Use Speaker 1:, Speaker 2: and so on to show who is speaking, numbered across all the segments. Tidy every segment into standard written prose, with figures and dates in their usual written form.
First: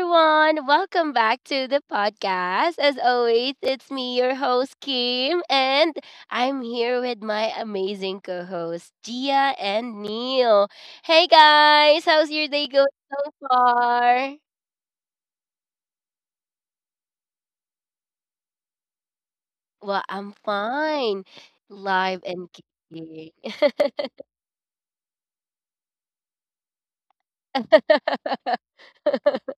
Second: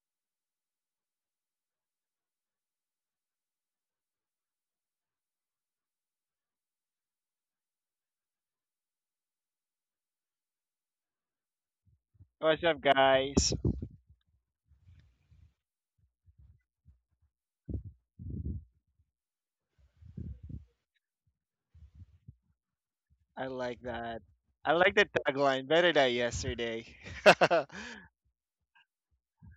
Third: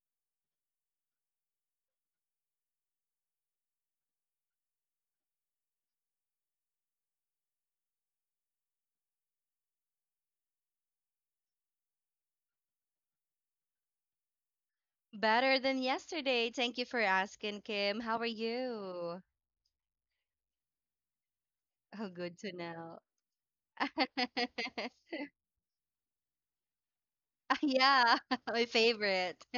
Speaker 1: everyone, welcome back to the podcast. As always, it's me, your host Kim, and I'm here with my amazing co-hosts Gia and Neil. Hey guys, how's your
Speaker 2: What's
Speaker 1: day
Speaker 2: up,
Speaker 1: going so
Speaker 2: guys?
Speaker 1: far?
Speaker 3: Better than yesterday. Thank you for asking, Kim. How are you?
Speaker 1: Well, I'm fine.
Speaker 3: Oh,
Speaker 1: Live
Speaker 3: good
Speaker 1: and
Speaker 3: to know.
Speaker 1: kicking.
Speaker 2: I like that. I like the tagline better than yesterday.
Speaker 3: Yeah, my favorite.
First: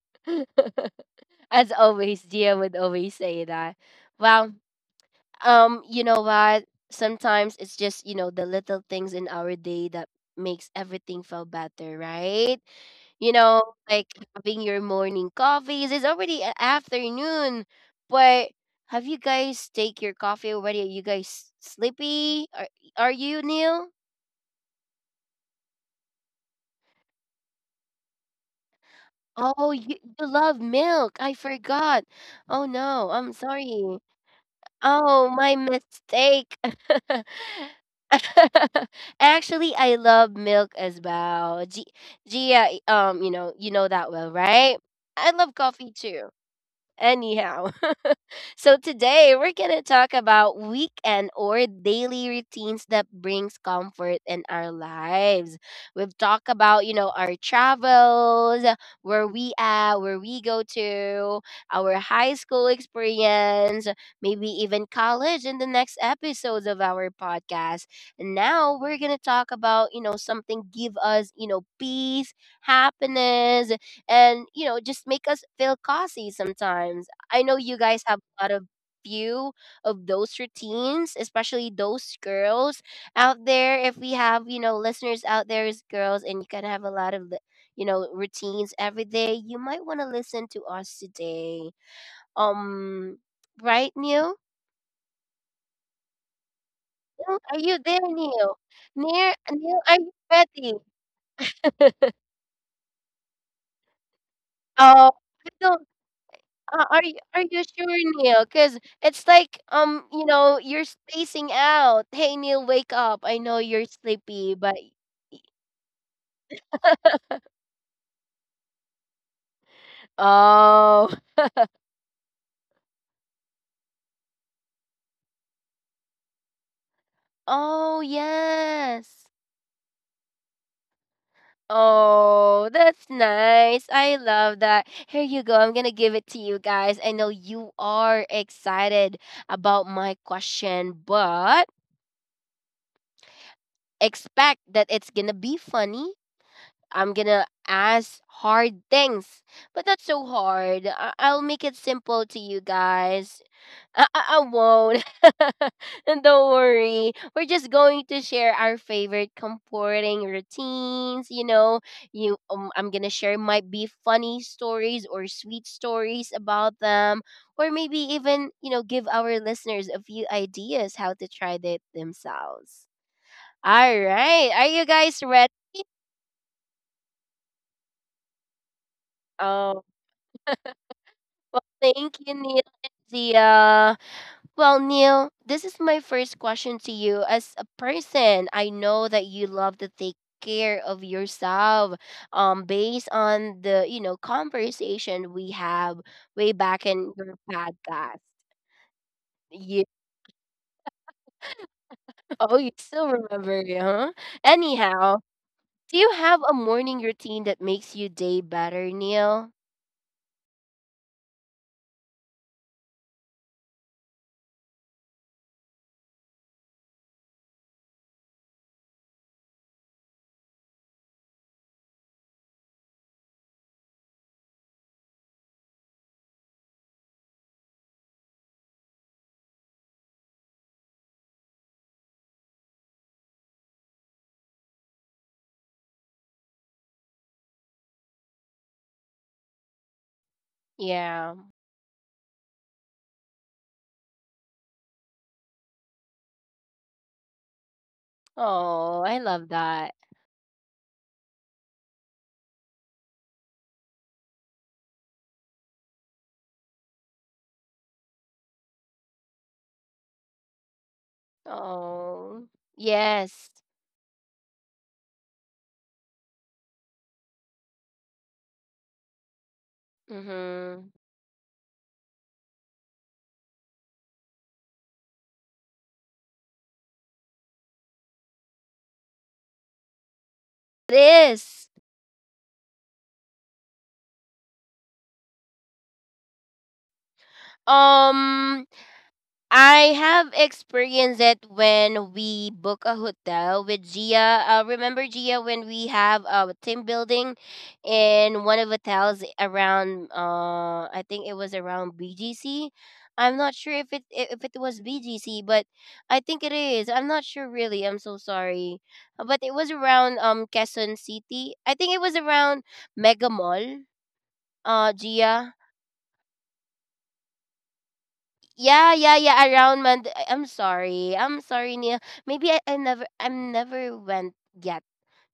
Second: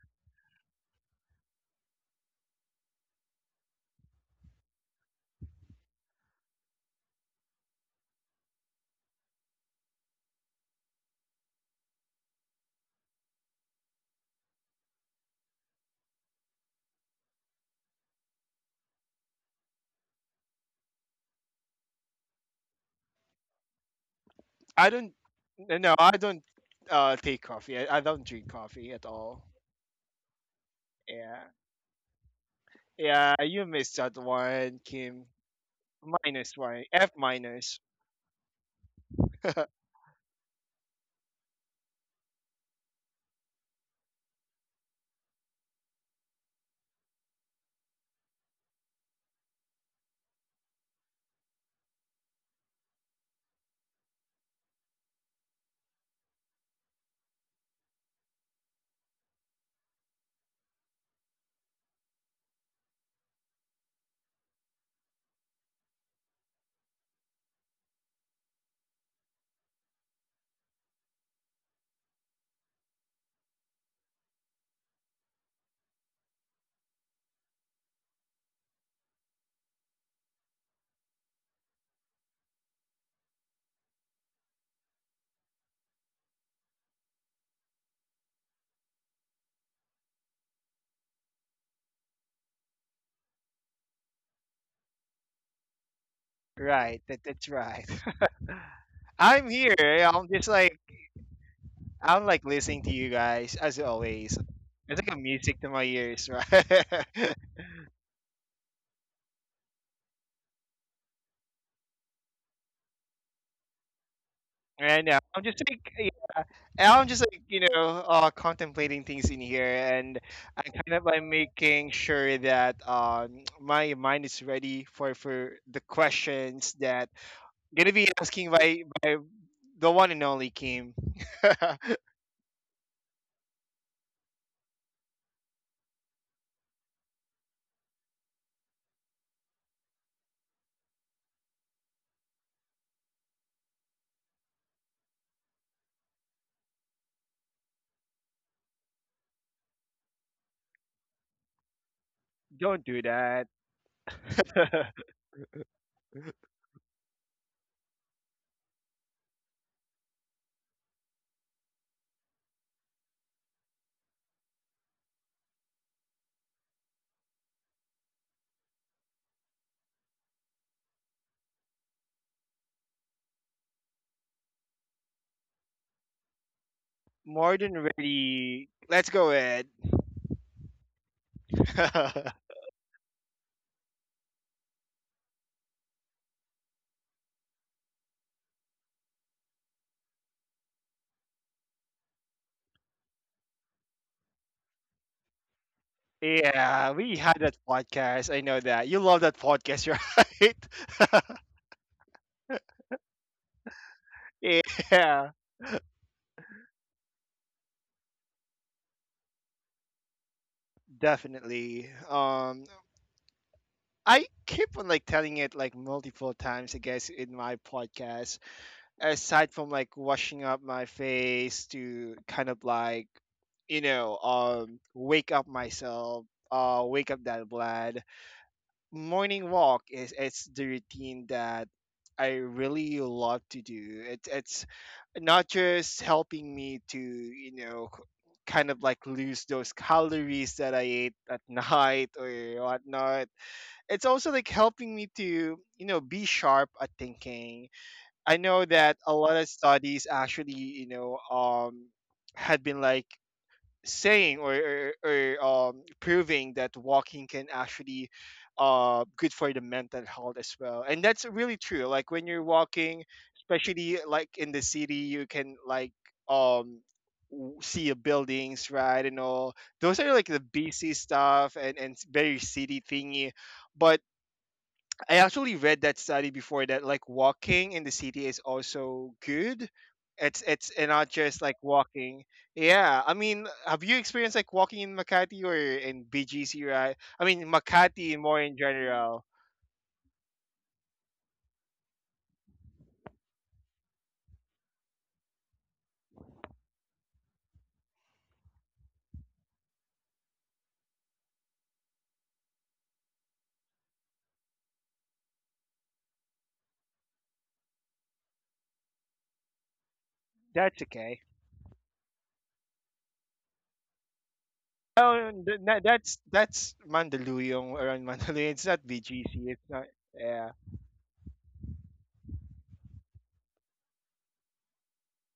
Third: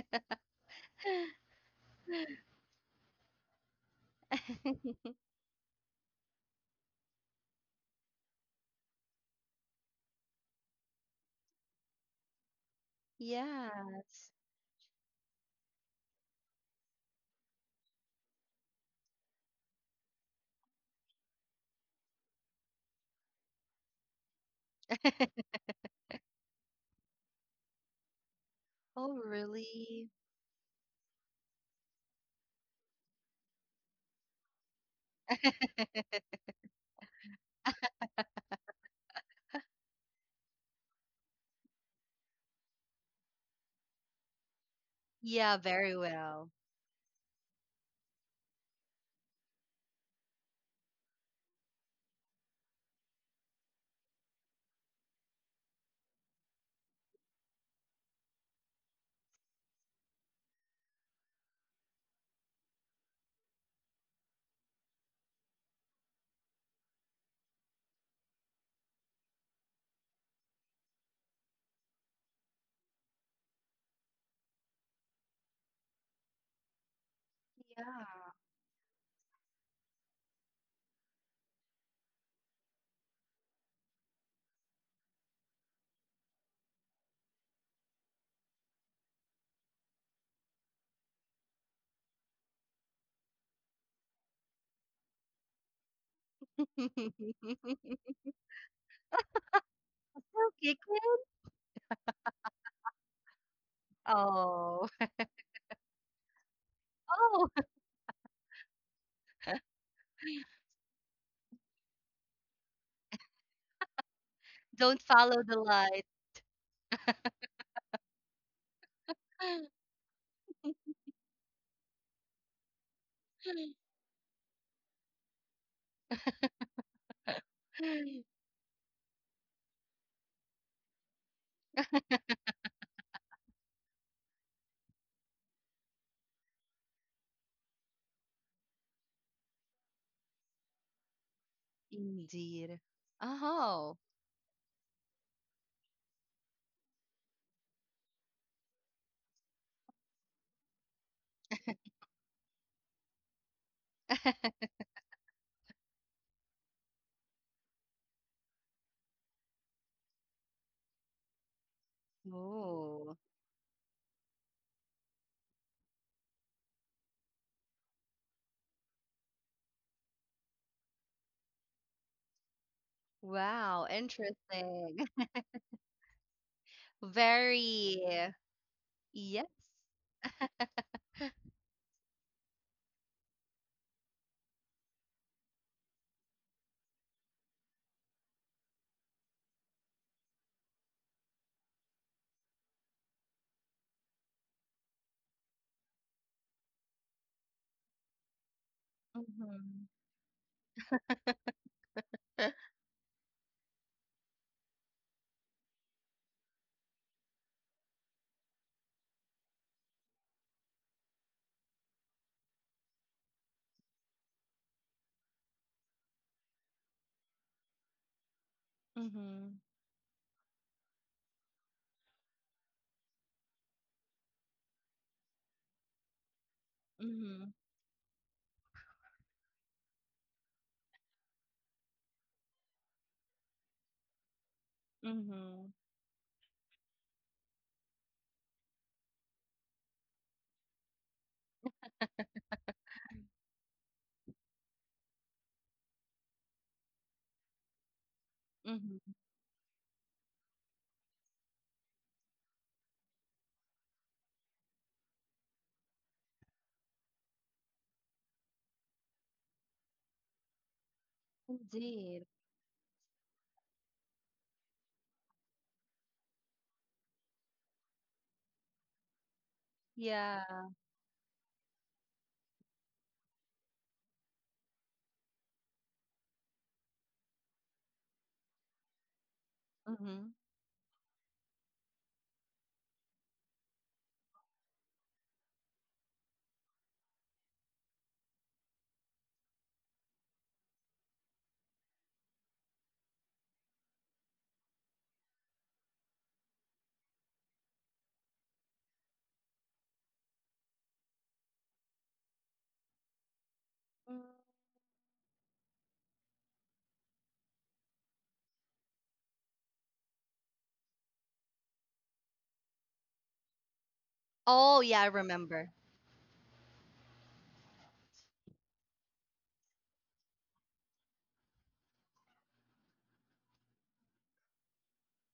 Speaker 1: As always, Gia would always say that. Well, You know what? Sometimes it's just, you know, the little things in our day that makes everything feel better, right? You know, like
Speaker 3: Yes.
Speaker 1: having your morning coffees. It's already afternoon, but have you guys take your coffee already? Are you guys sleepy? Are you, Neil?
Speaker 2: I don't. No, no, I don't take coffee. I don't drink coffee at
Speaker 3: Oh,
Speaker 2: all.
Speaker 1: Oh, you,
Speaker 3: really?
Speaker 1: you love milk. I
Speaker 2: Yeah,
Speaker 1: forgot. Oh no, I'm
Speaker 2: yeah. You
Speaker 1: sorry.
Speaker 2: missed that one,
Speaker 1: Oh,
Speaker 2: Kim.
Speaker 1: my mistake.
Speaker 2: Minus one. F minus.
Speaker 1: Actually, I love milk as well. Gia, you know that well, right? I love
Speaker 3: Yeah,
Speaker 1: coffee
Speaker 3: very
Speaker 1: too.
Speaker 3: well.
Speaker 1: Anyhow, so today we're going to talk about weekend or daily routines that brings comfort in our lives. We've talked about, you know, our travels, where we at, where we go to, our high school experience, maybe even college in the next episodes of our podcast. And now we're going to talk about, you know, something give us, you know, peace, happiness, and you know just make us feel cozy sometimes. I know you guys have a lot of few of those routines, especially those girls out there. If we have you know listeners out there as girls, and you can have a lot of you know routines every day, you might want to listen to us today, um right, Neil?
Speaker 3: Yeah.
Speaker 2: Right. That,
Speaker 1: Neil,
Speaker 2: that's
Speaker 1: are you
Speaker 2: right.
Speaker 1: there, Neil? neil,
Speaker 2: I'm here.
Speaker 1: neil are you
Speaker 2: I'm just
Speaker 1: ready?
Speaker 3: Okay,
Speaker 2: like
Speaker 3: Kim.
Speaker 2: I'm like listening to you guys as always.
Speaker 3: Oh,
Speaker 2: It's
Speaker 1: oh
Speaker 2: like a
Speaker 1: I
Speaker 2: music to
Speaker 1: don't.
Speaker 2: my ears, right?
Speaker 1: Are you are you
Speaker 3: oh,
Speaker 1: sure, Neil? Cause it's like, you know, you're spacing out. Hey, Neil, wake up. I know you're sleepy, but
Speaker 3: don't
Speaker 2: and uh,
Speaker 3: follow
Speaker 2: I'm
Speaker 3: the
Speaker 2: just
Speaker 3: light.
Speaker 2: like And I'm just like, contemplating things in here, and I kind of
Speaker 1: oh,
Speaker 2: I'm making sure that my mind is ready for the questions that gonna
Speaker 1: oh
Speaker 2: be asking by
Speaker 1: yes.
Speaker 2: the one and only Kim.
Speaker 1: Oh, that's nice. I love that. Here you go. I'm gonna give it to you guys. I know you are excited about my question, but
Speaker 3: Indeed. Oh,
Speaker 1: expect that it's gonna be funny. I'm gonna ask hard things, but that's so hard. I'll make it simple to you
Speaker 2: Don't do
Speaker 1: guys.
Speaker 2: that.
Speaker 1: I won't. And don't worry. We're just going to share our favorite comforting routines. You know, you I'm gonna
Speaker 3: oh,
Speaker 1: share might be funny stories or sweet stories about them, or maybe even you know give our listeners a few ideas how to try it themselves.
Speaker 3: wow,
Speaker 1: All right, are you
Speaker 3: interesting.
Speaker 1: guys ready?
Speaker 2: More than
Speaker 3: Very.
Speaker 2: ready. Let's go
Speaker 3: Yes.
Speaker 2: ahead.
Speaker 1: Oh. Well, thank you, Neil and Zia. Well, Neil, this is my first question to you. As a person, I know that you love to take care of yourself. Based on the you know conversation we have way back
Speaker 2: Yeah,
Speaker 1: in
Speaker 2: we
Speaker 1: your
Speaker 2: had that
Speaker 1: podcast.
Speaker 2: podcast. I know that you love that
Speaker 1: You
Speaker 2: podcast,
Speaker 3: Mhm.
Speaker 2: right?
Speaker 3: Mhm.
Speaker 1: oh, you still remember, huh? Anyhow,
Speaker 2: Yeah,
Speaker 1: do you have a morning routine that makes your day better, Neil?
Speaker 2: definitely. I keep on like telling it like multiple times, I guess, in my podcast. Aside from like washing up my face to kind of like, wake up myself, wake up that
Speaker 3: Mhm.
Speaker 2: blood. Morning walk is it's the routine that I really love to do. It's not
Speaker 3: Mhm.
Speaker 2: just helping me to kind of like lose those calories that I ate
Speaker 1: Yeah.
Speaker 2: at night or whatnot. It's also like helping me to be sharp at thinking. I know that
Speaker 1: Oh,
Speaker 2: a
Speaker 3: Mhm.
Speaker 1: I
Speaker 2: lot of
Speaker 1: love that.
Speaker 2: studies actually had been like saying or proving that walking can actually good for the mental health as well. And that's really true, like when
Speaker 3: Indeed.
Speaker 2: you're
Speaker 1: Oh,
Speaker 2: walking,
Speaker 1: yes.
Speaker 2: especially like in the city, you can like um see a buildings, right? And all those are like the
Speaker 3: Yeah.
Speaker 1: Mm-hmm.
Speaker 2: busy stuff and very city thingy. But I actually read that study before that like walking in the city is also good.
Speaker 3: Mhm.
Speaker 2: It's and not just like
Speaker 1: This
Speaker 2: walking. Yeah, I mean, have you experienced like walking in Makati or in BGC, right? I mean, Makati more in
Speaker 1: um
Speaker 2: general.
Speaker 1: I have experienced it when we book a hotel with Gia. Remember Gia when we have a team building in one of hotels around I think it was around BGC. I'm not sure if
Speaker 3: Mm.
Speaker 1: if it was BGC, but I think it is. I'm not sure really. I'm so sorry. But it was around
Speaker 2: That's
Speaker 1: Quezon
Speaker 2: okay.
Speaker 1: City. I think it was around Mega Mall.
Speaker 3: Oh,
Speaker 1: Uh,
Speaker 3: yeah, I
Speaker 2: Oh,
Speaker 1: Gia,
Speaker 2: th-
Speaker 3: remember.
Speaker 2: that- that's that's Mandaluyong, around Mandaluyong. It's not
Speaker 1: yeah.
Speaker 2: BGC. It's
Speaker 1: Around
Speaker 2: not.
Speaker 1: Mand. I'm
Speaker 2: Yeah.
Speaker 1: sorry. I'm sorry, Neil. Maybe I'm never went yet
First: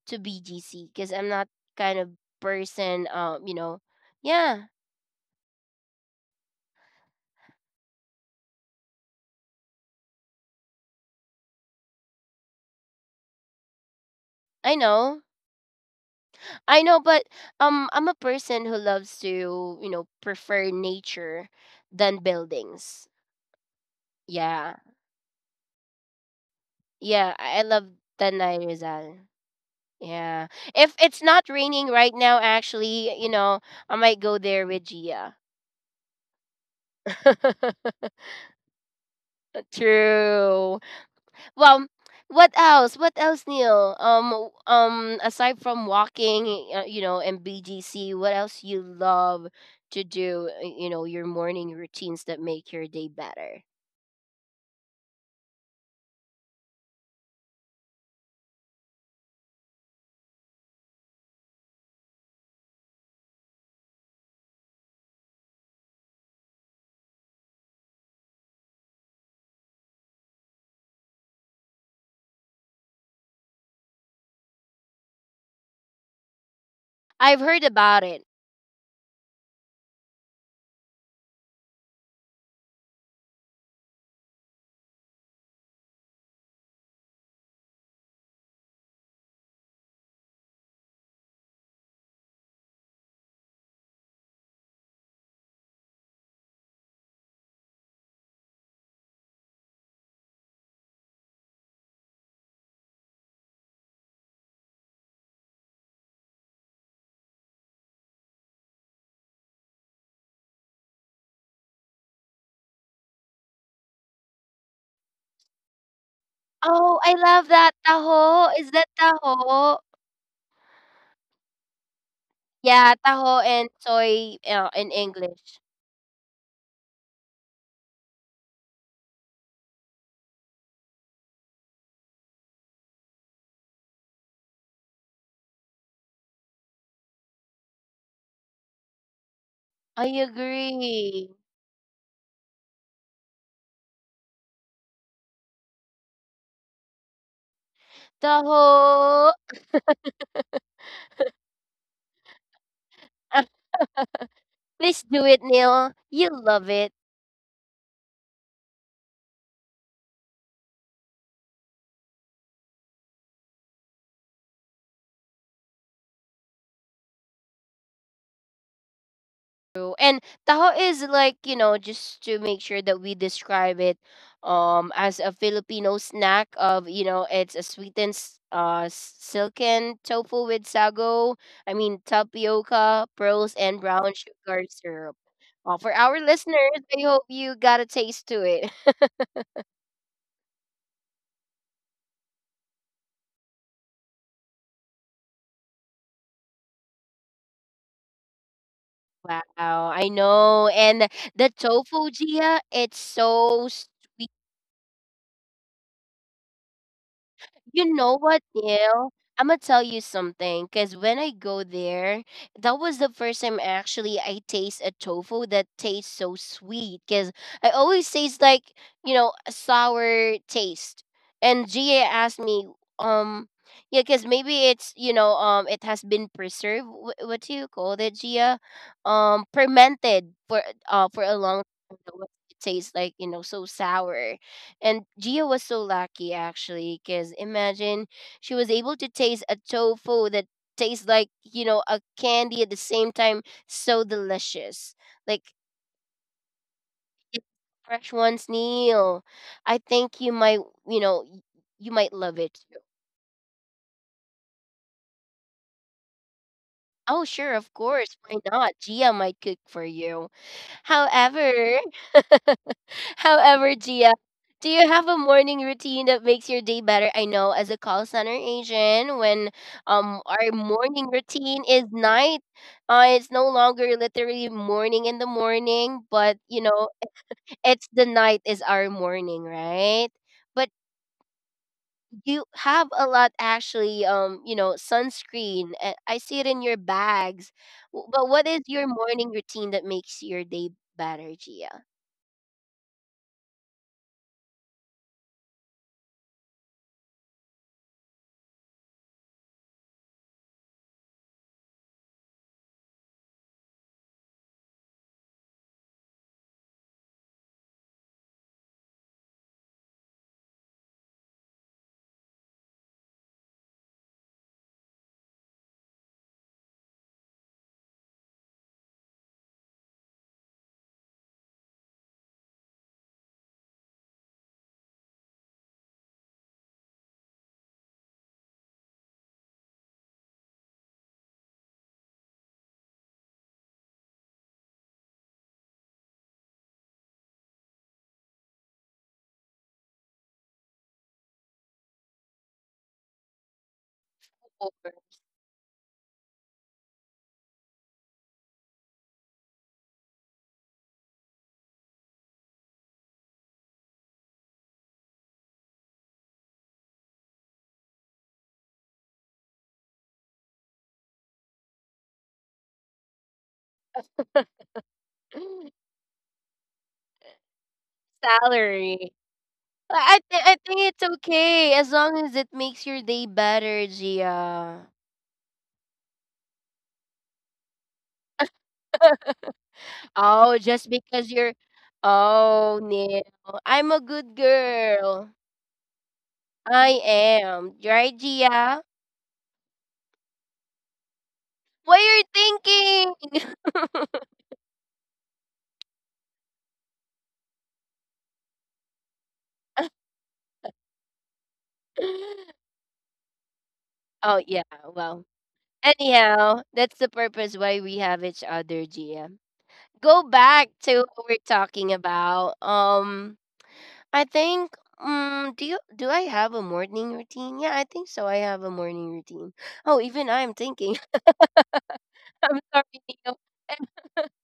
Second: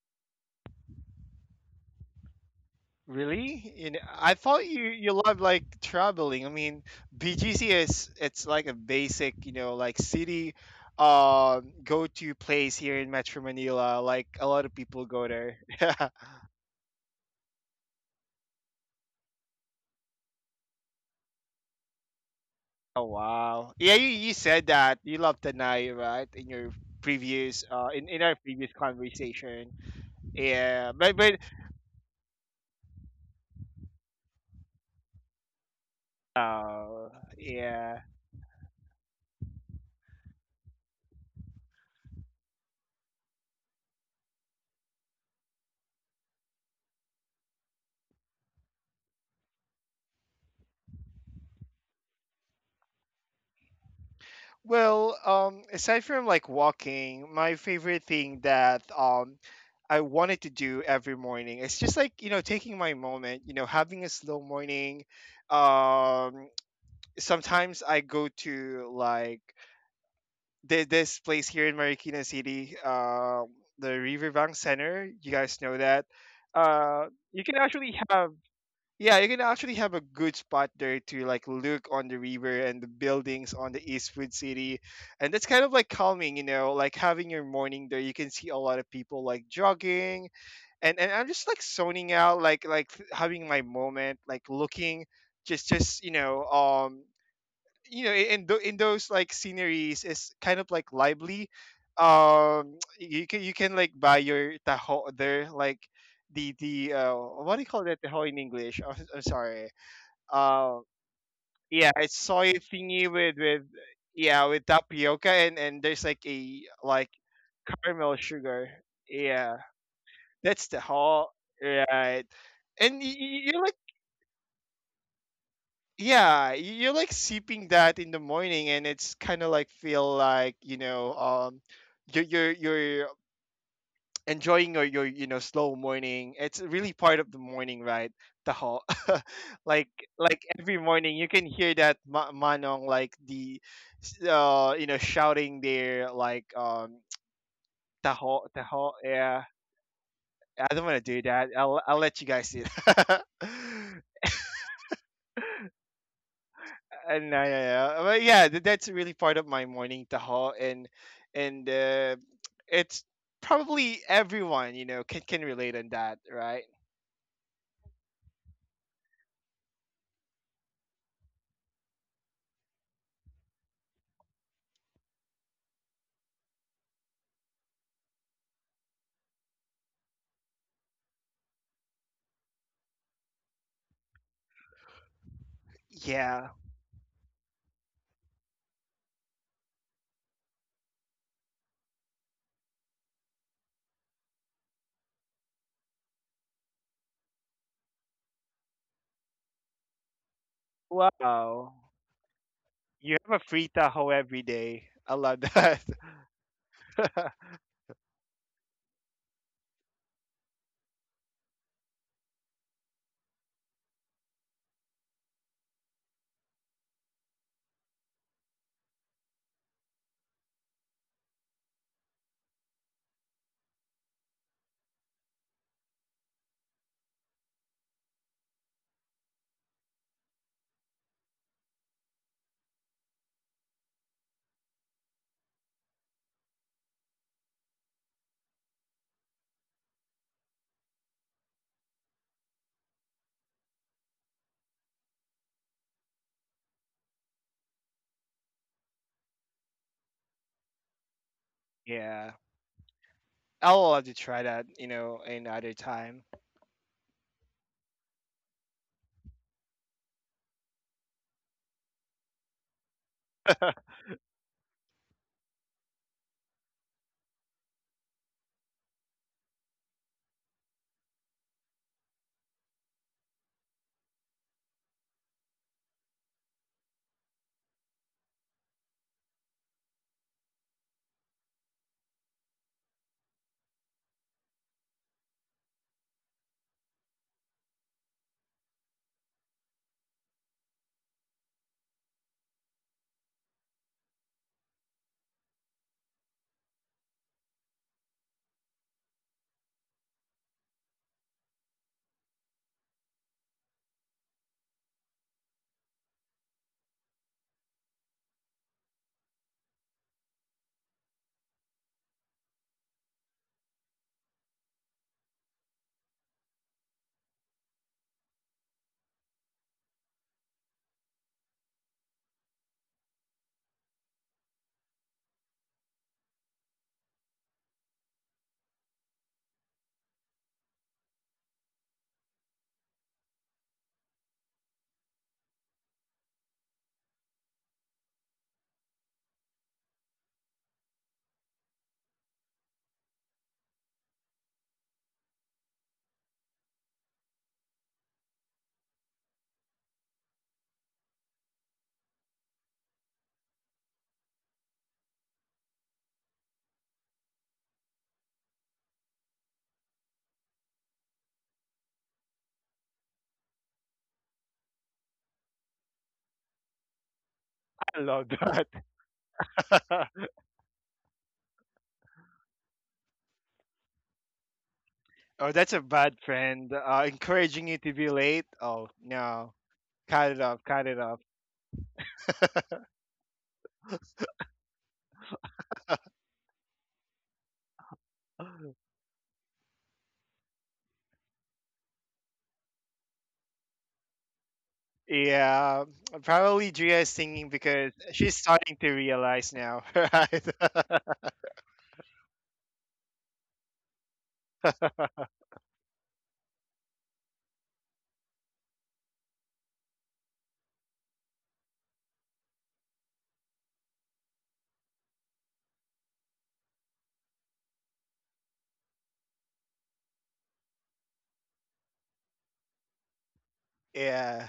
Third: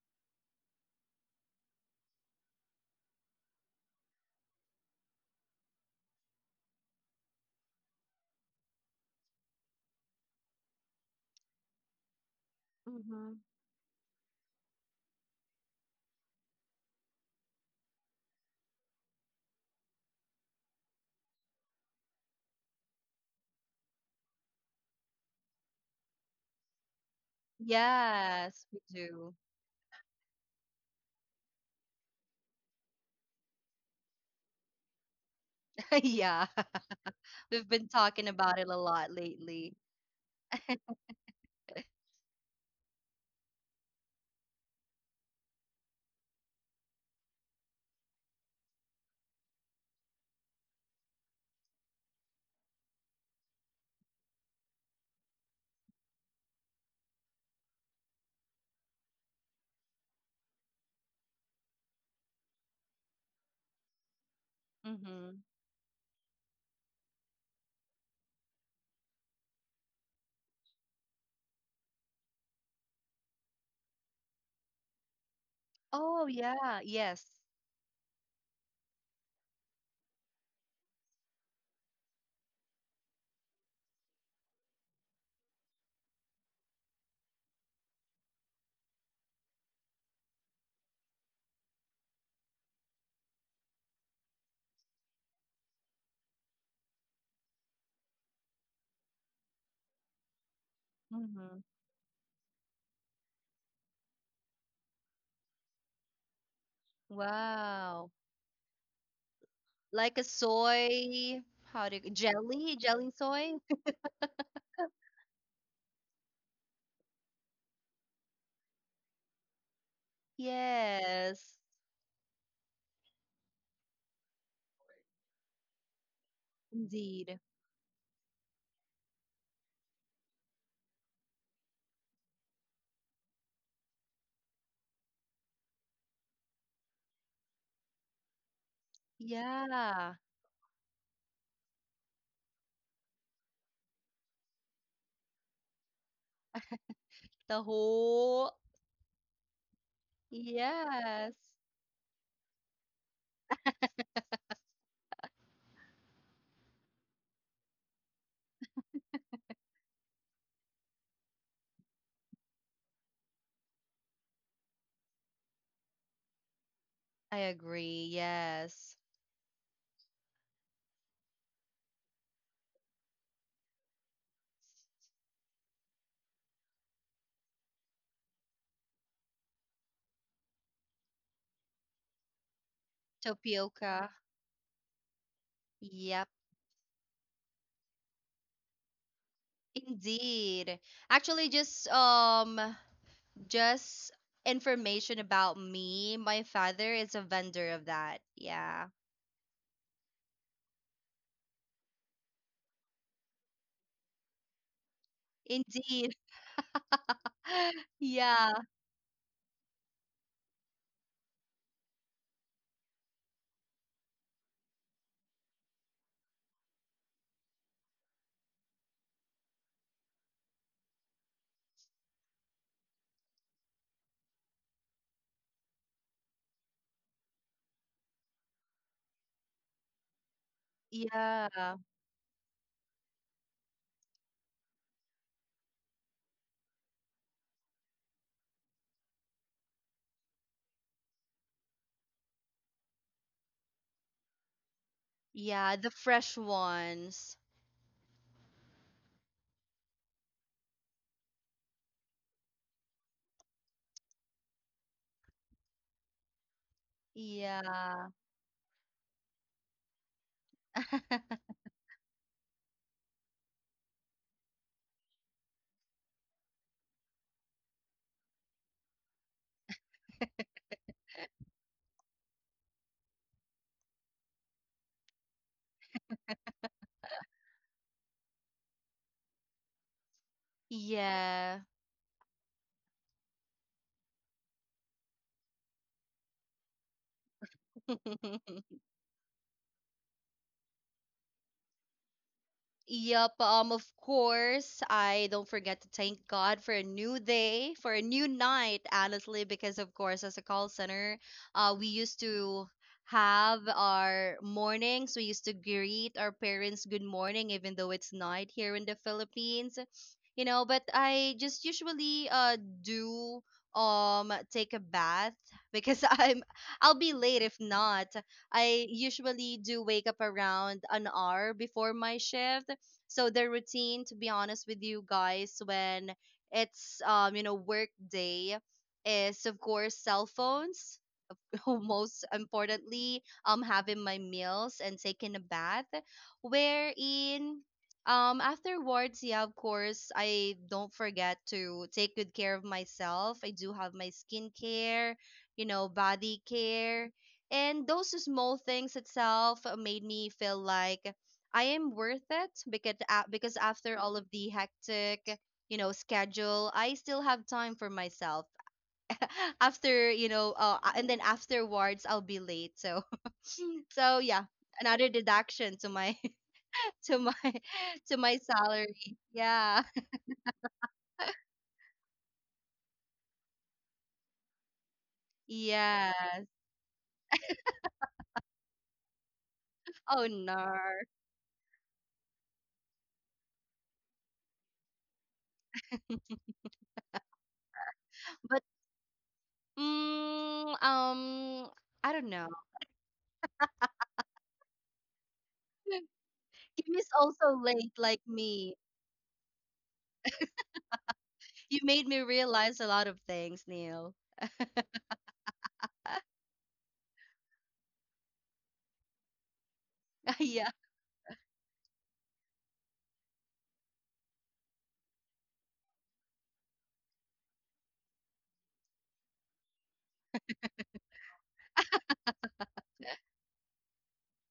Speaker 1: to BGC because I'm not kind of person. You
Speaker 2: Really?
Speaker 1: know.
Speaker 2: You know, I thought
Speaker 1: Yeah,
Speaker 2: you love like traveling. I mean, BGC is it's like a basic, you know, like city go-to place here in
Speaker 3: Mhm.
Speaker 2: Metro Manila. Like a lot of
Speaker 1: I
Speaker 2: people go
Speaker 1: know.
Speaker 2: there.
Speaker 1: I know, but I'm a person who loves to, you know, prefer nature than
Speaker 2: Oh
Speaker 1: buildings.
Speaker 2: wow. Yeah, you said
Speaker 1: Yeah,
Speaker 2: that you love Tanay, right? In your
Speaker 1: yeah. I
Speaker 2: previous
Speaker 1: love
Speaker 2: in our
Speaker 3: Yes,
Speaker 1: Tanay
Speaker 2: previous
Speaker 3: we
Speaker 1: Rizal.
Speaker 3: do.
Speaker 2: conversation.
Speaker 1: Yeah.
Speaker 2: Yeah,
Speaker 1: If
Speaker 2: but
Speaker 1: it's
Speaker 2: but
Speaker 1: not raining right now, actually, you know, I might go there with Gia.
Speaker 3: Yeah.
Speaker 2: uh
Speaker 3: We've been
Speaker 2: yeah.
Speaker 3: talking about it a lot lately.
Speaker 1: True. Well, what else? What else, Neil? Aside from walking, you know, and BGC, what else you love to do? You know, your morning routines that make your day better.
Speaker 2: Well, aside from like walking, my favorite thing that I wanted to do every morning is just like taking my moment, having a slow morning.
Speaker 3: Mhm.
Speaker 2: Um, sometimes I go to like this place here in Marikina City, the Riverbank Center. You guys know that.
Speaker 3: Oh, yeah.
Speaker 2: Uh,
Speaker 3: Yes.
Speaker 1: I've
Speaker 2: you can
Speaker 1: heard
Speaker 2: actually
Speaker 1: about it.
Speaker 2: have yeah, you can actually have a good spot there to like look on the river and the buildings on the Eastwood City. And that's kind of like calming, like having your morning there. You can see a lot of people like jogging and I'm just like zoning out, like having my moment, like looking just in those like sceneries is kind of like lively.
Speaker 3: Mhm.
Speaker 2: You can like buy your taho there, like the— what do you call that
Speaker 3: Wow.
Speaker 2: taho in english? Oh, I'm sorry.
Speaker 3: Like a
Speaker 2: uh
Speaker 3: soy, how
Speaker 2: yeah,
Speaker 3: do you,
Speaker 2: it's soy
Speaker 3: jelly
Speaker 2: thingy with
Speaker 3: soy?
Speaker 2: with yeah with tapioca and there's like a
Speaker 1: Oh,
Speaker 2: like
Speaker 1: I love that
Speaker 2: caramel
Speaker 1: taho.
Speaker 2: sugar.
Speaker 1: Is that
Speaker 2: Yeah,
Speaker 1: taho?
Speaker 2: that's the whole
Speaker 3: Yes,
Speaker 2: right.
Speaker 1: Yeah,
Speaker 2: And
Speaker 1: taho and soy in English.
Speaker 2: you're like
Speaker 3: indeed.
Speaker 2: sipping that in the morning, and it's kind of like feel like you're enjoying your slow morning. It's really part of the morning, right, the whole— like
Speaker 1: I
Speaker 3: Yeah.
Speaker 2: every morning you
Speaker 1: agree.
Speaker 2: can hear that manong like the shouting there like
Speaker 3: The
Speaker 2: taho,
Speaker 3: whole
Speaker 2: taho.
Speaker 1: Taho.
Speaker 2: Yeah, I don't want to do
Speaker 3: Yes.
Speaker 2: that. I'll let you guys see it.
Speaker 1: Please do it, Neil. You love it.
Speaker 2: And yeah, yeah, yeah. Well, yeah, that's really part of my morning, taho, and it's probably everyone can relate on that, right?
Speaker 3: I agree. Yes.
Speaker 1: True. And taho is like, you know, just to make sure that we describe it as a Filipino snack of, you know, it's a sweetened silken tofu with sago, I mean tapioca, pearls and
Speaker 3: Tapioca.
Speaker 1: brown sugar syrup. Well, for our
Speaker 3: Yep.
Speaker 2: Yeah.
Speaker 1: listeners, I hope you got a taste to it.
Speaker 3: Indeed. Actually, just just information about me. My father is a vendor of that. Yeah.
Speaker 1: Wow, I know. And the
Speaker 2: Wow.
Speaker 1: tofu, Gia, it's
Speaker 2: You have a free
Speaker 1: so
Speaker 2: taho
Speaker 1: sweet.
Speaker 2: every day. I love that.
Speaker 3: Indeed.
Speaker 1: You know what,
Speaker 3: Yeah.
Speaker 1: Neil? I'm gonna tell you something because when I go there, that was the first time actually I taste a tofu that tastes so sweet. Because I always taste like you know a sour taste. And Gia asked me, um, yeah, because maybe it's you know it has been preserved. What do you call that, Gia? Fermented for a long
Speaker 3: Yeah.
Speaker 1: time. That was- It tastes like you know so sour. And Gia was so lucky actually, because imagine she was able to taste a tofu that tastes like, you know, a candy at the same time, so delicious. Like
Speaker 3: Yeah, the fresh ones.
Speaker 1: it's fresh one's Neil. I think you might, you know, you might
Speaker 2: Yeah.
Speaker 1: love it.
Speaker 2: I'll love to try that, another time.
Speaker 1: Oh, sure, of
Speaker 3: Yeah.
Speaker 1: course. Why not? Gia might cook for you. However, however, Gia, do you have a morning routine that makes your day better? I know as a call center agent, when our morning routine is night, it's no longer literally morning in the morning, but you know, it's the night is our morning, right? But
Speaker 3: Yeah.
Speaker 1: you have a lot actually you know sunscreen I see it in your bags. But what is your morning routine that makes your day better, gia?
Speaker 3: Yep, of course, I don't forget to thank God for a new day, for a new night, honestly, because of course, as a call center, we used to have our mornings, we used to greet our parents good morning, even though it's night here in the Philippines, you know, but I just usually do take a bath because I'll be late if not. I usually do wake up around an hour before my shift, so their routine, to be honest with you guys, when it's you know, work day, is of course cell phones. Most importantly, having my meals and taking a bath, wherein afterwards, yeah, of course, I don't forget to take good care of myself. I do have my
Speaker 1: Or
Speaker 3: skincare, you know, body care, and those small things itself made me feel like I am worth it, because because after all of the hectic, you know, schedule, I still have time for myself. After, you know, and then afterwards, I'll be late, so so yeah, another deduction to my to my
Speaker 2: I
Speaker 3: to
Speaker 2: love
Speaker 3: my
Speaker 2: that.
Speaker 3: salary,
Speaker 1: salary.
Speaker 3: yeah.
Speaker 1: I think it's okay as long as it makes your day better, gia.
Speaker 2: Oh, that's a bad
Speaker 3: Yes.
Speaker 2: friend. Encouraging you to be late. Oh no,
Speaker 3: Oh,
Speaker 2: cut it off,
Speaker 1: Oh,
Speaker 3: no.
Speaker 2: cut
Speaker 1: just
Speaker 2: it off.
Speaker 1: because you're oh no, I'm a good girl. I am, right,
Speaker 3: but
Speaker 1: gia?
Speaker 3: mm, um
Speaker 1: What
Speaker 3: I don't
Speaker 1: you're
Speaker 3: know.
Speaker 1: thinking.
Speaker 2: Yeah, probably
Speaker 3: Kim
Speaker 2: Drea
Speaker 3: is
Speaker 2: is thinking
Speaker 3: also late
Speaker 2: because
Speaker 3: like
Speaker 2: she's
Speaker 3: me.
Speaker 2: starting to realize now, right?
Speaker 3: You made me realize a lot of things, Neil.
Speaker 1: Oh yeah. Well, anyhow, that's the purpose why we have each other, GM. Go
Speaker 3: Yeah.
Speaker 1: back to what we're talking about. I think. Do you do I have a morning routine? Yeah, I think so. I have a morning routine. Oh, even I'm thinking. I'm sorry, Neo.
Speaker 2: Yeah.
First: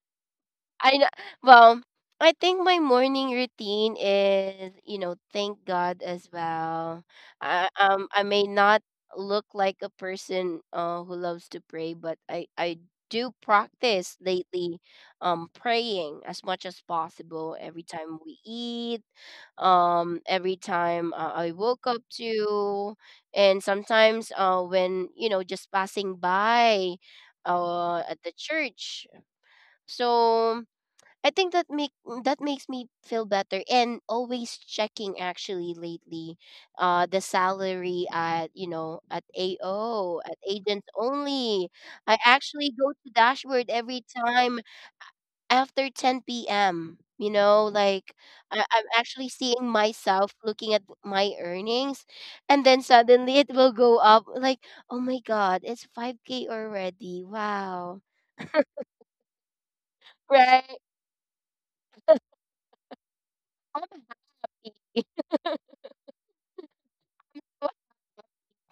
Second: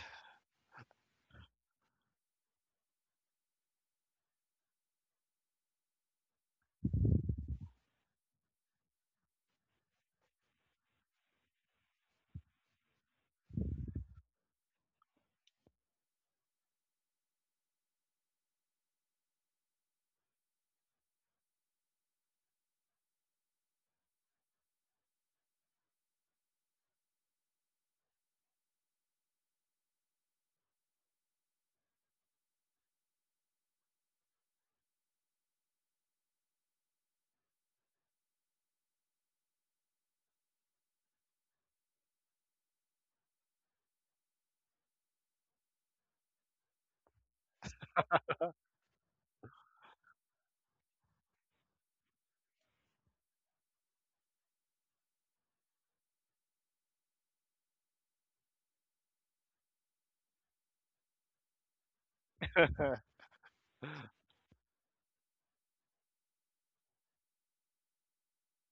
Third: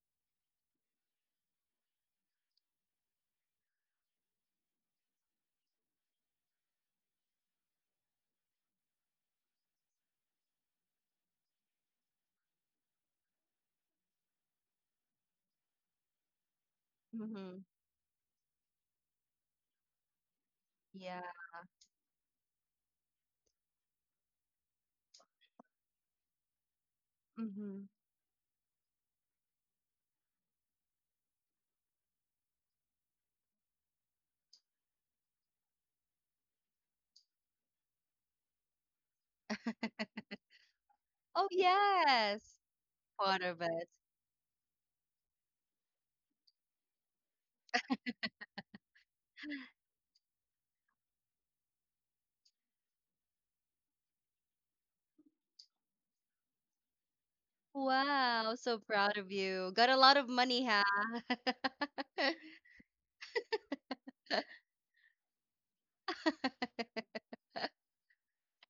Speaker 1: I know. Well, I think my morning routine is, you know, thank God as well. I may not look like a person who loves to pray, but I do practice lately praying as much as possible
Speaker 3: Mm-hmm.
Speaker 1: every time we eat, every time
Speaker 3: Yeah.
Speaker 1: I woke up to, and sometimes when you know just passing by
Speaker 3: Mm-hmm.
Speaker 1: at the church. So I think that make that makes me feel better, and always checking actually lately the salary at you know at AO at agents
Speaker 3: Oh,
Speaker 1: only. I
Speaker 3: yes,
Speaker 1: actually go to
Speaker 3: part of
Speaker 1: dashboard
Speaker 3: it.
Speaker 1: every time after 10 p.m. you know like I'm actually seeing myself looking at my earnings, and then suddenly it will go up like oh my god it's 5K already, wow,
Speaker 3: Wow, so proud of you, got a lot of money,
Speaker 1: right?
Speaker 3: huh?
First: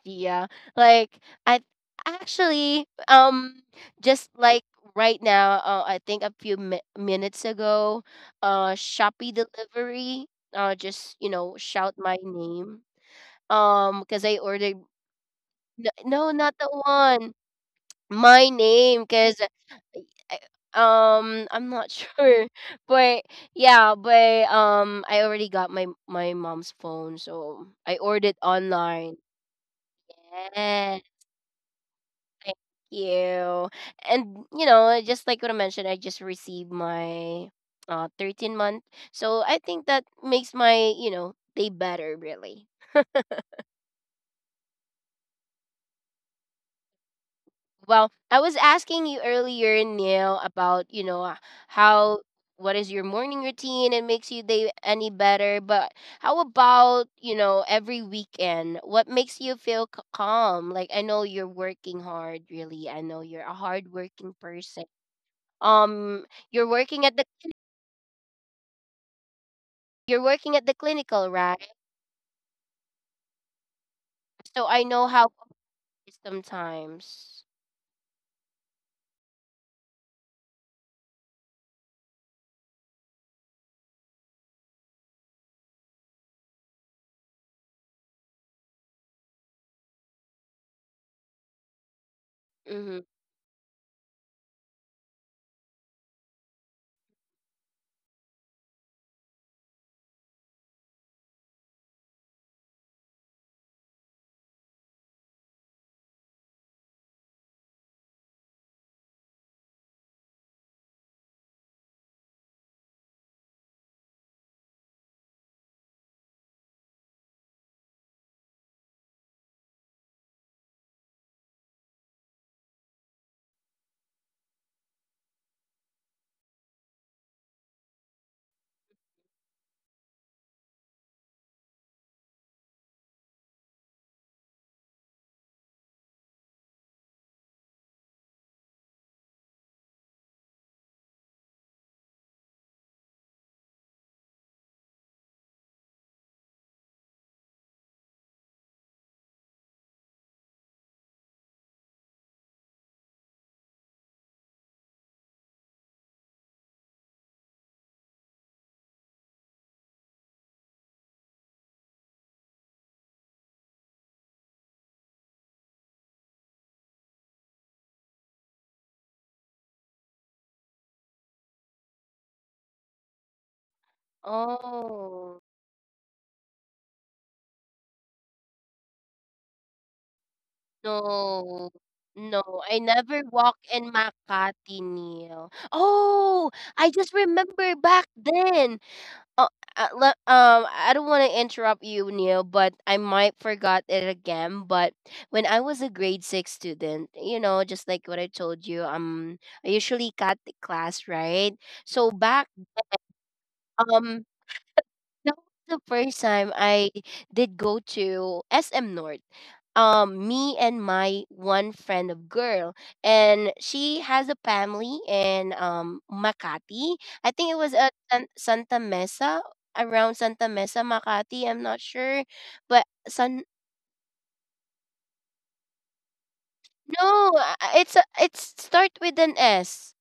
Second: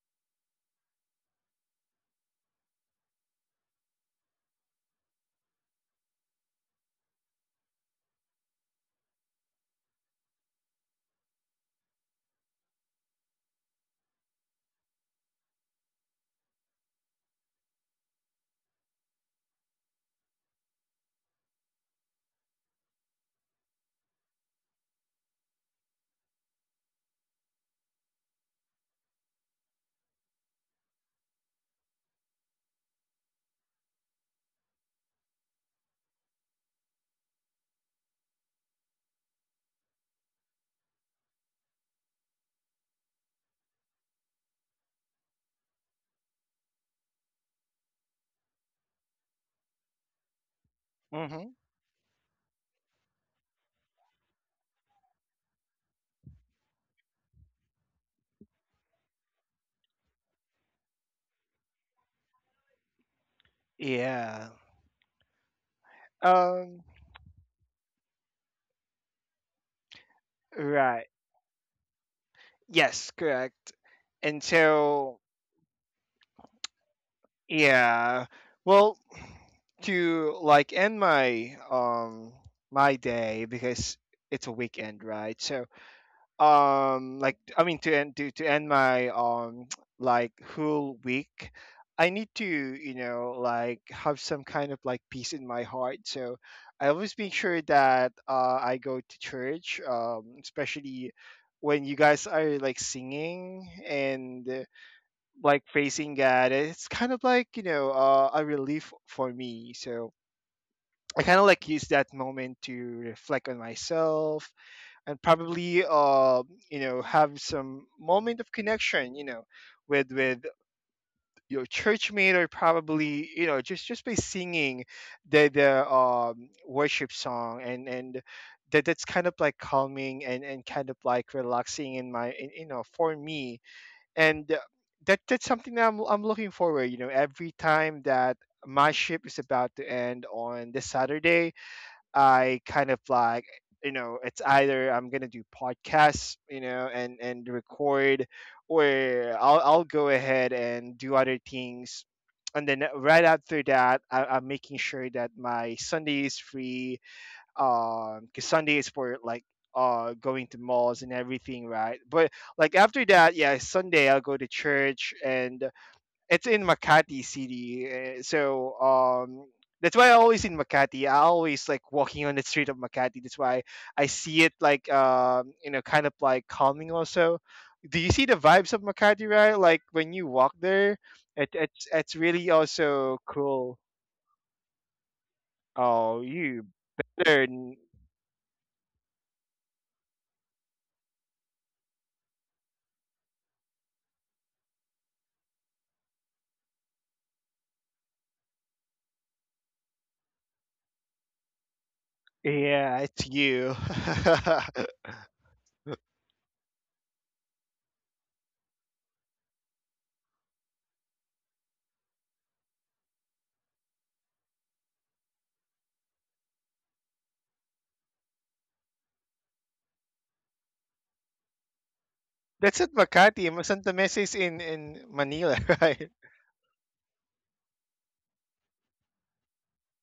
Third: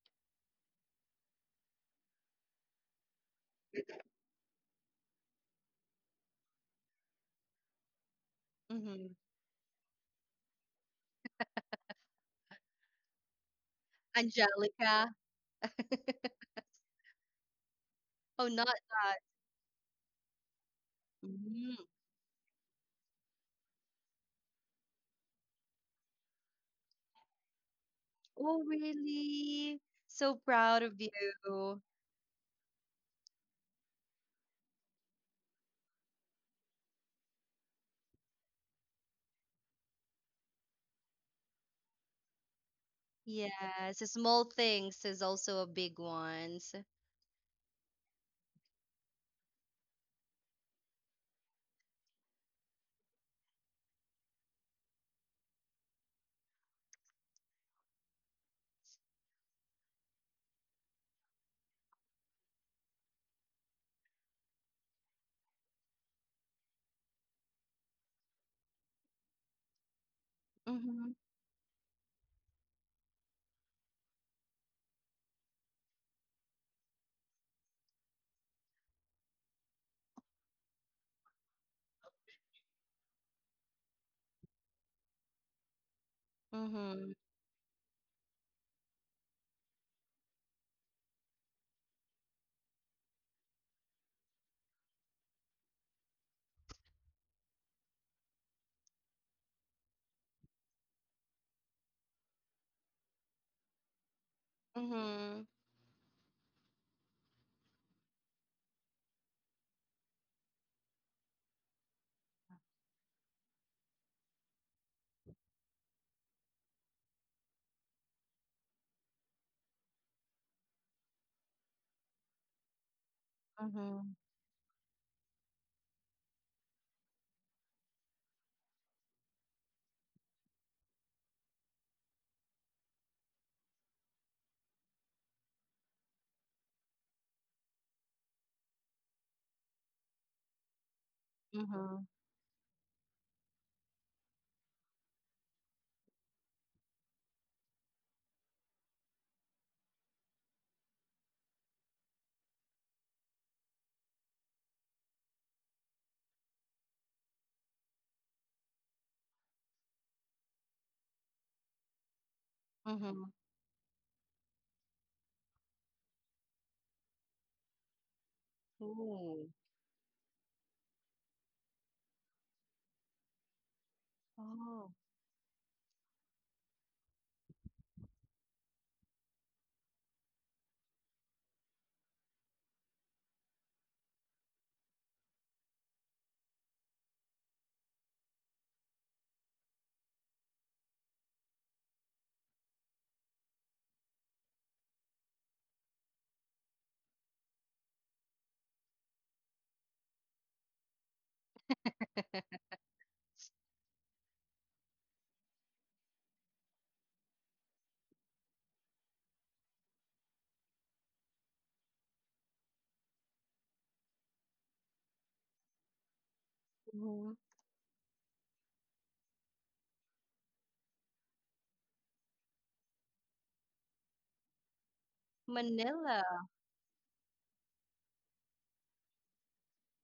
Speaker 1: Yeah. Like I actually just like right now I think a few minutes ago
Speaker 3: Mhm.
Speaker 1: Shopee delivery just you know shout my name cuz I ordered
Speaker 3: Angelica.
Speaker 1: no not the one my
Speaker 3: Oh, not
Speaker 1: name
Speaker 3: that.
Speaker 1: cuz I'm
Speaker 3: Mm.
Speaker 1: not sure but yeah but I already got my my mom's phone so I ordered
Speaker 3: Oh,
Speaker 1: online.
Speaker 3: really? So proud
Speaker 1: Yeah.
Speaker 3: of you.
Speaker 1: Thank you. And you know, just like what I mentioned, I just received my 13th month. So I think that makes my, you know, day better really.
Speaker 3: Yes, the small things is also a big ones.
Speaker 1: Well, I was asking you earlier, Neil, about, you know,
Speaker 2: hmm
Speaker 1: how what is your morning routine and makes you day any better, but how about, you know, every weekend? What makes you feel calm? Like I know you're working hard, really. I know you're a hard working
Speaker 2: Yeah.
Speaker 1: person. Um, you're
Speaker 2: Um.
Speaker 1: working at the You're working at the
Speaker 2: Right.
Speaker 3: Mm-hmm.
Speaker 1: clinical, right?
Speaker 2: Yes. Correct. And
Speaker 1: So I know
Speaker 2: so,
Speaker 1: how it is sometimes.
Speaker 2: yeah. Well, to like end my day, because it's a weekend, right? So
Speaker 3: Mm-hmm.
Speaker 2: like I mean to end my like whole week, I need to
Speaker 1: Mhm.
Speaker 2: like have some kind of like peace in my heart. So I always make sure that I go to church, especially when you guys are like singing and
Speaker 3: Mm-hmm.
Speaker 2: like praising God. It's kind of like a relief for me. So I kind of like use that moment to reflect on myself, and probably have some moment of connection, with your church mate, or probably just
Speaker 3: Mm-hmm.
Speaker 2: by singing the worship song, and that's kind of like calming and kind of like relaxing in my— in, you know for me. And that's something that I'm looking forward, every time that my ship is about to end on this Saturday.
Speaker 3: Mm-hmm.
Speaker 2: I kind of like it's either I'm gonna do podcasts, and record, or I'll go ahead and do other things. And then right after that, I'm making sure that my Sunday is free, because Sunday is for like going to malls and everything, right? But like after
Speaker 3: Mm-hmm.
Speaker 2: that, yeah, Sunday I'll go to church, and it's in Makati City. So
Speaker 3: Ooh.
Speaker 2: that's why I always in Makati. I always like walking on the street of Makati. That's why I see it
Speaker 3: Oh.
Speaker 2: like
Speaker 1: Oh,
Speaker 2: kind of like calming also. Do you see the vibes of Makati, right? Like when you walk there, it
Speaker 1: no.
Speaker 2: it's it's
Speaker 1: No,
Speaker 2: really
Speaker 1: I
Speaker 2: also
Speaker 1: never walk
Speaker 2: cool.
Speaker 1: in Makati, Neil.
Speaker 2: Oh,
Speaker 1: Oh,
Speaker 2: you
Speaker 1: I just
Speaker 2: better n-
Speaker 1: remember back then. Oh, I don't want to interrupt you, Neil, but I might forgot it again. But when I was a grade six student, you know, just like what I told you, I usually cut the class, right? So back
Speaker 2: yeah, it's you.
Speaker 1: um that was the first time I did go to SM North. Me and my one friend of girl, and she has a family in Makati.
Speaker 3: Mm-hmm.
Speaker 1: I think it was at Santa Mesa, around Santa Mesa, Makati. I'm not sure,
Speaker 2: That's
Speaker 1: but
Speaker 2: at
Speaker 1: San
Speaker 2: Makati. Santa Mesa is in Manila, right?
Speaker 3: Manila.
Speaker 1: no, it's it's start with an S.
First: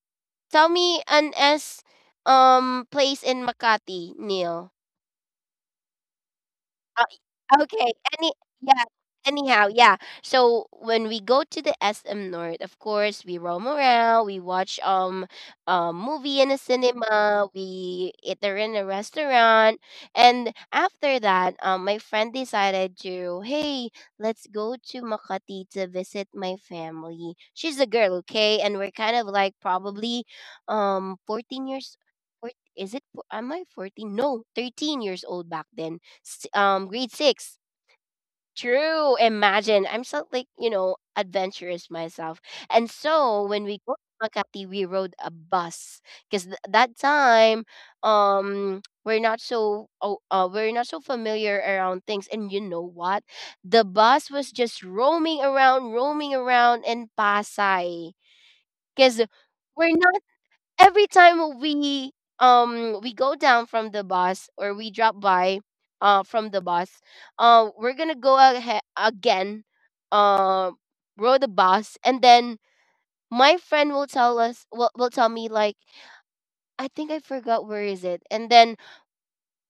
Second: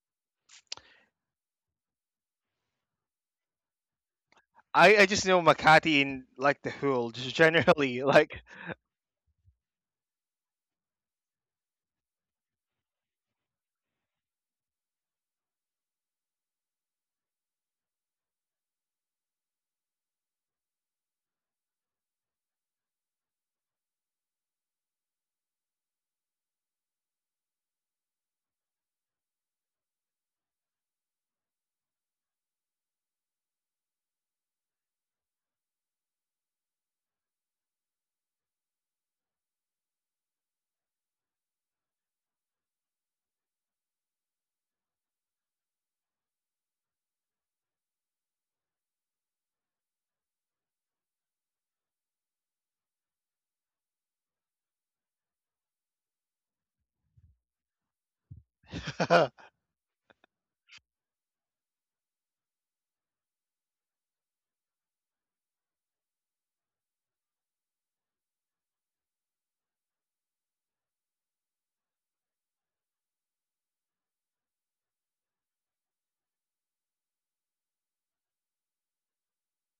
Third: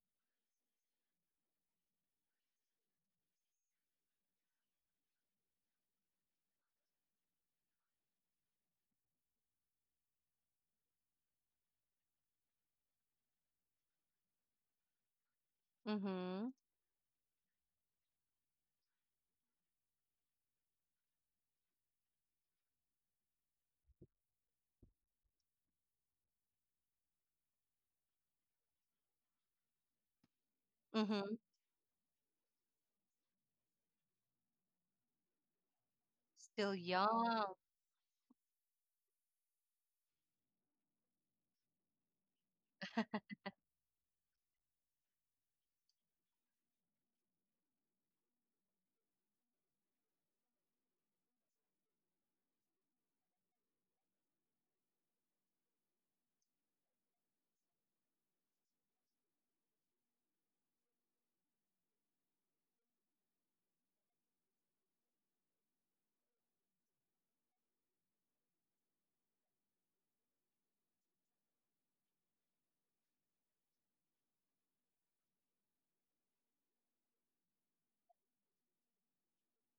Speaker 1: Tell me an S place in Makati, Neil.
Speaker 2: I just know Makati in like the
Speaker 1: Uh,
Speaker 2: whole just
Speaker 1: okay.
Speaker 2: generally,
Speaker 1: Any
Speaker 2: like
Speaker 1: yeah. Anyhow, yeah. So when we go to the SM North, of course, we roam around. We watch a movie
Speaker 3: Mm-hmm.
Speaker 1: in a cinema. We eat there in a restaurant, and after that, my friend decided to hey, let's go to Makati to visit my family. She's a girl, okay, and we're kind of like probably
Speaker 3: Mm-hmm.
Speaker 1: 14 years. four- Am I fourteen? No, 13 years old back then
Speaker 3: Still
Speaker 1: grade
Speaker 3: young.
Speaker 1: 6. True, imagine I'm so like, you know, adventurous myself. And so when we go to Makati, we rode a bus because that time, we're not so we're not so familiar around things. And you know what, the bus was just roaming around, roaming around in Pasay because we're not, every time we, we go down from the bus or we drop by from the bus, we're gonna go ahead again, uh row the bus. And then my friend will tell us, will tell me like, I think I forgot where is it. And then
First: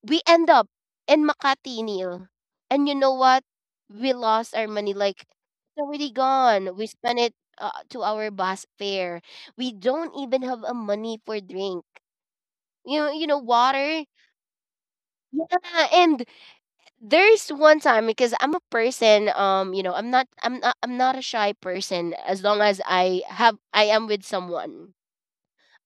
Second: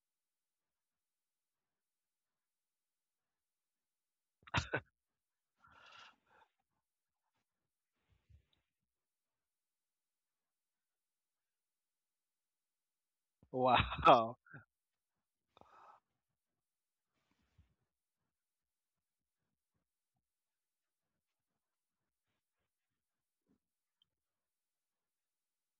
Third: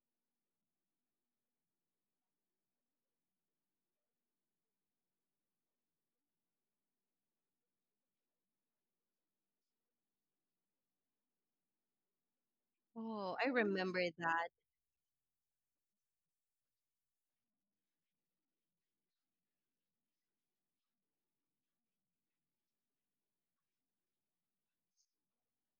Speaker 1: we end up in Makati, Neil. And you know what, we lost our money like it's already gone, we spent it, to our bus fare. We don't even have a money for drink,
Speaker 3: Oh, I remember
Speaker 1: water.
Speaker 2: wow,
Speaker 3: that.
Speaker 1: Yeah, and there's one time because I'm a person, you know, I'm not a shy person. As long as I have, I am with someone,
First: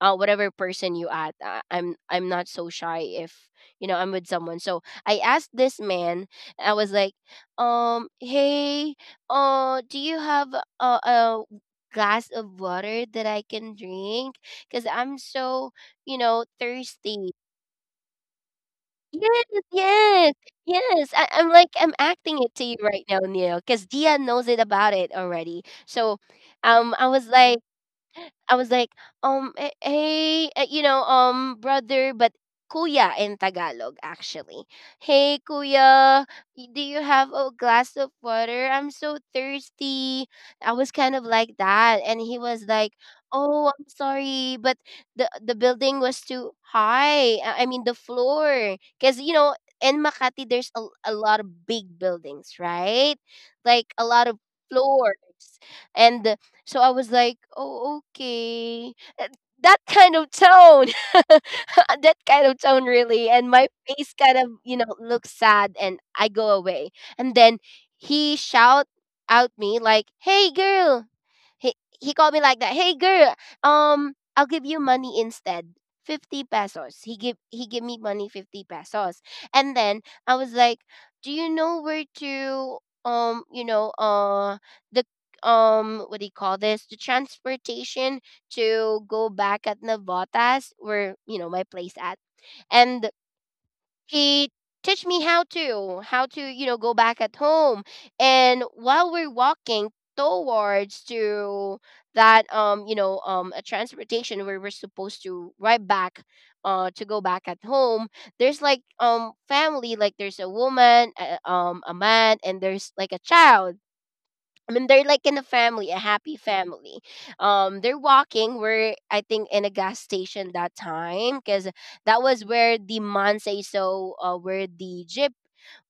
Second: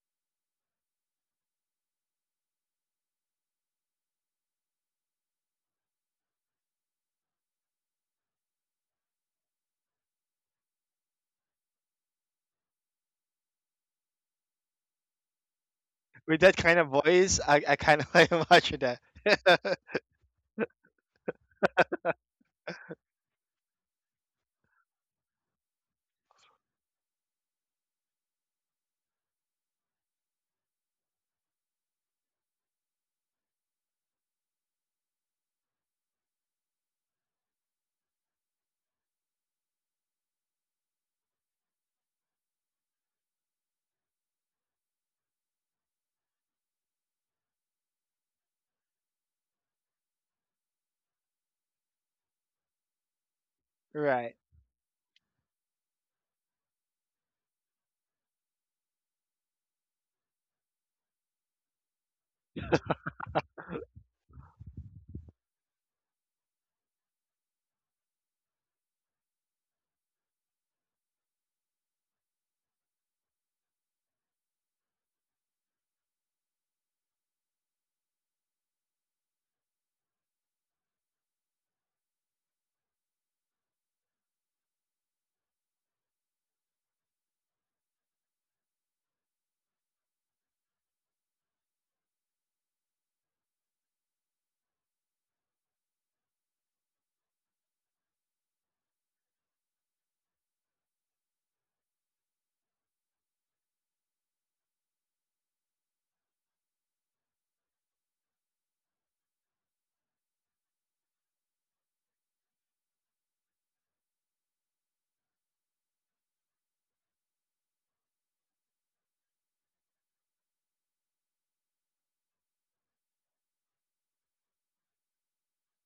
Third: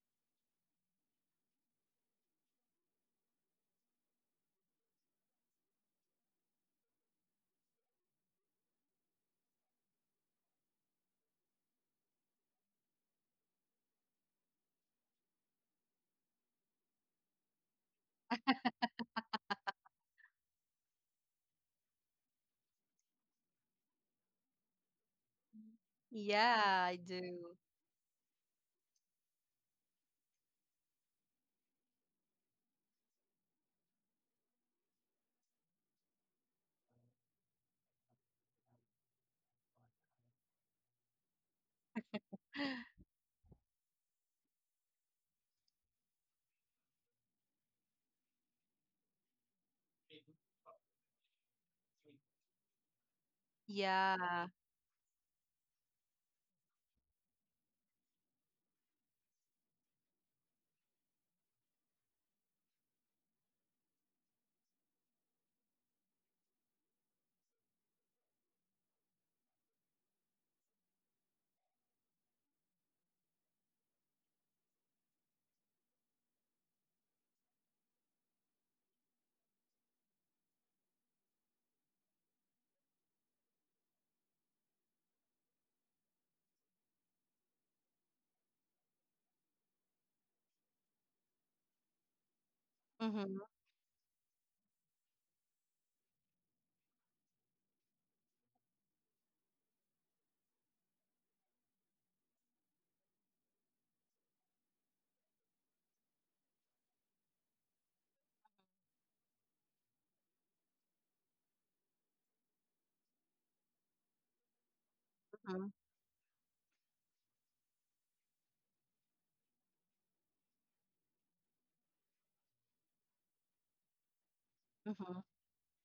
Speaker 1: whatever person you at, I'm not so shy if, you know, I'm with someone. So I asked this man, I was like, hey, do you have a glass of water that I can drink? Because I'm so, you
Speaker 2: with
Speaker 1: know,
Speaker 2: that kind of
Speaker 1: thirsty.
Speaker 2: voice, I kind of like imagine
Speaker 1: Yes,
Speaker 2: that.
Speaker 1: yes, yes. I'm like I'm acting it to you right now, Neil, because Dia knows it about it already. So,
Speaker 3: Yeah, I
Speaker 1: um, I was
Speaker 3: do.
Speaker 1: like, I was like, hey, you know, brother, but kuya in Tagalog, actually. Hey, kuya, do you have a glass of water? I'm so thirsty. I was kind of like that. And he was like, oh, I'm sorry, but the building was too high. I mean, the floor. Because, you know, in Makati, there's a lot of big buildings, right? Like a lot
Speaker 2: Right.
Speaker 1: of
Speaker 3: Yeah.
Speaker 1: floors. And so I was like, oh, okay. That kind of tone, that kind of tone, really. And my face kind of, you know, looks sad and I go away. And then he shout out me like, hey, girl. He called me like that. Hey, girl, I'll give you money instead. 50 pesos. He give me money 50 pesos. And then I was like, "Do you know where to, you know, the." What do you call this, the transportation to go back at Navotas where, you know, my place at. And
Speaker 3: Mm-hmm.
Speaker 1: he teach me how to, you know, go back at home. And while we're walking towards to that, you know, a transportation where we're supposed to ride back, to go back at home, there's like, family, like there's a woman, a man, and there's like a child. I mean, they're like in a family, a happy family. They're walking. I think, in a gas station that time because that was where the Mansei so, where the
Speaker 3: Mm-hmm.
Speaker 1: jeep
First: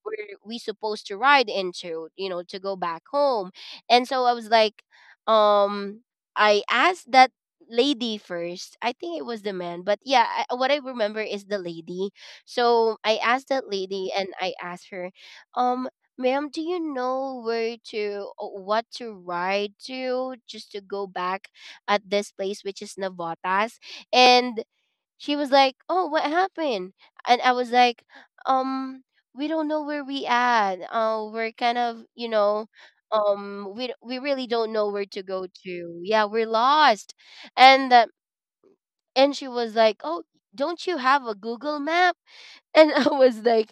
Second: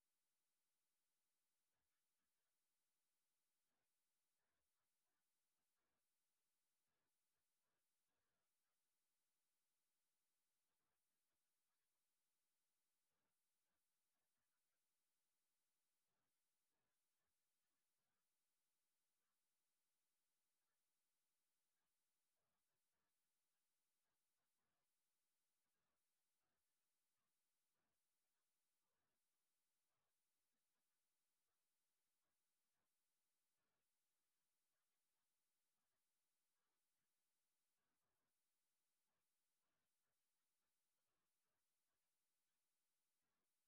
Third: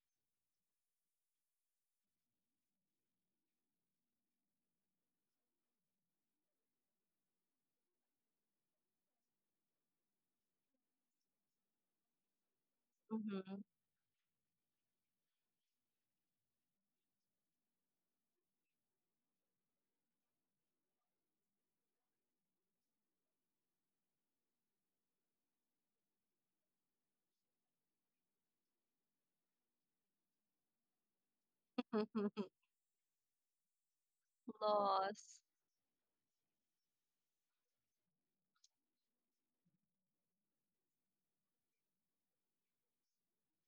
Speaker 1: were we supposed to ride into, you know, to go back home. And so I was like, um, I asked that lady first. I think it was the man, but yeah, I, what I remember is the lady. So I asked
Speaker 3: Mhm.
Speaker 1: that lady, and I asked her, um ma'am, do you know where to, what to ride to just to go back at this place, which is Navotas? And she was like, "Oh, what happened?" And I was like, "Um, we don't know where we at. We're kind of, you know, we really don't know where to
Speaker 3: Loss.
Speaker 1: go to. Yeah, we're lost." And uh, and she was like, "Oh, don't you have a Google map?" And I was like,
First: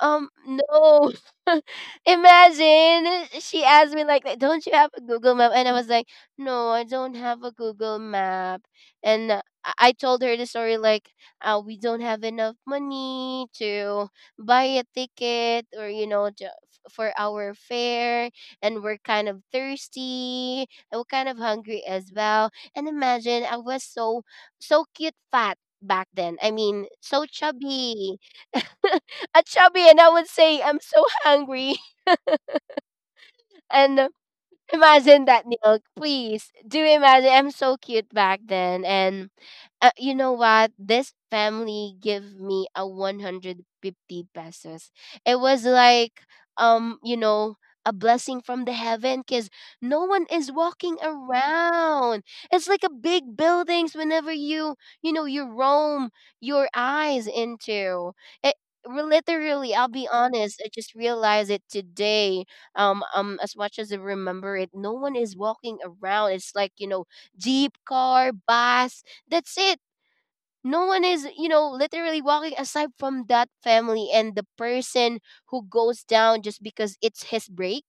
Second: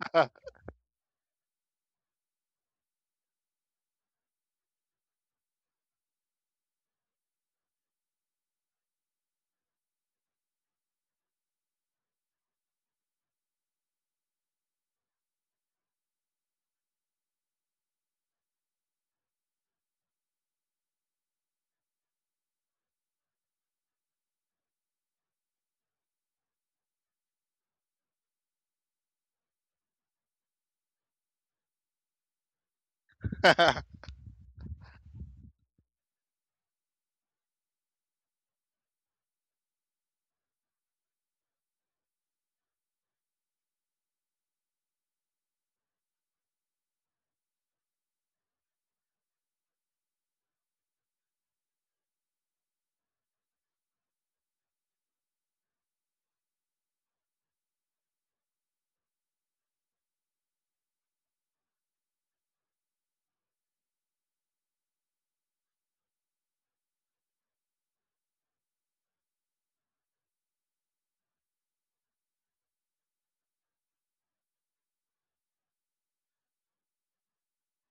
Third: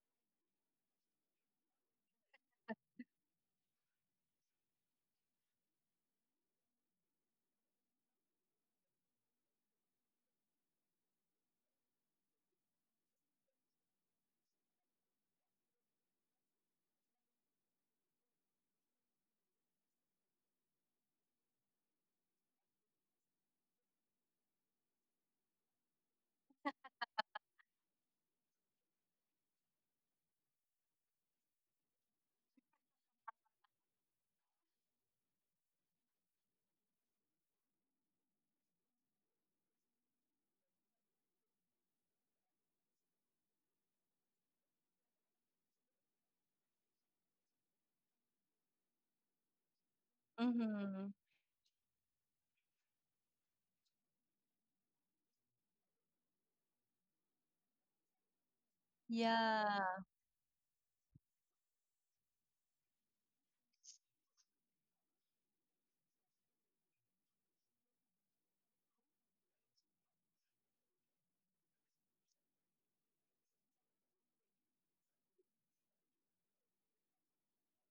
Speaker 1: no. Imagine she asked me like that, don't you have a Google map? And I was like, no, I don't have a Google map. And I told her the story like, we don't have enough money to buy a ticket, or, you know, to, for our fare, and we're kind of thirsty, and we're kind of hungry as well. And imagine I was so, so cute fat back then. I mean, so chubby. At Chubby, and I would say, I'm so hungry. And imagine that, Neil. Please do imagine. I'm so cute back then, and you know what? This family give me a 150 pesos. It was like, you know, a blessing from the heaven because no one is walking
Speaker 3: Mhm.
Speaker 1: around. It's like a big buildings whenever you, you know you roam your eyes into it. Literally, I'll
Speaker 3: Yeah.
Speaker 1: be honest. I just realized it today, as much as I remember it, no one is walking around. It's like, you know, jeep, car, bus. That's it. No one is, you know, literally walking aside from that family and the person who goes down just because it's his break.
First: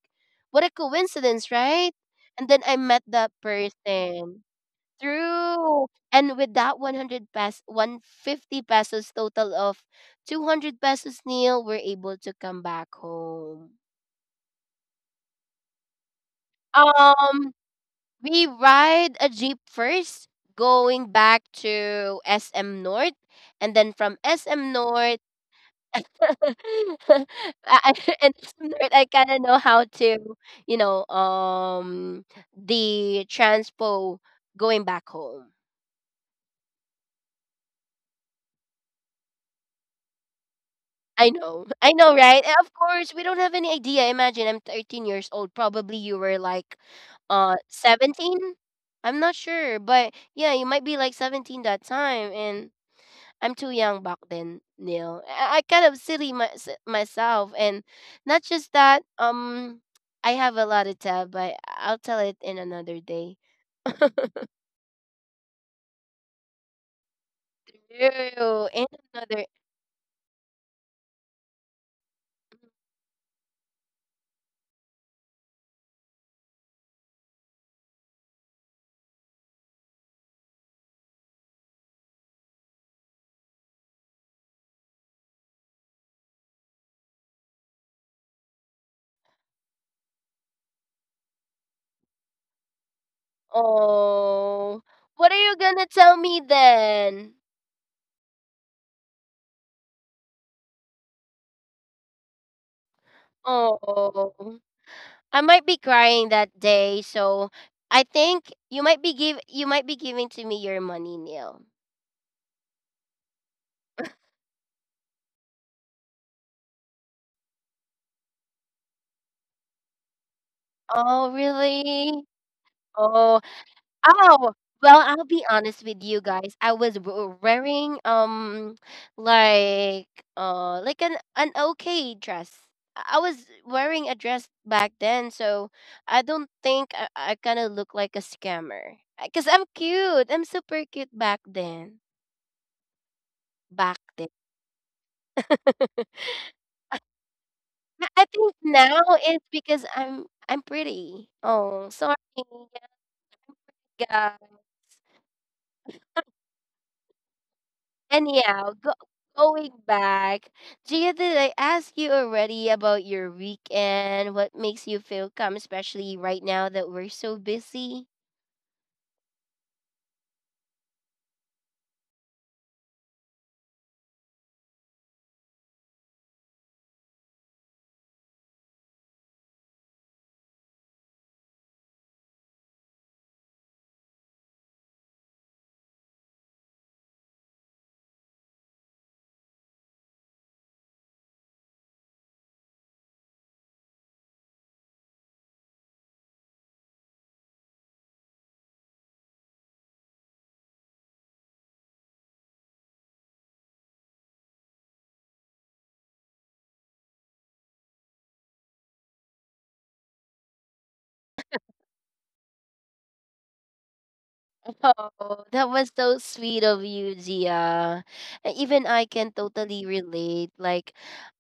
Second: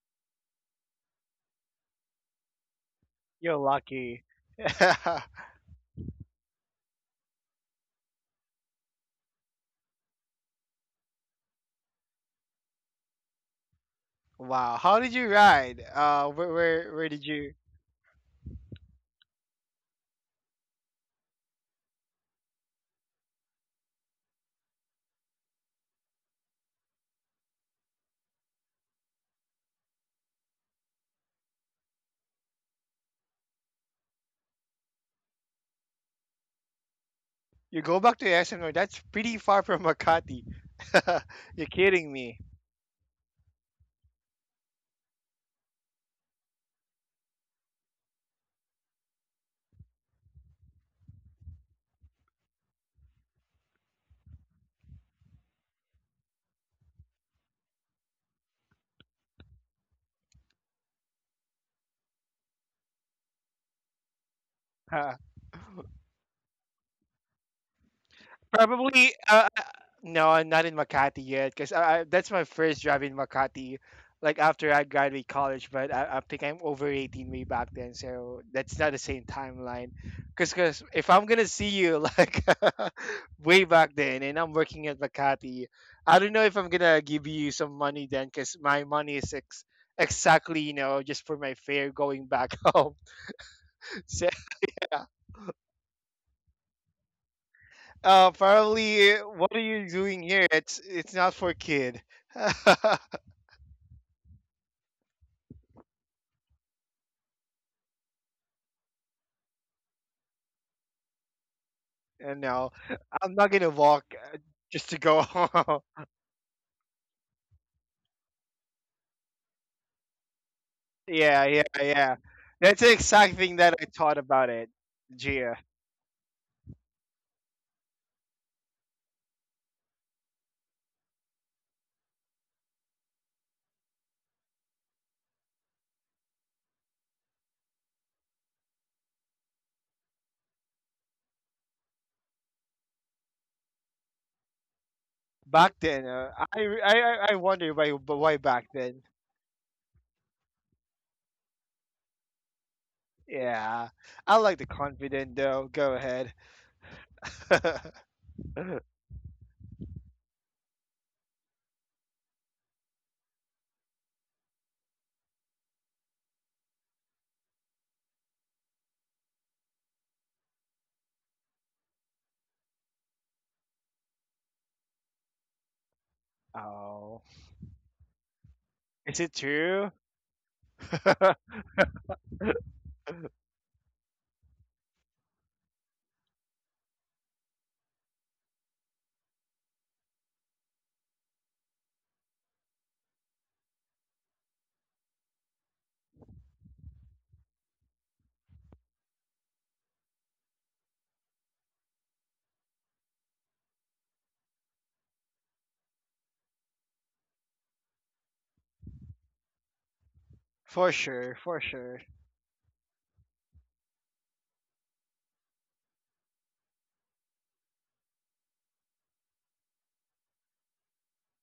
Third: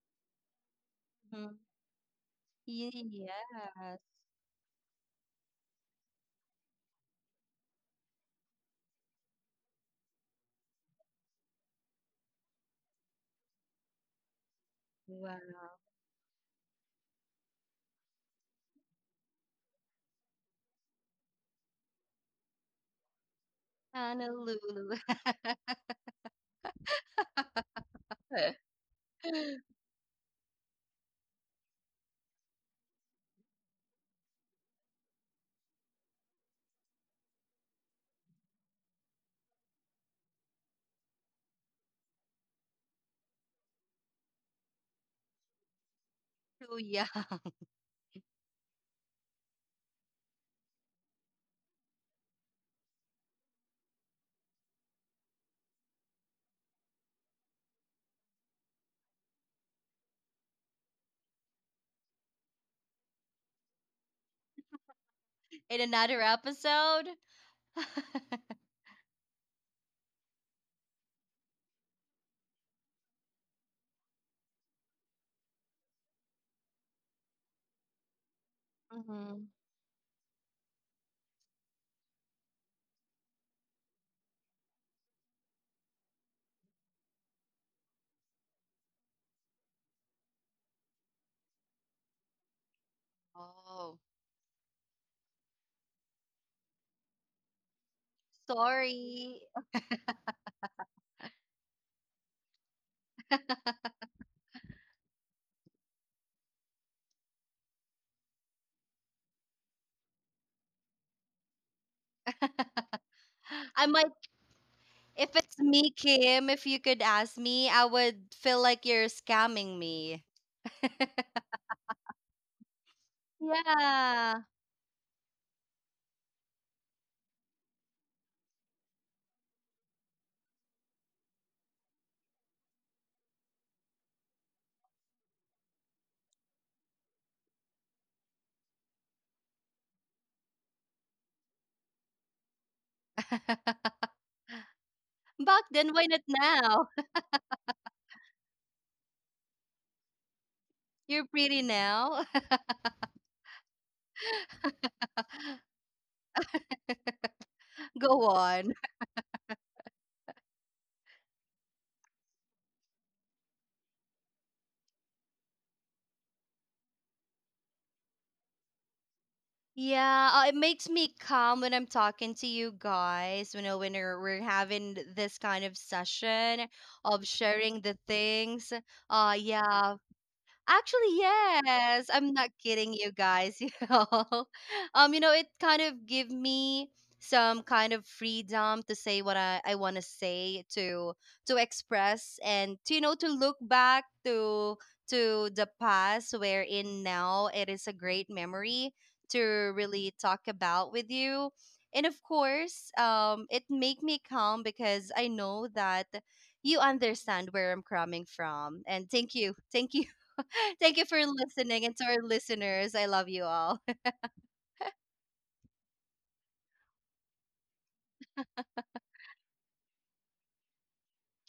Speaker 1: What a coincidence,
Speaker 3: Mhm.
Speaker 1: right? And then I met that
Speaker 2: You're
Speaker 3: Yes.
Speaker 2: lucky.
Speaker 1: person. True. And with that 100 pesos, 150 pesos, total of 200 pesos, Neil, we're able to come back home.
Speaker 2: Wow, how did you
Speaker 3: Wow.
Speaker 2: ride where did
Speaker 1: Um,
Speaker 2: you—
Speaker 1: We ride a jeep first, going back to SM North, and then from SM
Speaker 3: Honolulu.
Speaker 1: North, I, I- and SM North, I kind of know how to, you know, the transpo going back home.
Speaker 2: You go back to Esenor, that's pretty far from Makati. You're
Speaker 1: I
Speaker 2: kidding
Speaker 1: know,
Speaker 2: me.
Speaker 1: right? And of course, we don't have any idea. Imagine I'm 13 years old. Probably you were like,
Speaker 3: Oh, yeah.
Speaker 1: 17. I'm not sure, but yeah, you might be like 17 that time, and I'm too young back then, Neil. I kind of silly my, myself, and not just that. I have a lot to tell, but I'll tell it in another day.
Speaker 3: In another episode.
Speaker 1: True, in
Speaker 2: Probably,
Speaker 1: another.
Speaker 2: no, I'm not in Makati yet, because that's my first job in Makati, like after I graduate college. But I think I'm over 18-way back then, so that's not the same
Speaker 3: Mhm.
Speaker 2: timeline. Because if I'm gonna see you, like way back then, and I'm working at Makati, I don't know if I'm gonna give you some money then, because my money is exactly, just for my fare going back home.
Speaker 3: Oh,
Speaker 2: So.
Speaker 1: Oh, what are you gonna tell me then?
Speaker 2: Probably.
Speaker 3: sorry.
Speaker 2: What are you doing here? It's not for kid. And
Speaker 1: Oh, I might be crying that day, so I think you might be give, you might be giving to me your money, Neil.
Speaker 2: no, I'm not gonna
Speaker 3: I
Speaker 2: walk
Speaker 3: might,
Speaker 2: uh, just to go
Speaker 3: if it's
Speaker 2: home.
Speaker 3: me, Kim, if you could ask me, I would feel like you're scamming me.
Speaker 1: Oh,
Speaker 2: Yeah, yeah,
Speaker 1: really?
Speaker 2: yeah. That's the exact
Speaker 1: Oh.
Speaker 2: thing that I thought
Speaker 3: Yeah.
Speaker 2: about
Speaker 1: Oh,
Speaker 2: it,
Speaker 1: well, I'll be
Speaker 2: Gia.
Speaker 1: honest with you guys. I was wearing like like an okay dress. I was wearing a dress back then, so I don't think I kind of look like a scammer. 'Cause I'm cute. I'm super cute back then. Back then.
Speaker 3: Back
Speaker 2: Back
Speaker 3: then, why
Speaker 2: then,
Speaker 3: not
Speaker 2: uh, I
Speaker 3: now?
Speaker 2: I I I wonder why
Speaker 1: I
Speaker 2: why
Speaker 1: think
Speaker 2: back then.
Speaker 1: now it's because I'm
Speaker 3: You're
Speaker 1: pretty.
Speaker 3: pretty
Speaker 1: Oh, sorry,
Speaker 3: now.
Speaker 1: yeah,
Speaker 2: Yeah, I like the
Speaker 1: guys.
Speaker 2: confident though. Go ahead.
Speaker 3: Go on.
Speaker 1: Anyhow, go, going back, Gia, did I ask you already about your weekend? What makes you feel calm, especially right now that we're so busy?
Speaker 3: Yeah, it makes me calm when I'm talking to you guys. You know, when we're having this kind of session
Speaker 2: Oh,
Speaker 3: of sharing the things.
Speaker 2: is it
Speaker 3: Uh,
Speaker 2: true?
Speaker 3: yeah, Actually, yes. I'm not kidding you guys, you know. You know, it kind of give me some kind of freedom to say what I want to say, to express and to, you know, to look back to the past wherein now it is a great memory to really talk about with you. And of course, it make me calm because I know that you understand where I'm coming from. And thank you. Thank you. Thank
Speaker 2: For
Speaker 3: you for
Speaker 2: sure, for
Speaker 3: listening, and to
Speaker 2: sure.
Speaker 3: our listeners, I love you all.
Speaker 1: Oh, that was so sweet of you, Gia. Even I can totally relate. Like,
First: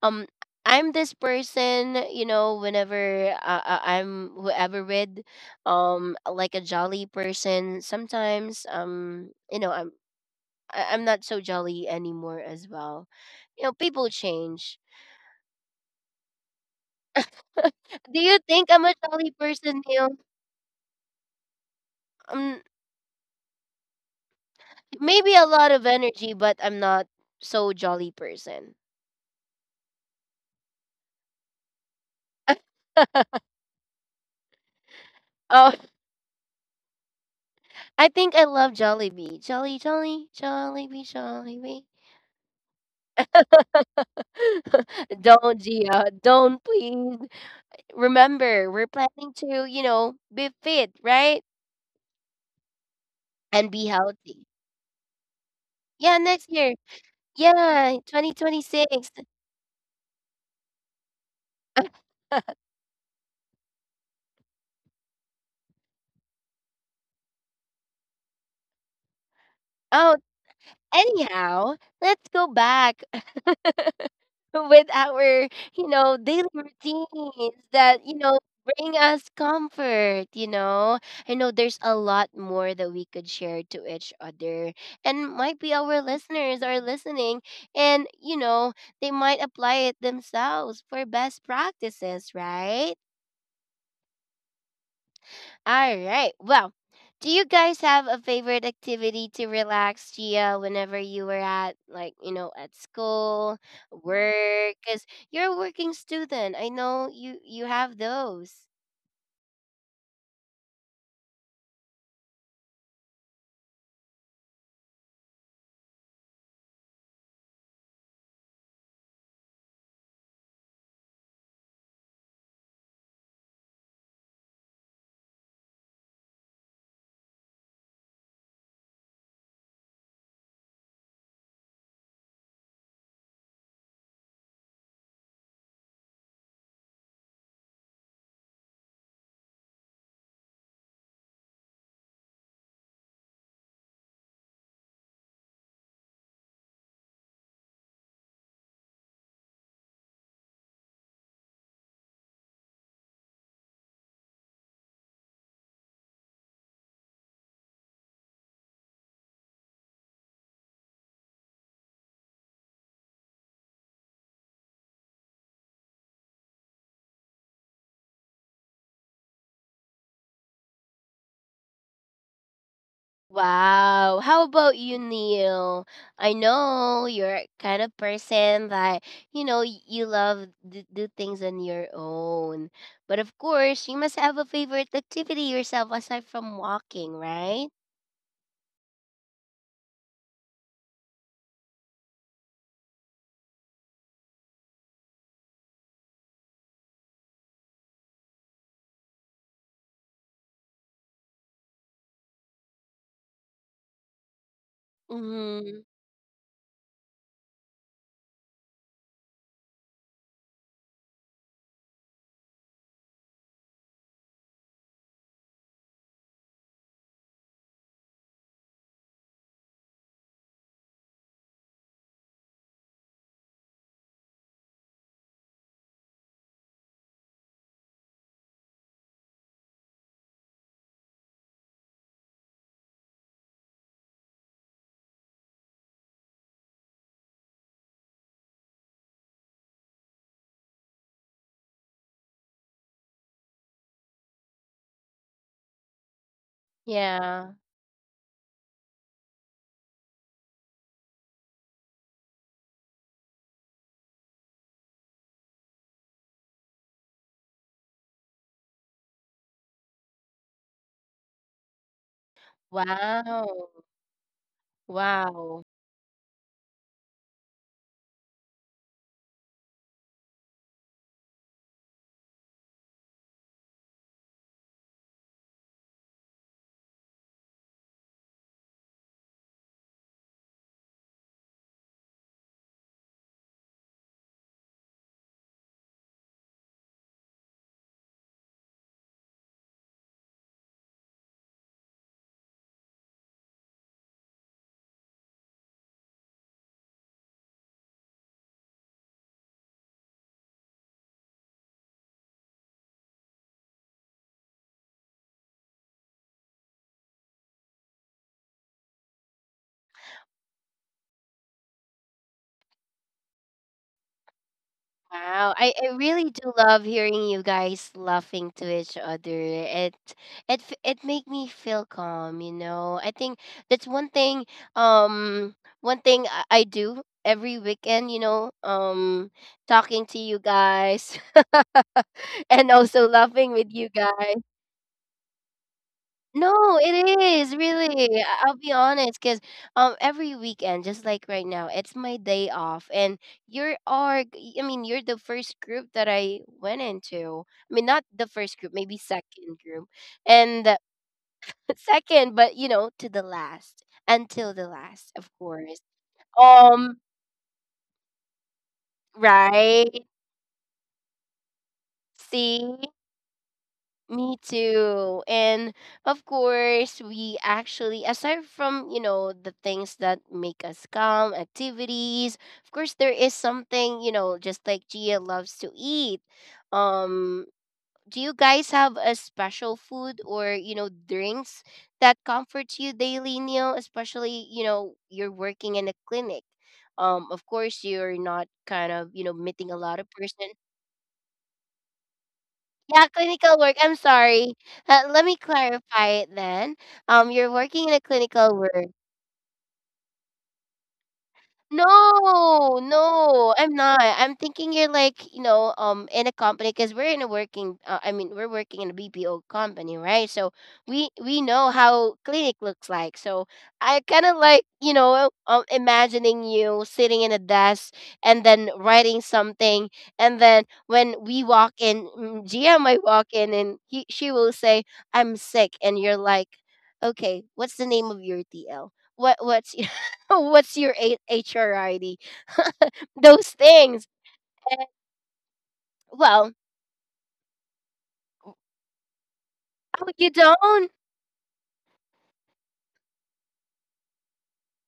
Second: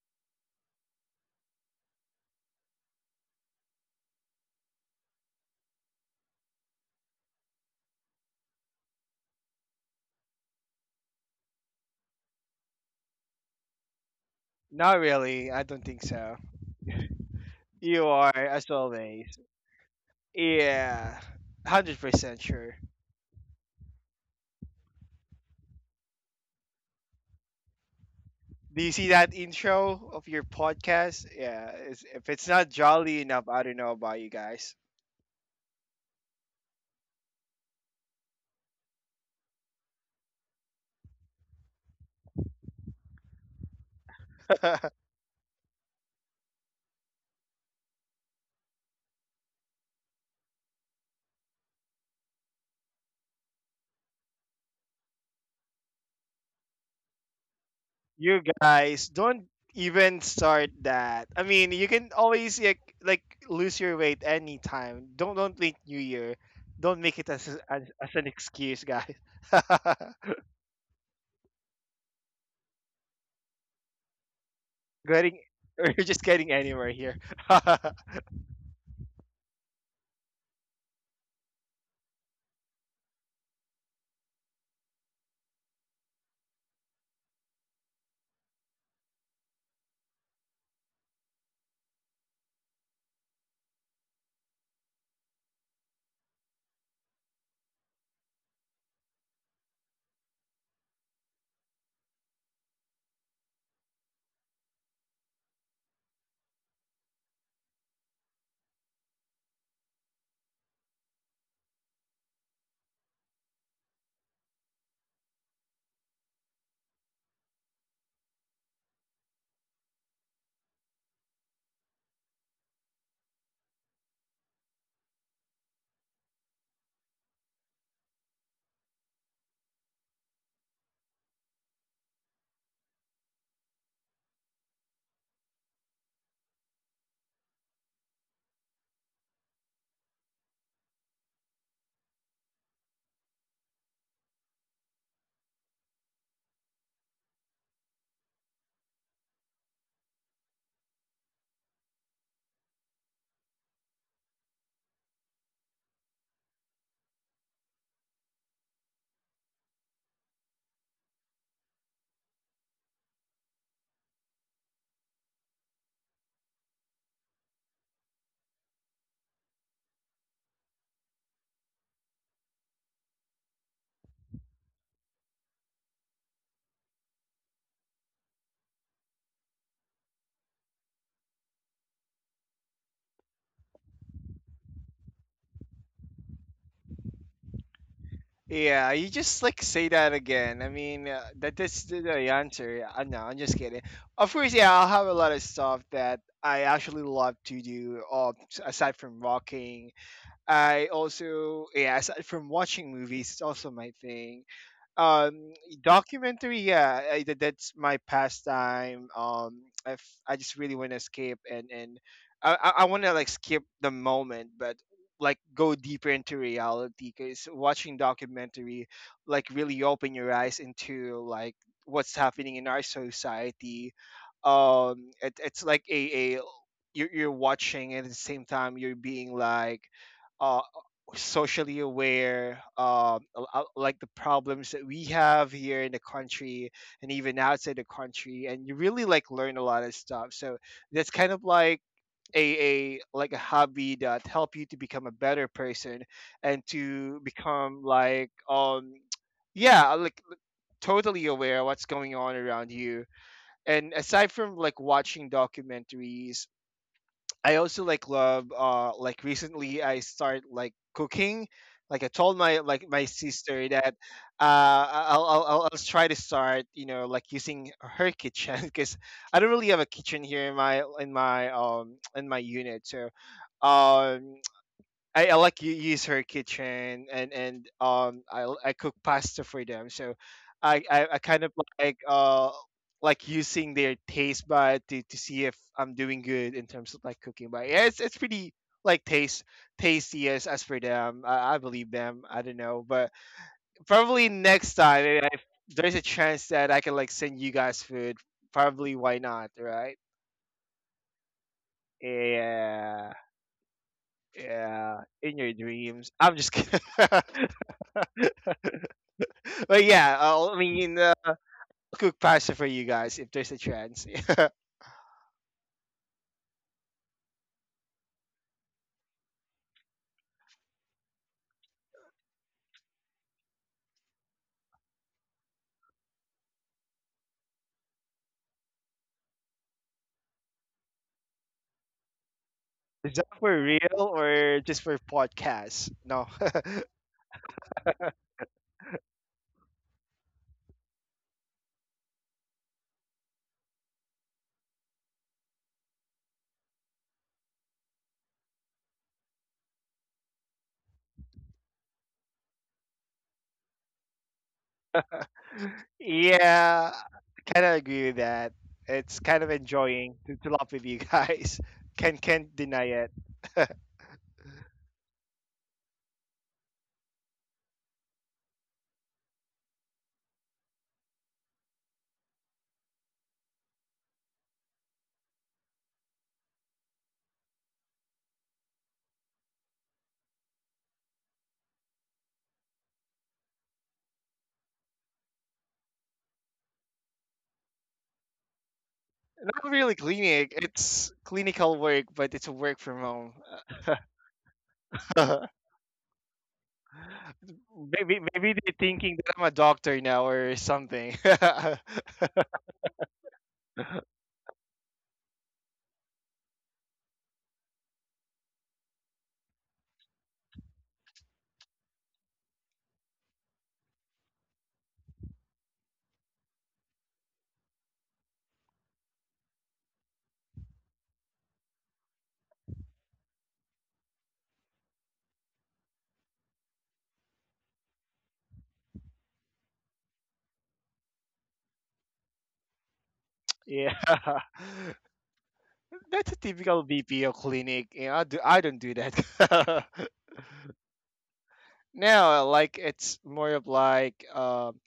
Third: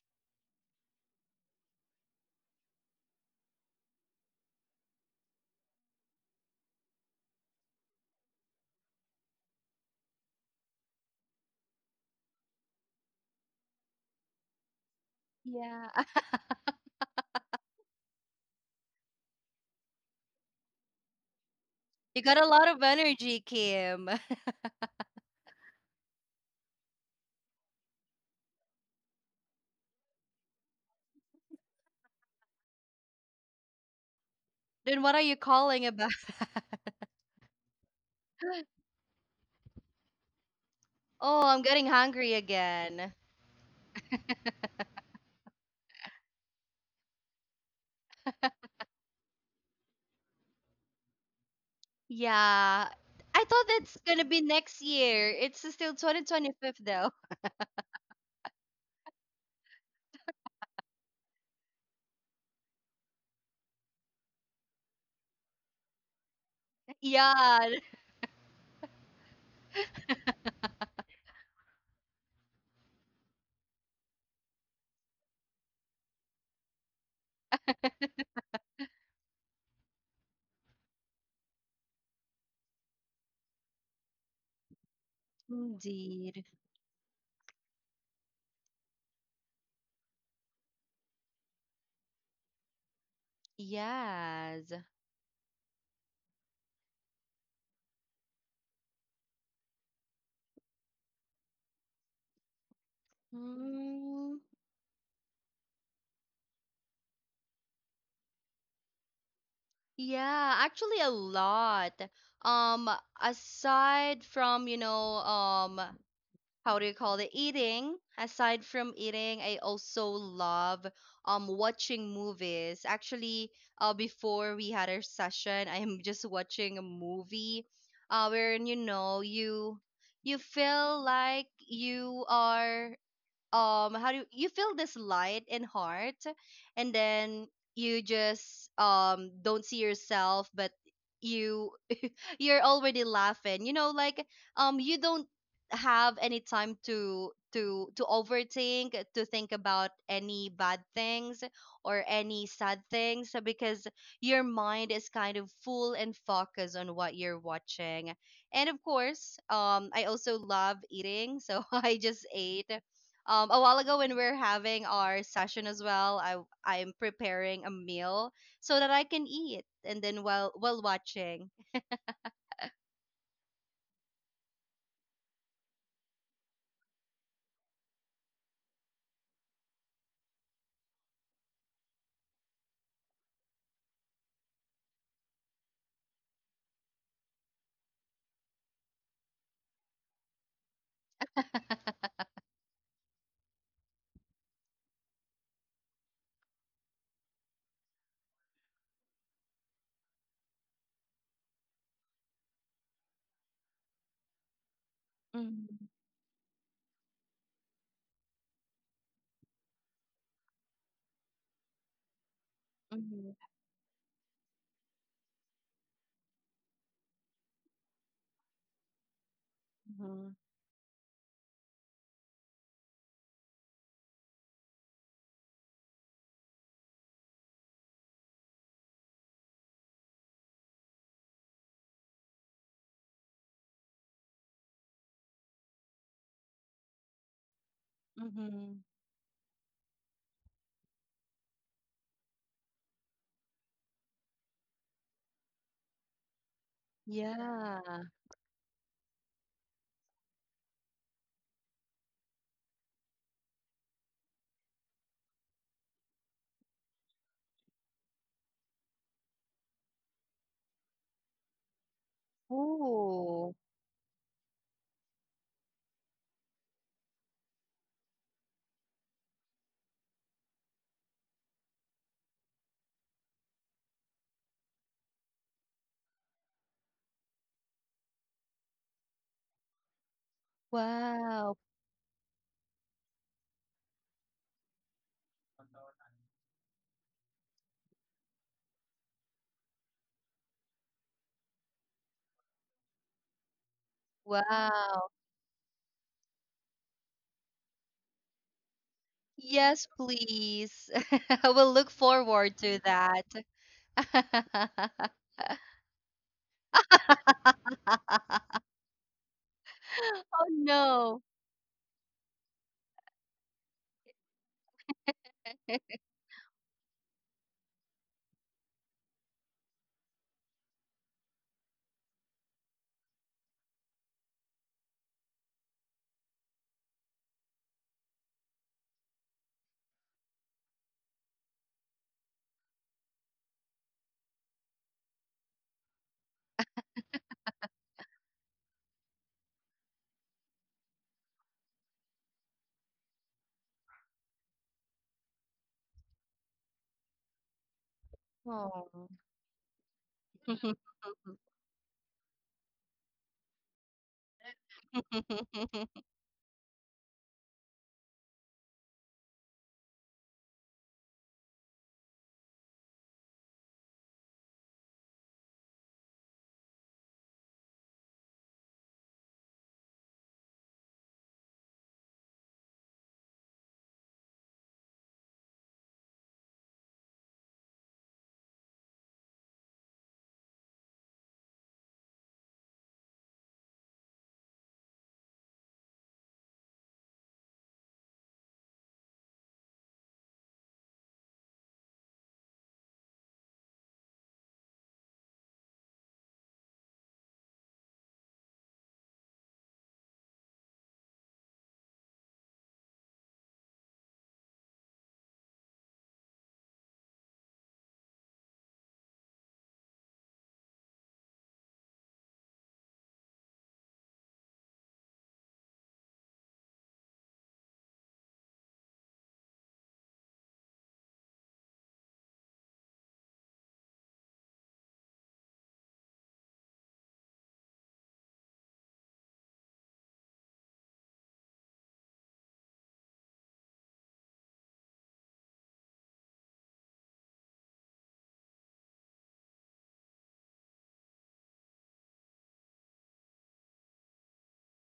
Speaker 1: um, I'm this person, you know, whenever I'm whoever with, like a jolly person. Sometimes, you know, I'm not so jolly anymore as well. You know, people change.
Speaker 2: Not really. I don't
Speaker 3: Yeah.
Speaker 2: think so. You
Speaker 1: Do you
Speaker 2: are,
Speaker 1: think
Speaker 2: as
Speaker 1: I'm a jolly
Speaker 2: always.
Speaker 1: person, Neil?
Speaker 2: Yeah, hundred
Speaker 3: You got
Speaker 2: percent
Speaker 3: a
Speaker 1: Um,
Speaker 3: lot
Speaker 2: sure.
Speaker 3: of energy, Kim.
Speaker 1: maybe a lot of energy, but I'm not so jolly person.
Speaker 2: Do you see that intro of your podcast? Yeah, it's, if it's not jolly enough, I don't know about you guys.
Speaker 3: Then what are you
Speaker 1: oh,
Speaker 3: calling about?
Speaker 1: I think I love Jollibee. Jolly, jolly, Jollibee,
Speaker 3: Oh, I'm
Speaker 1: Jollibee.
Speaker 3: getting hungry again.
Speaker 1: don't, Gia. Don't, please. Remember, we're planning to, you know, be fit, right?
Speaker 3: Yeah. I thought
Speaker 1: And be
Speaker 3: that's gonna be
Speaker 1: healthy.
Speaker 3: next year. It's still
Speaker 1: Yeah, next year.
Speaker 3: 2025 though.
Speaker 1: Yeah,
Speaker 2: You guys
Speaker 1: 2026.
Speaker 2: don't even start that. I mean, you can always like lose your weight anytime. Don't think New Year. Don't make it as
Speaker 3: Yeah,
Speaker 2: as, as an excuse, guys.
Speaker 1: Oh, anyhow, let's go back with
Speaker 2: getting
Speaker 1: our, you
Speaker 2: we're
Speaker 1: know,
Speaker 2: just
Speaker 1: daily
Speaker 2: getting anywhere here.
Speaker 1: routines that, you know, bring us comfort, you know. I know there's a lot more that we could share to each other. And might be our
Speaker 3: indeed.
Speaker 1: listeners are listening and, you know, they might apply it themselves for best practices, right?
Speaker 3: Yes.
Speaker 1: All right. Well, do you guys have a favorite activity to relax, Gia, whenever you were at, like, you know, at school,
Speaker 3: Mm,
Speaker 1: work? Because you're a working student. I know you have those.
Speaker 3: yeah, actually a lot. Um, aside from, you know, how do you call it, eating, aside from eating, I also love watching movies. Actually, before we had our session, I am just watching a movie, wherein, you know, you feel like you are, how do you, you feel this light in heart, and then you just don't see yourself, but you you're already laughing, you know, like you don't have any time to to overthink, to think about any bad things or any sad things, because your mind is kind of full and focused on what you're watching. And of course, um, I also love eating, so I just ate a while ago. When we're having our session as well, I I'm preparing a meal so that I can eat, and then while watching.
Speaker 1: Wow. How about you, Neil? I know you're a kind of person that, you know, you love to do things on your own. But of course, you must have a favorite activity yourself aside from walking, right?
Speaker 2: Yeah, you just like say that again. I mean, that's the answer. Yeah, no, I'm just kidding. Of course, yeah, I'll have a lot of stuff that I actually love to do. Aside from walking, I also, yeah, aside from watching movies, it's also my thing, um
Speaker 1: Mm-hmm.
Speaker 2: documentary. Yeah, that's my pastime. Um, if I just really want to escape and I want to like
Speaker 3: Mhm,
Speaker 2: skip the moment, but like go deeper into reality because watching documentary like really open your
Speaker 3: mhm,
Speaker 2: eyes into like what's happening in our society. It's like a, you're watching, and at the same time you're being like uh, socially aware, like the problems that we have here in the country and even outside the country, and you
Speaker 3: mhm.
Speaker 2: really like learn a lot of stuff. So that's kind of like a like a hobby that help you to become a better person and to
Speaker 1: Yeah.
Speaker 2: become
Speaker 3: Yeah.
Speaker 2: like, um, yeah, like totally aware of what's going on around you. And aside from like watching documentaries, I also like love, like recently I start like cooking. Like I told my, like my
Speaker 1: Wow.
Speaker 3: Oh.
Speaker 2: sister that, uh, I'll
Speaker 1: Wow.
Speaker 2: I'll try to start, you know, like using her kitchen because I don't really have a kitchen here in my in my unit. So um, I like you use her kitchen and I cook pasta for them. So I kind of
Speaker 3: Wow,
Speaker 2: like, uh, like using their taste bud to see if I'm doing good in terms of like cooking. But yeah, it's pretty like taste tasty as for them. I believe them. I don't know, but probably next time,
Speaker 3: wow.
Speaker 2: eh, if there's a chance that I can like send you guys food. Probably, why not,
Speaker 3: Yes,
Speaker 2: right?
Speaker 3: please. I will look forward to
Speaker 2: Yeah,
Speaker 3: that.
Speaker 2: yeah. In your dreams. I'm just kidding. But yeah,
Speaker 3: Oh
Speaker 2: I mean,
Speaker 3: no.
Speaker 2: cook pasta for you guys if there's a chance.
Speaker 1: Wow. I really do love hearing you guys laughing to each other. It make me feel calm, you know. I think that's one thing, um one thing I do every weekend, you know, talking to you guys and also
Speaker 2: Is that
Speaker 1: laughing
Speaker 2: for
Speaker 1: with you
Speaker 2: real
Speaker 1: guys.
Speaker 2: or just for podcasts? No.
Speaker 1: No, it is really. I'll be honest, 'cause every weekend, just like right now, it's my day off, and I mean you're the first group that I went into. I mean not the first group, maybe
Speaker 3: Oh.
Speaker 1: second group, and the- second, but you know to the last, until the last, of course.
Speaker 2: Yeah,
Speaker 1: Um,
Speaker 2: I kind of agree with that. It's kind of
Speaker 1: right?
Speaker 2: enjoying to laugh with you guys. Can can't
Speaker 1: See.
Speaker 2: deny it.
Speaker 1: Me too. And of course, we actually, aside from, you know, the things that make us calm, activities, of course, there is something, you know, just like Gia loves to eat. Um, do you guys have a special food or, drinks that comforts you daily, Neil? Especially, you're working in a clinic. Of course, you're not kind of, meeting
Speaker 2: Not
Speaker 1: a
Speaker 2: really
Speaker 1: lot of person.
Speaker 2: clinic. It's clinical work, but it's work from
Speaker 1: Yeah,
Speaker 2: home.
Speaker 1: clinical work. I'm sorry. Let me clarify it then. You're working in a
Speaker 2: Maybe
Speaker 1: clinical
Speaker 2: they're
Speaker 1: work.
Speaker 2: thinking that I'm a doctor now or something.
Speaker 1: No, no, I'm not. I'm thinking you're like, in a company because we're in a working. I mean, we're working in a BPO company, right? So we know how clinic looks like. So I kind of like, imagining you sitting in a desk and then writing something, and then when we walk in, Gia might walk in, and he she will say, "I'm sick," and you're like, "Okay, what's the name of your TL? What's what's your A- HRID? Those
Speaker 2: Yeah.
Speaker 1: things. And,
Speaker 2: That's a
Speaker 1: well,
Speaker 2: typical BPO clinic. You know, I do, I don't do that.
Speaker 1: oh, you don't?
Speaker 2: No, like it's more of like,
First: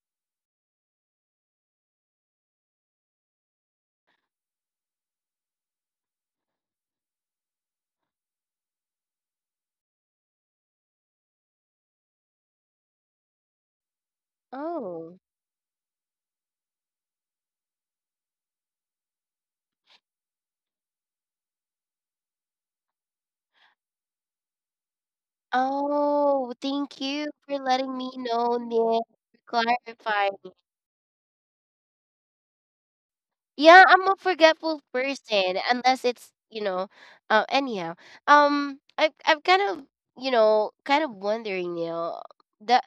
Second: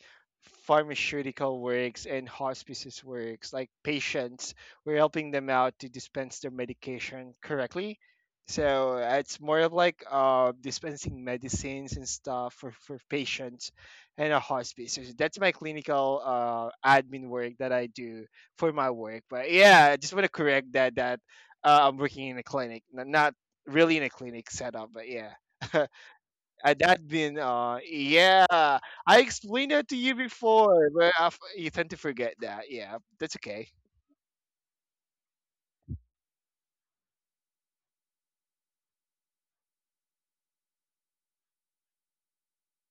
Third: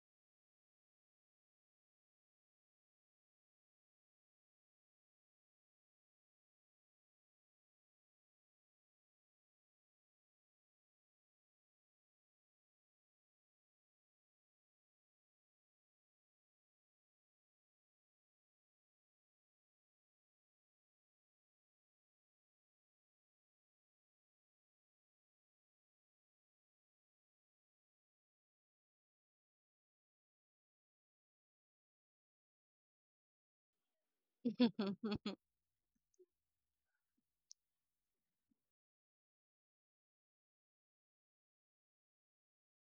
Speaker 2: pharmaceutical works and hospices works, like patients. We're helping them out to dispense their medication correctly. So it's more of like, dispensing medicines and stuff for patients and a hospice. So
Speaker 1: Oh.
Speaker 2: that's my clinical, admin work that I do for my work. But yeah, I just want to correct that I'm working in a clinic, not really in a clinic setup, but yeah.
Speaker 1: Oh, thank
Speaker 2: That
Speaker 1: you
Speaker 2: admin,
Speaker 1: for letting me
Speaker 2: yeah.
Speaker 1: know, Nick,
Speaker 2: I
Speaker 1: for
Speaker 2: explained that to you
Speaker 1: clarifying.
Speaker 2: before, but you tend to forget that. Yeah, that's okay.
Speaker 1: Yeah, I'm a forgetful person unless it's, you know, anyhow. I'm kind of, you know, kind of wondering, you know, the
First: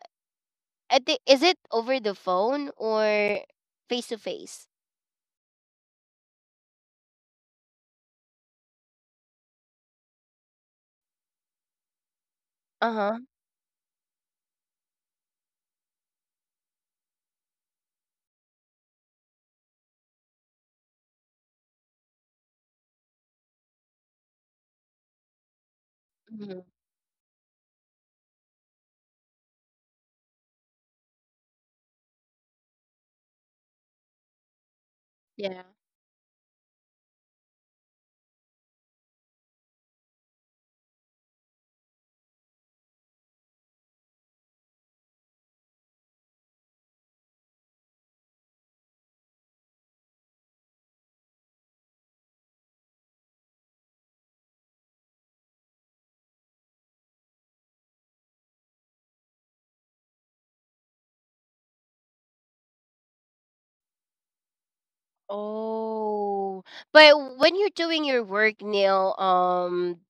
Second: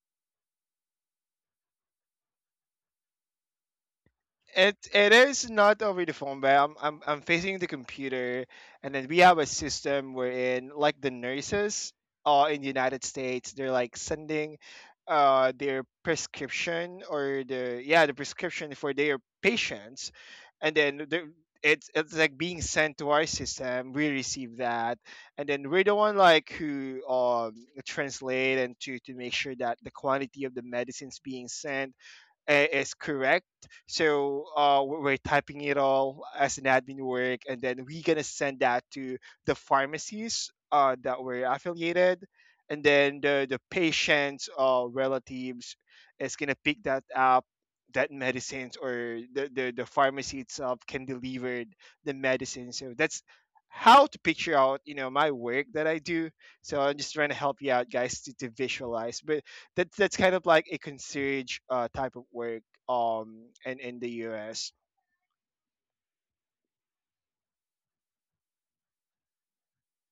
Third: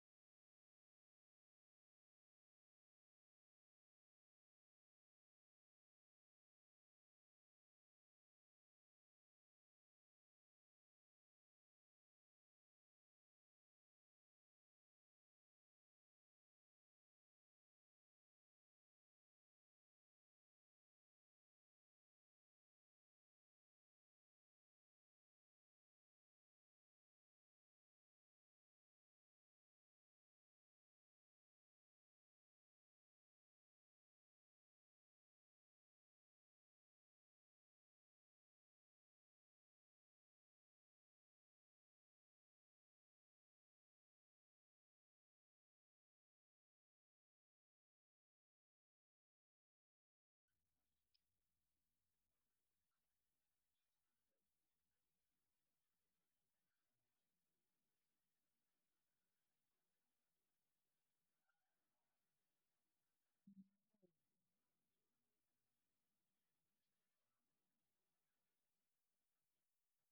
Speaker 1: I think is it over the phone or face to face?
Speaker 2: It is not over the phone, but I'm facing the computer, and then we have a system wherein like the nurses, in the United
Speaker 1: Uh-huh.
Speaker 2: States, they're like sending, their prescription or the, yeah, the prescription for their patients, and then the it's like being sent to our system. We receive that, and then we're the one like
Speaker 1: Hmm.
Speaker 2: who, um, translate and to make sure that the quantity of the medicines being sent is correct. So we're typing
Speaker 1: Yeah.
Speaker 2: it all as an admin work, and then we're gonna send that to the pharmacies, that we're affiliated, and then the patients, relatives is gonna pick that up. That medicines or the, the pharmacy itself can deliver the medicine. So that's how to picture out, you know, my work that I do. So I'm just trying to help you out, guys, to visualize. But that's kind of like a concierge, type of work in the US.
Speaker 1: Oh, but when you're doing your work, Neil,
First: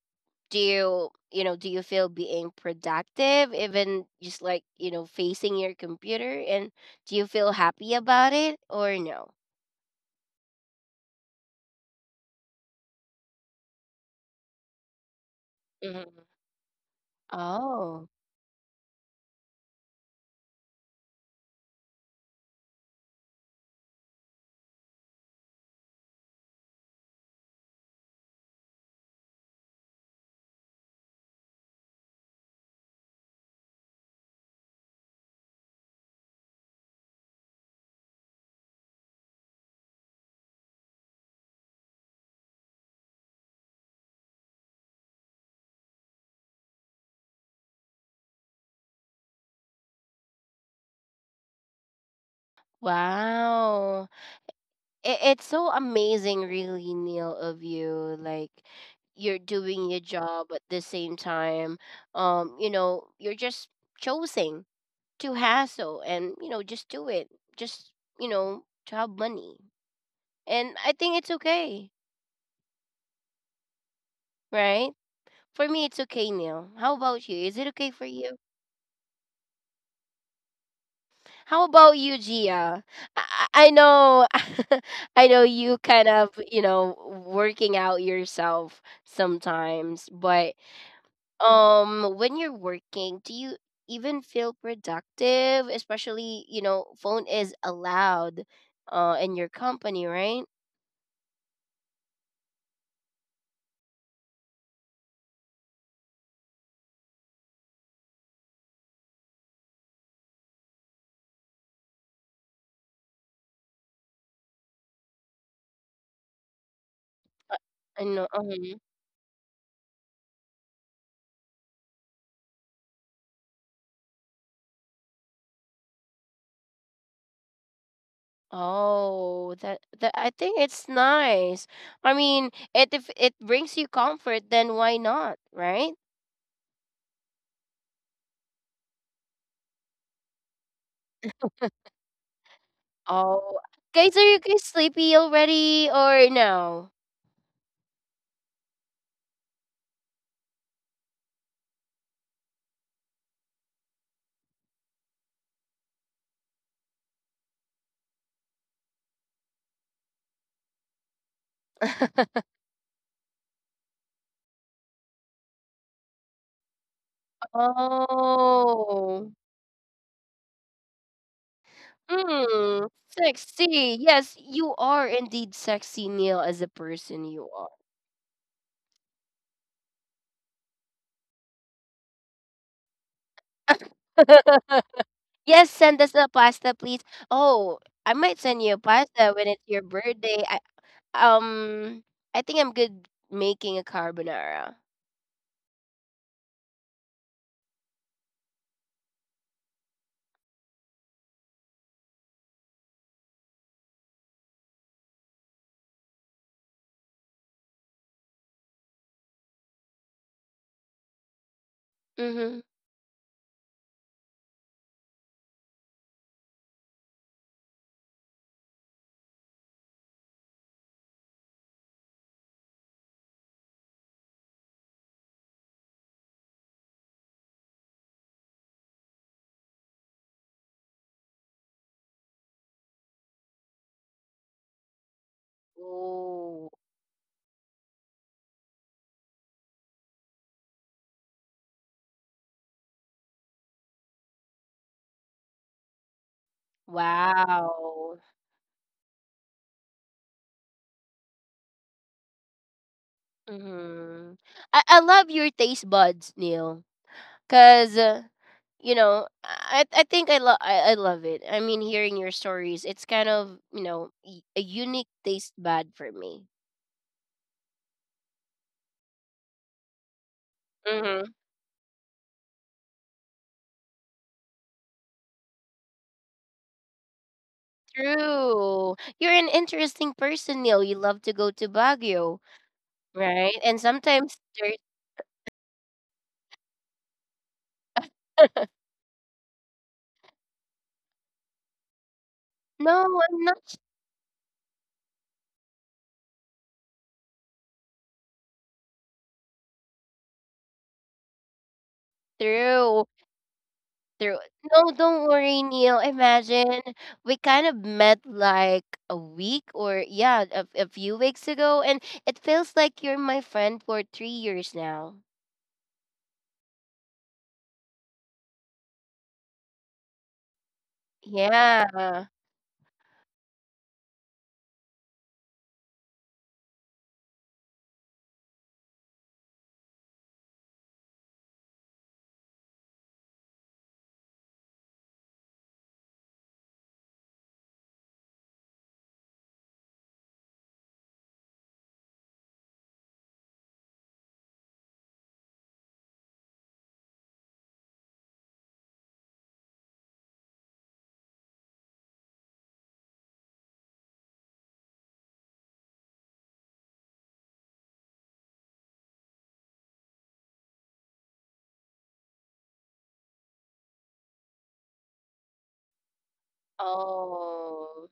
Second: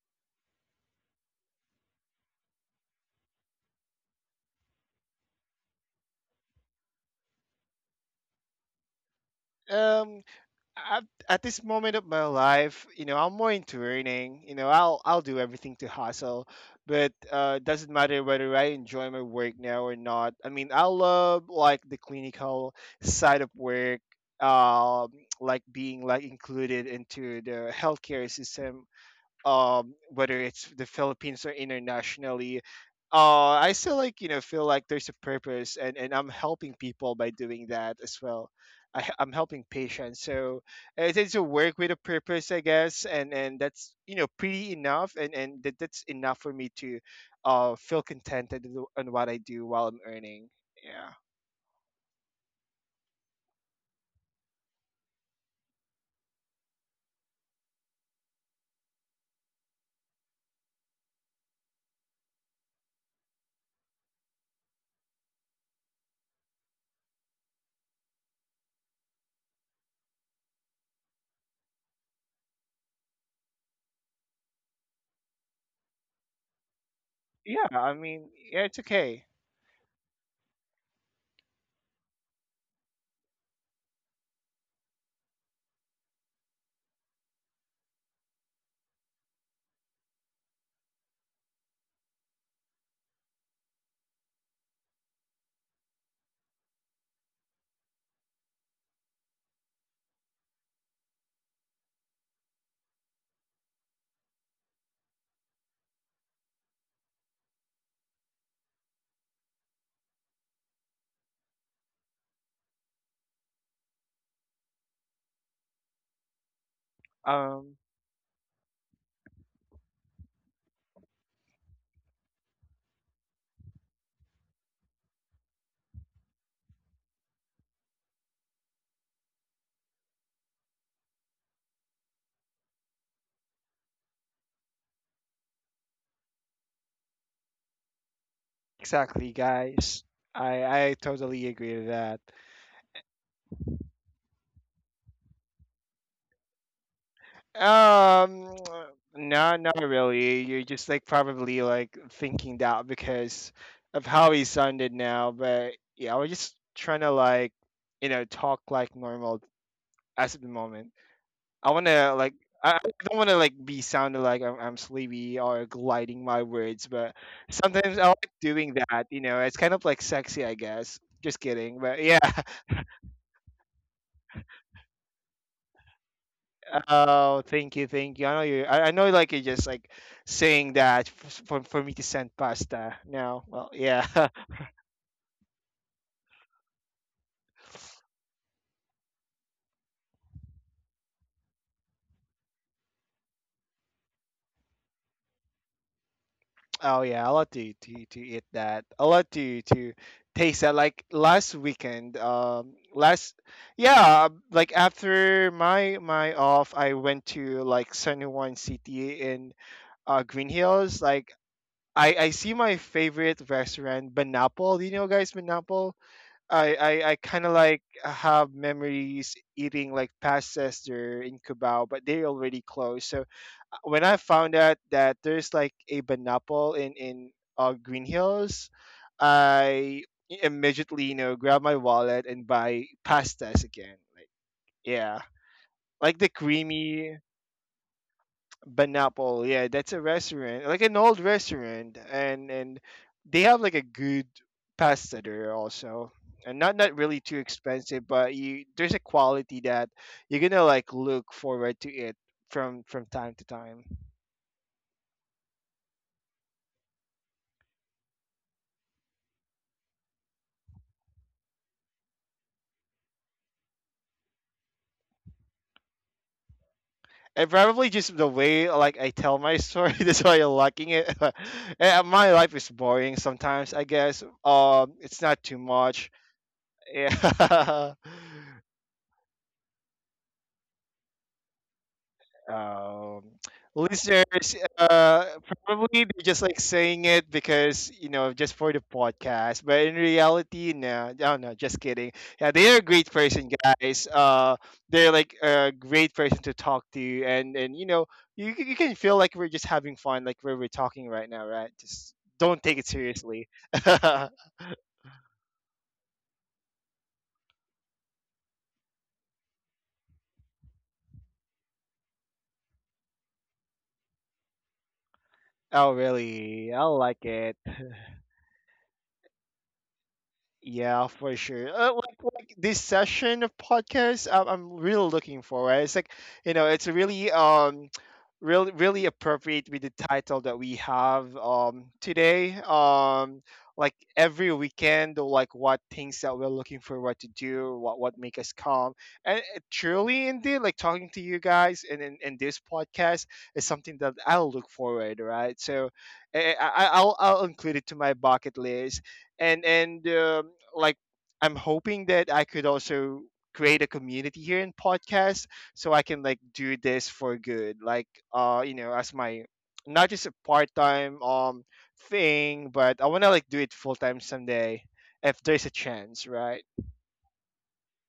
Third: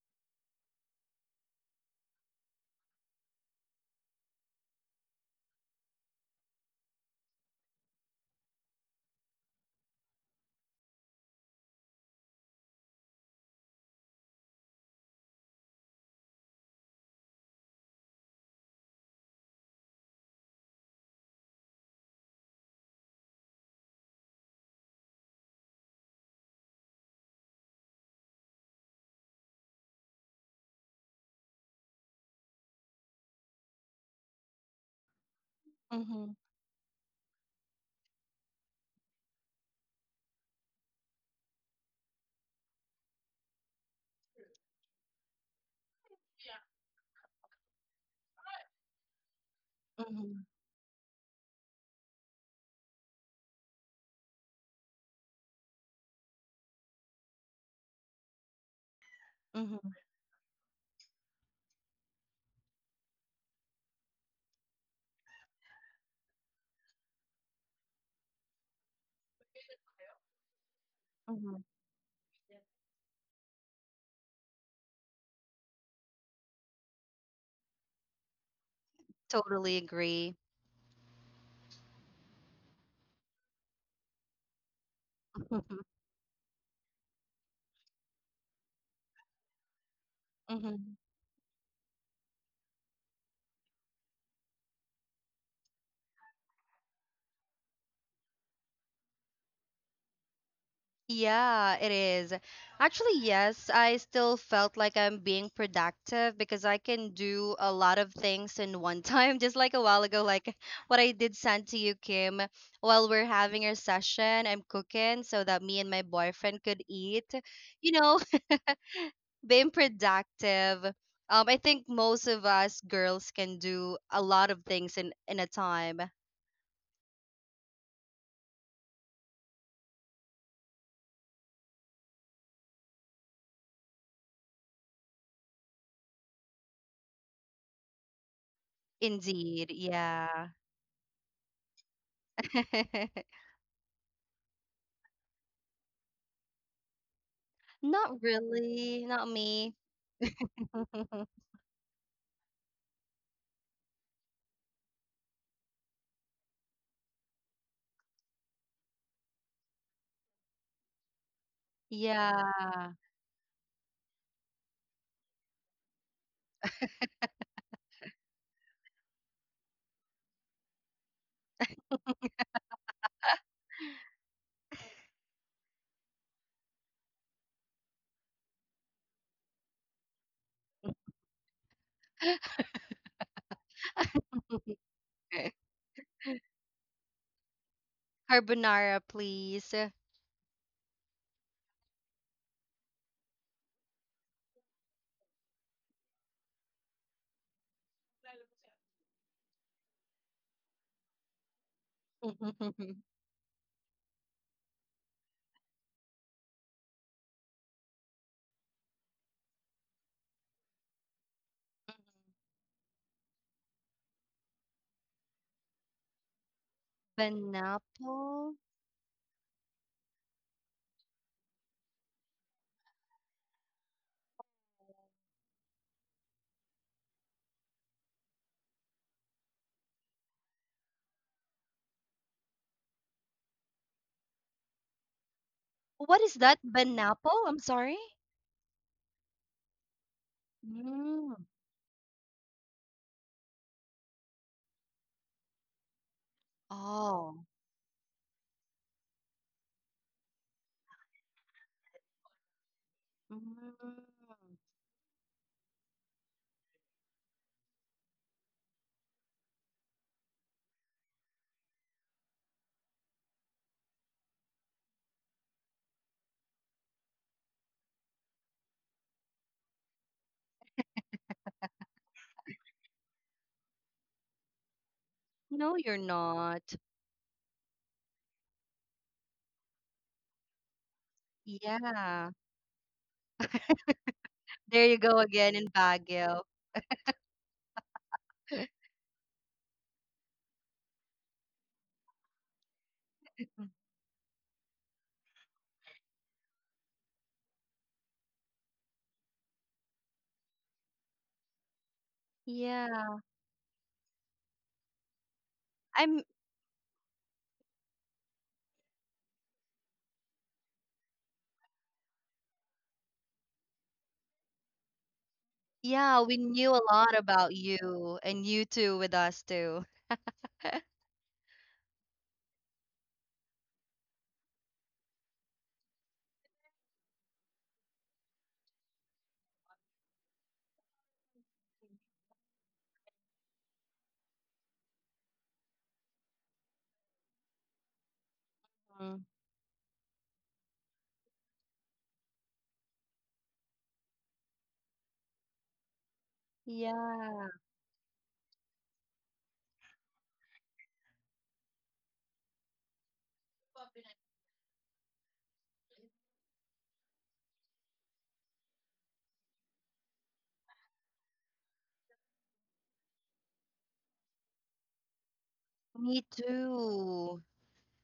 Speaker 1: do you, you know, do you feel being productive, even just like, you know, facing your computer, and do you feel happy about it or no?
Speaker 2: Um, at, at this moment of my life, you know, I'm more into earning. You know, I'll do everything to
Speaker 1: Hmm.
Speaker 2: hustle, but doesn't
Speaker 1: Oh,
Speaker 2: matter whether I enjoy my work now or not. I mean, I love like the clinical side of work, um, like being like included into the healthcare system, um, whether it's the Philippines or internationally. Uh, I still like, you know, feel like there's a purpose, and I'm
Speaker 3: Mhm.
Speaker 2: helping people by doing that as well. I'm helping patients. So it is a work with a purpose, I guess, and that's, you know, pretty enough, and that's enough for me to, uh, feel contented with on what I do while I'm
Speaker 3: Mhm,
Speaker 2: earning, yeah.
Speaker 1: wow. It's so amazing, really, Neil, of you. Like, you're
Speaker 3: mhm,
Speaker 1: doing your job at the same time. You know, you're just choosing to hassle and you know just do it just you know to have money, and I think it's
Speaker 3: mhm.
Speaker 1: okay, right? For me it's okay. Now how about you? Is it
Speaker 2: Yeah,
Speaker 1: okay
Speaker 2: I
Speaker 1: for
Speaker 2: mean,
Speaker 1: you?
Speaker 2: yeah, it's okay.
Speaker 3: Totally agree.
Speaker 1: How about you, Gia? I, I I know. I know you
Speaker 3: Mhm,
Speaker 1: kind of, you know, working out yourself sometimes. But
Speaker 3: mhm.
Speaker 1: when you're working do you even feel productive, especially you know phone is allowed in your company, right?
Speaker 3: Yeah, it is. Actually, yes, I still felt like I'm being productive because I can do a lot of things in one time, just like a while ago, like what I did send to you, Kim, while we're having our session, I'm cooking so that me and my boyfriend could eat.
Speaker 2: Um,
Speaker 3: You
Speaker 1: I
Speaker 3: know,
Speaker 1: know. Uh-huh.
Speaker 3: being productive. I think most of us girls can do a lot of things in a time.
Speaker 1: Oh, that that I think it's nice. I mean, it if it brings you comfort, then why not, right?
Speaker 2: exactly,
Speaker 3: Indeed,
Speaker 2: guys.
Speaker 3: yeah.
Speaker 2: I totally agree with that.
Speaker 1: Oh, guys, are you guys sleepy already or no?
Speaker 3: Not
Speaker 2: Um,
Speaker 3: really, not
Speaker 2: no, not
Speaker 3: me.
Speaker 2: really. You're just like probably like thinking that because of how he sounded now. But yeah, I was just trying to like, you know, talk like normal as of the moment. I want to like, I
Speaker 3: Yeah.
Speaker 2: don't want to like be sounding like I'm sleepy or gliding my words, but sometimes I like doing that. You
Speaker 1: Oh,
Speaker 2: know, it's kind of like sexy, I guess. Just kidding, but yeah.
Speaker 1: sexy. Yes, you are indeed sexy, Neil, as a person
Speaker 2: Oh,
Speaker 1: you are.
Speaker 2: thank you, thank you. I know you. I know, like you're just like saying that for me to send pasta. No, well, yeah.
Speaker 1: yes, send us a pasta, please. Oh, I might send you a
Speaker 3: Carbonara,
Speaker 1: pasta when it's your
Speaker 3: please.
Speaker 1: birthday. Um, I think I'm good making a carbonara.
Speaker 2: Oh yeah, I love to eat that. I lot to taste that. Like last weekend, last, yeah, like after my my off, I went to like San Juan City in Green Hills. Like I see
Speaker 1: Mm-hmm.
Speaker 2: my favorite restaurant, Banapol. Do you know, guys, Banapol? I kind of like have
Speaker 3: Banapple?
Speaker 2: memories eating like pastas there in Cubao, but they already closed. So when I found out that there's like a Banapol in, Green Hills, I immediately, you know, grab my wallet and buy pastas again. Like, yeah, like the
Speaker 3: What is that?
Speaker 1: Oh.
Speaker 2: creamy
Speaker 3: Banapple? I'm sorry?
Speaker 2: Banapol, yeah, that's a restaurant, like an old
Speaker 3: Mm.
Speaker 2: restaurant, and they have like a good pasta there also, and not not really too
Speaker 3: Oh.
Speaker 2: expensive,
Speaker 1: Wow.
Speaker 2: but you there's a quality that you're gonna like look forward to it from time to time.
Speaker 3: Mm.
Speaker 1: Mm-hmm. I love your taste buds, Neil. Cause you know, I think I love I love it. I mean, hearing your stories, it's kind of you know a unique taste bud for me.
Speaker 2: And probably just the way like I tell my story, that's why you're liking it.
Speaker 1: Mm-hmm.
Speaker 2: Eh, my life is boring sometimes, I guess. It's not too
Speaker 3: No, you're
Speaker 2: much.
Speaker 3: not.
Speaker 2: Yeah.
Speaker 1: True. You're an interesting person, Neil. You love to go to
Speaker 3: Yeah.
Speaker 1: Baguio,
Speaker 2: Um,
Speaker 1: right? And sometimes
Speaker 2: listeners,
Speaker 1: there's
Speaker 3: There you go again in
Speaker 2: probably they're just
Speaker 3: Baguio.
Speaker 2: like saying it because, you know, just for the podcast, but in reality, no, no, no, just kidding. Yeah, they're a
Speaker 1: no,
Speaker 2: great
Speaker 1: I'm
Speaker 2: person,
Speaker 1: not
Speaker 2: guys. Uh, they're like a great person to talk to, and you know, you, you can feel like we're just having fun like where we're talking right now, right? Just don't take it
Speaker 1: true.
Speaker 3: Yeah.
Speaker 2: seriously. Oh,
Speaker 1: Through no, don't worry, Neil.
Speaker 3: I'm
Speaker 1: Imagine we kind of met like a week or a few weeks ago, and it feels like you're my friend for 3 years now.
Speaker 3: yeah, we
Speaker 2: really?
Speaker 3: knew
Speaker 2: I
Speaker 3: a
Speaker 2: like
Speaker 3: lot
Speaker 2: it.
Speaker 3: about you, and you too with us too.
Speaker 2: Yeah, for sure.
Speaker 1: Yeah.
Speaker 2: Like this session of podcast, I'm really looking forward. It's like, you know, it's really, really really appropriate with the title that we have today. Like every weekend, or like what things that we're looking for, what to do, what make us calm,
Speaker 3: Mm-hmm.
Speaker 2: and it truly indeed, like talking to you guys and in this podcast is something that I'll look forward, right? So, eh, I'll
Speaker 3: Yeah.
Speaker 2: include it to my bucket list and like I'm hoping that I could also create a community here in podcast, so I can like do this for good, like uh, you know, as my not just a part-time thing, but I want to like do it full-time someday if there's a chance,
Speaker 3: Me
Speaker 2: right?
Speaker 3: too.
Speaker 1: Oh.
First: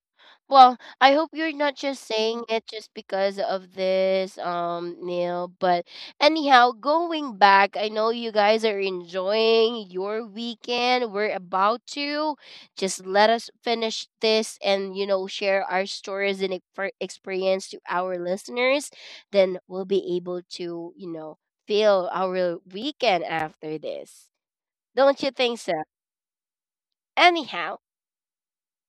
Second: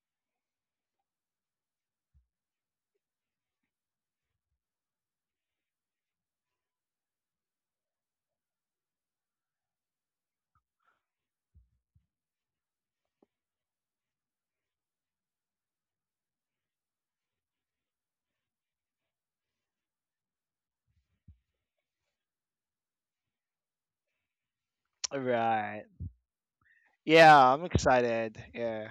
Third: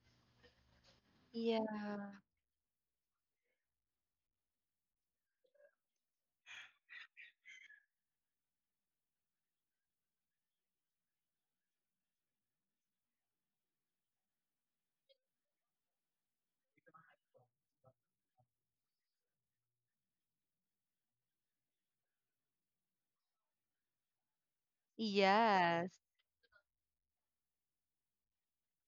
Speaker 1: Well, I hope you're not
Speaker 3: Yeah.
Speaker 1: just saying it just because of this, Neil. But anyhow, going back, I know you guys are enjoying your weekend. We're about to. Just let us finish this and, you know, share our stories and experience to our listeners. Then we'll be able to, you know, feel our weekend after this. Don't you think so?
Speaker 2: Right.
Speaker 3: Yes.
Speaker 2: Yeah, I'm
Speaker 1: Anyhow.
Speaker 2: excited. Yeah.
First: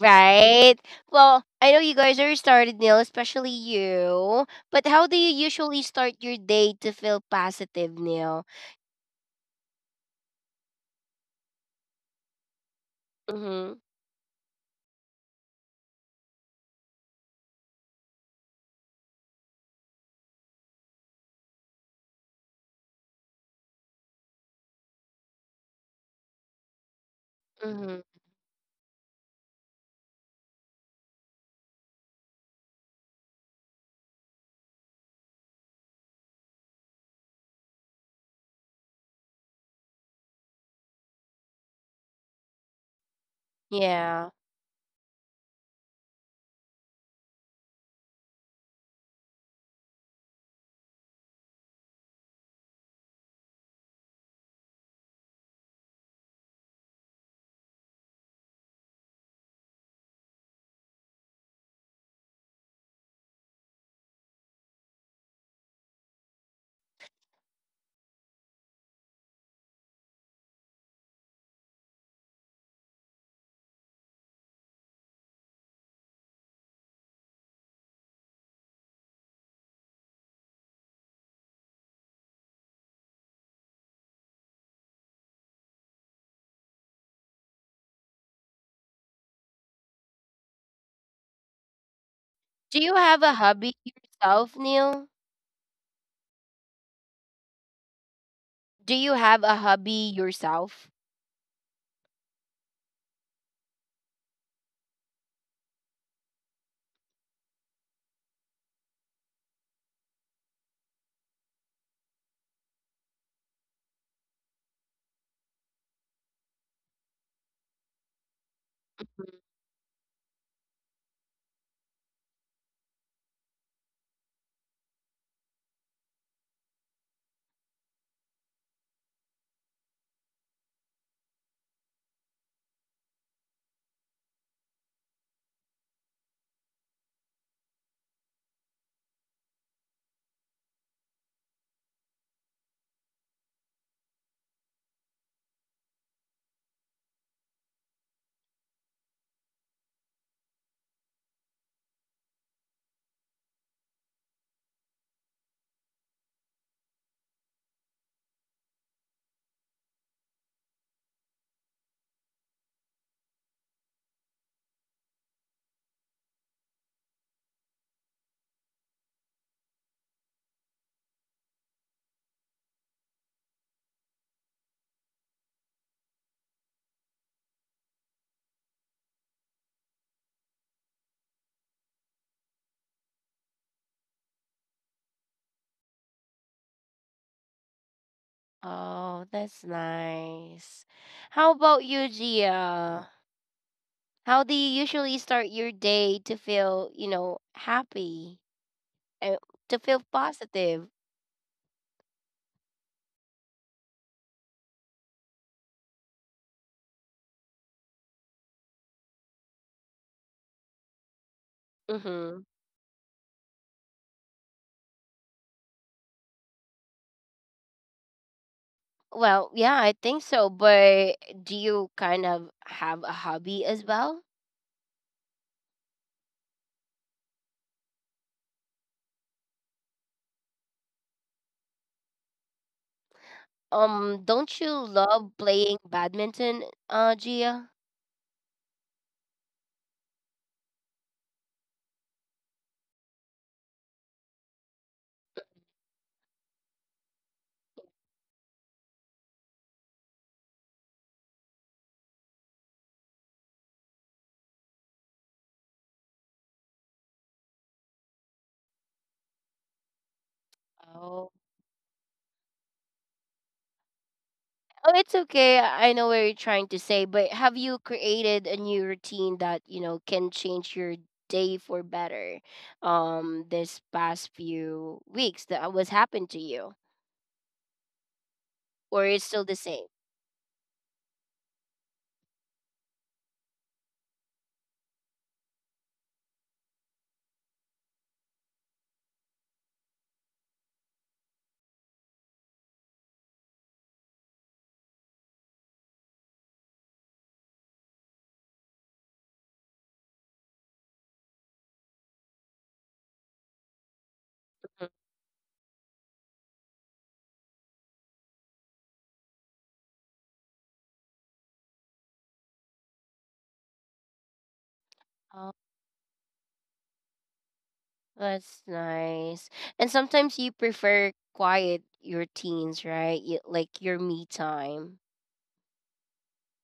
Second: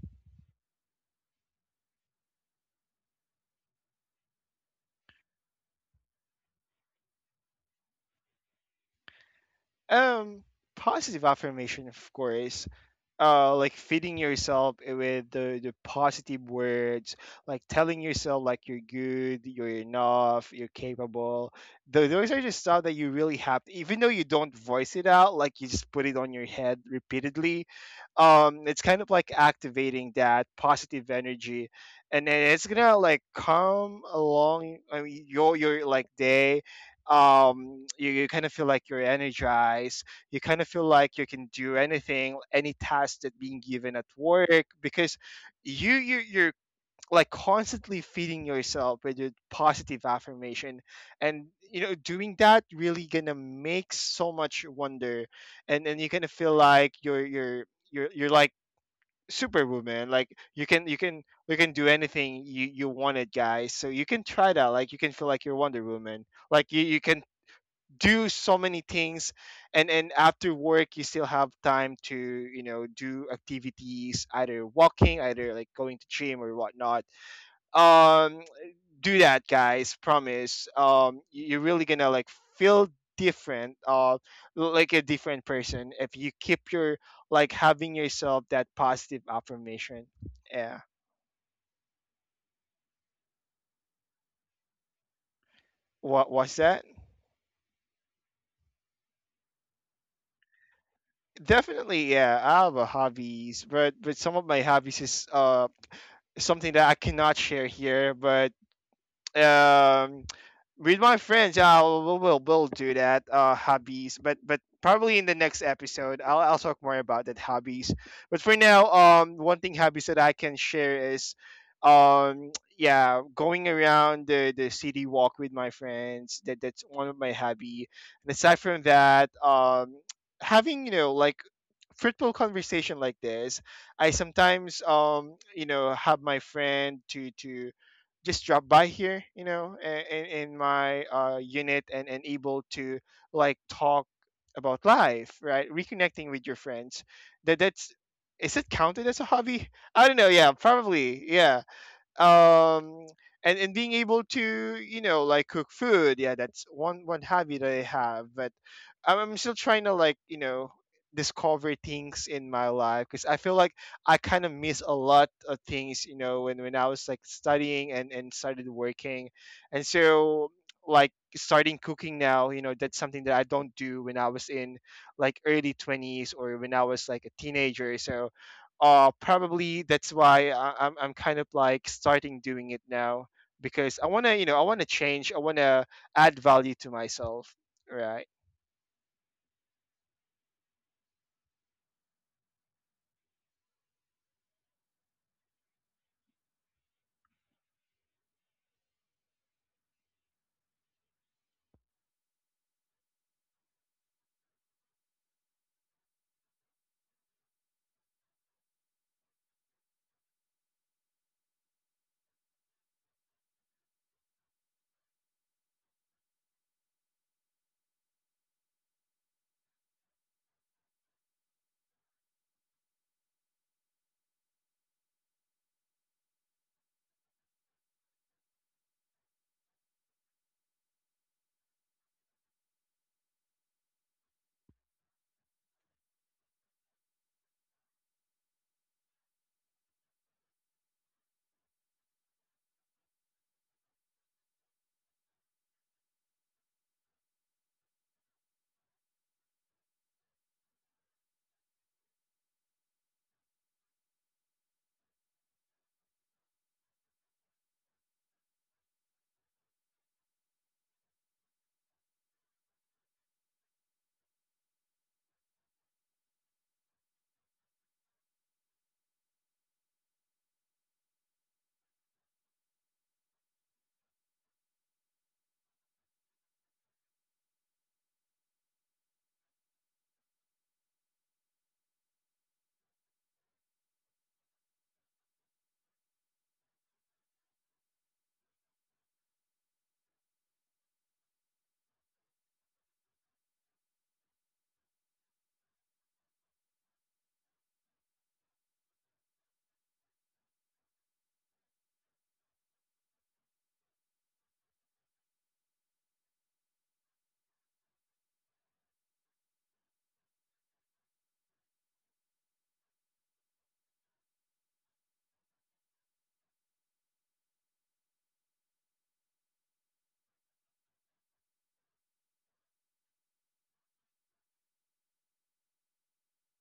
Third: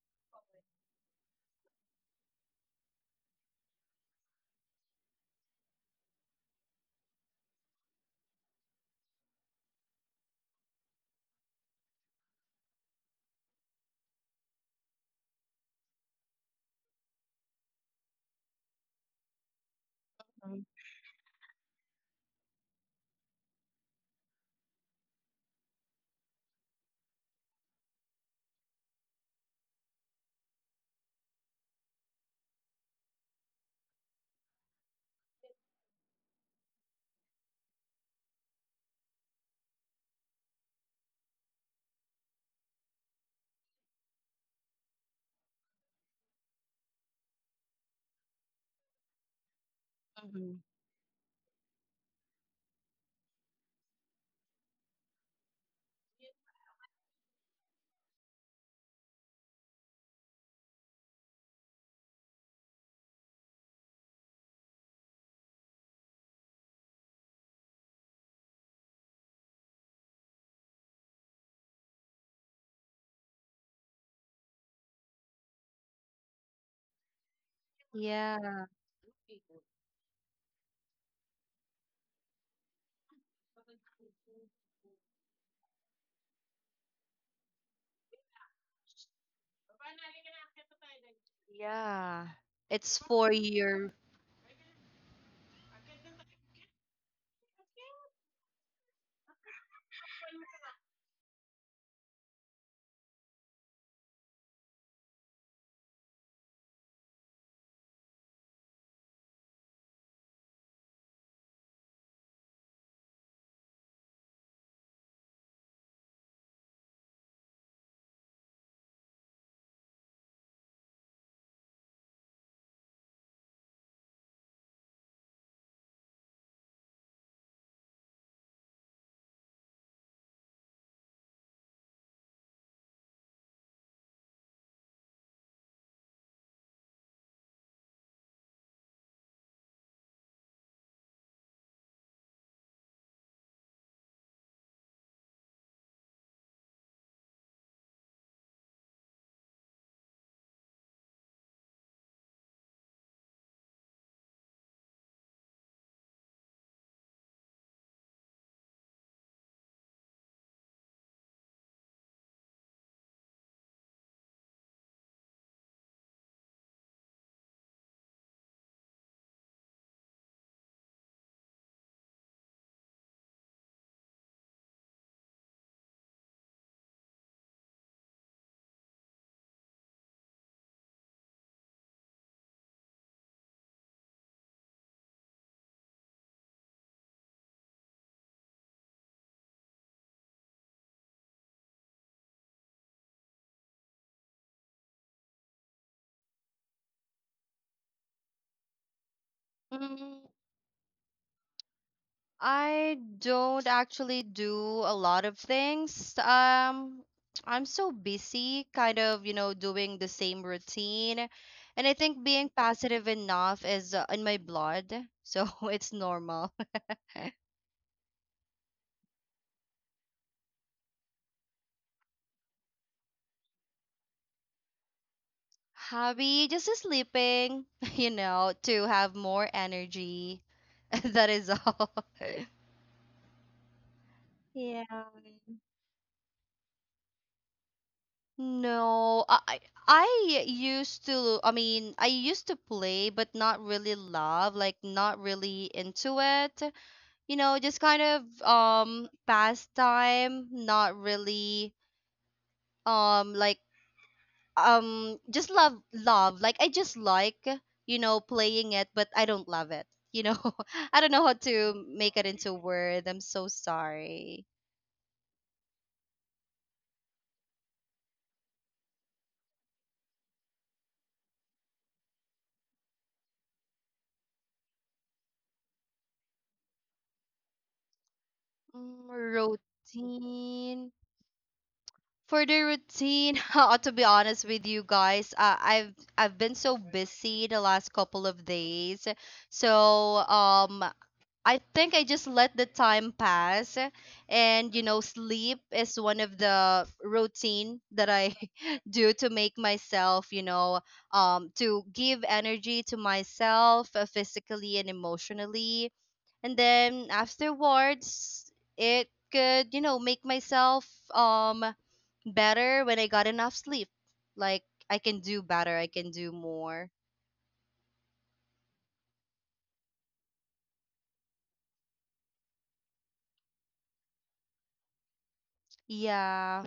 Speaker 1: Right. Well, I know you guys are started, Neil, especially you. But how do you usually start your day to feel positive, Neil?
Speaker 2: Um, positive affirmation, of course. Uh, like
Speaker 1: Mm-hmm.
Speaker 2: feeding yourself with the positive words, like telling yourself like you're good, you're enough, you're capable. Those are just stuff that you really have to, even though you don't voice it out, like you just put it on your head repeatedly.
Speaker 1: Mm-hmm.
Speaker 2: Um, it's kind of like activating that positive energy, and then it's gonna like come along. I mean, your like day, um, you kind of feel like you're energized. You kind of feel like you can do anything, any task that being given at
Speaker 1: Yeah.
Speaker 2: work, because you, you're like constantly feeding yourself with your positive
Speaker 3: Mm-hmm.
Speaker 2: affirmation. And, you know, doing that really gonna make so much wonder, and you kind of feel like you're you're like superwoman. Like, you can you can you can do anything you you wanted, guys. So you can try that. Like you can feel like you're wonder woman, like you can do so many things. And after work, you still have time to, you know, do activities, either walking, either like going to gym or whatnot. Um,
Speaker 3: Yeah.
Speaker 2: do that, guys, promise. Um, you're really gonna like feel different, uh, like a different person if you keep your, like, having yourself that positive affirmation. Yeah.
Speaker 3: Yeah.
Speaker 1: Do you
Speaker 3: It's
Speaker 1: have a
Speaker 3: for
Speaker 1: hobby
Speaker 3: your.
Speaker 1: yourself, Neil?
Speaker 2: What was that?
Speaker 1: Do you have a hobby yourself?
Speaker 2: Definitely, yeah, I have a hobbies, but some of my hobbies is, uh, something that I cannot share here, but um, with my friends, yeah, we'll do that. Hobbies, but probably in the next episode, I'll talk more about that hobbies. But for now,
Speaker 1: Mhm.
Speaker 2: one thing hobbies that I can share is, um, yeah, going around the city walk with my friends. That's one of my hobby. And aside from that, having like fruitful conversation like this. I sometimes have my friend to just drop by here, in my unit, and able to like talk about life, right? Reconnecting with your friends, that that's is it counted as a hobby? I don't know. Yeah, probably. Yeah um and being able to, you know, like cook food. Yeah, that's one hobby that I have. But I'm still trying to, like, you know, discover things in my life because I feel like I kind of miss a lot of things, you know, when I was like studying and started working, and so like starting cooking now, you know, that's something that I don't do when I was in like early 20s, or when I was like a teenager. So probably that's why I'm kind of like starting doing it now, because I wanna, you know, I wanna change, I wanna add value to myself, right?
Speaker 1: Oh, that's nice. How about you, Gia? How do you usually start your day to feel, you know, happy and to feel
Speaker 3: Mm,
Speaker 1: positive?
Speaker 3: I don't actually do a lot of things. I'm so busy, kind of, you know, doing the same routine. And I think
Speaker 1: Mm-hmm.
Speaker 3: being passive enough is in my blood. So it's normal.
Speaker 1: Well, yeah, I think so. But do you kind of have a hobby as well?
Speaker 3: Hobby, just sleeping, you know, to have more energy. That is all.
Speaker 1: Don't you
Speaker 3: Yeah.
Speaker 1: love playing badminton, Gia?
Speaker 3: No, I I used to, I mean, I used to play, but not really love, like not really into it. You know, just kind of pastime, not really like just love like I just like, you know, playing it, but I don't love it, you know. I don't know how
Speaker 1: Oh.
Speaker 3: to make it into word. I'm so sorry.
Speaker 1: Oh, it's okay. I know what you're trying to say, but have you created a new routine that, you know, can change your day for better, this past few weeks that was happened to you? Or
Speaker 3: Mm,
Speaker 1: it's still the same?
Speaker 3: routine for the routine. Uh, to be honest with you guys, I've been so busy the last couple of days, so um, I think I just let the time pass, and you know, sleep is one of the routine that I do to make myself, you know, um, to give energy to myself, physically and emotionally. And then afterwards it could, you know, make myself um better when I got enough sleep. Like I can do
Speaker 1: Mhm.
Speaker 3: better, I can do more.
Speaker 1: That's nice. And sometimes you prefer quiet your teens, right? You, like your me time.
Speaker 3: Yeah.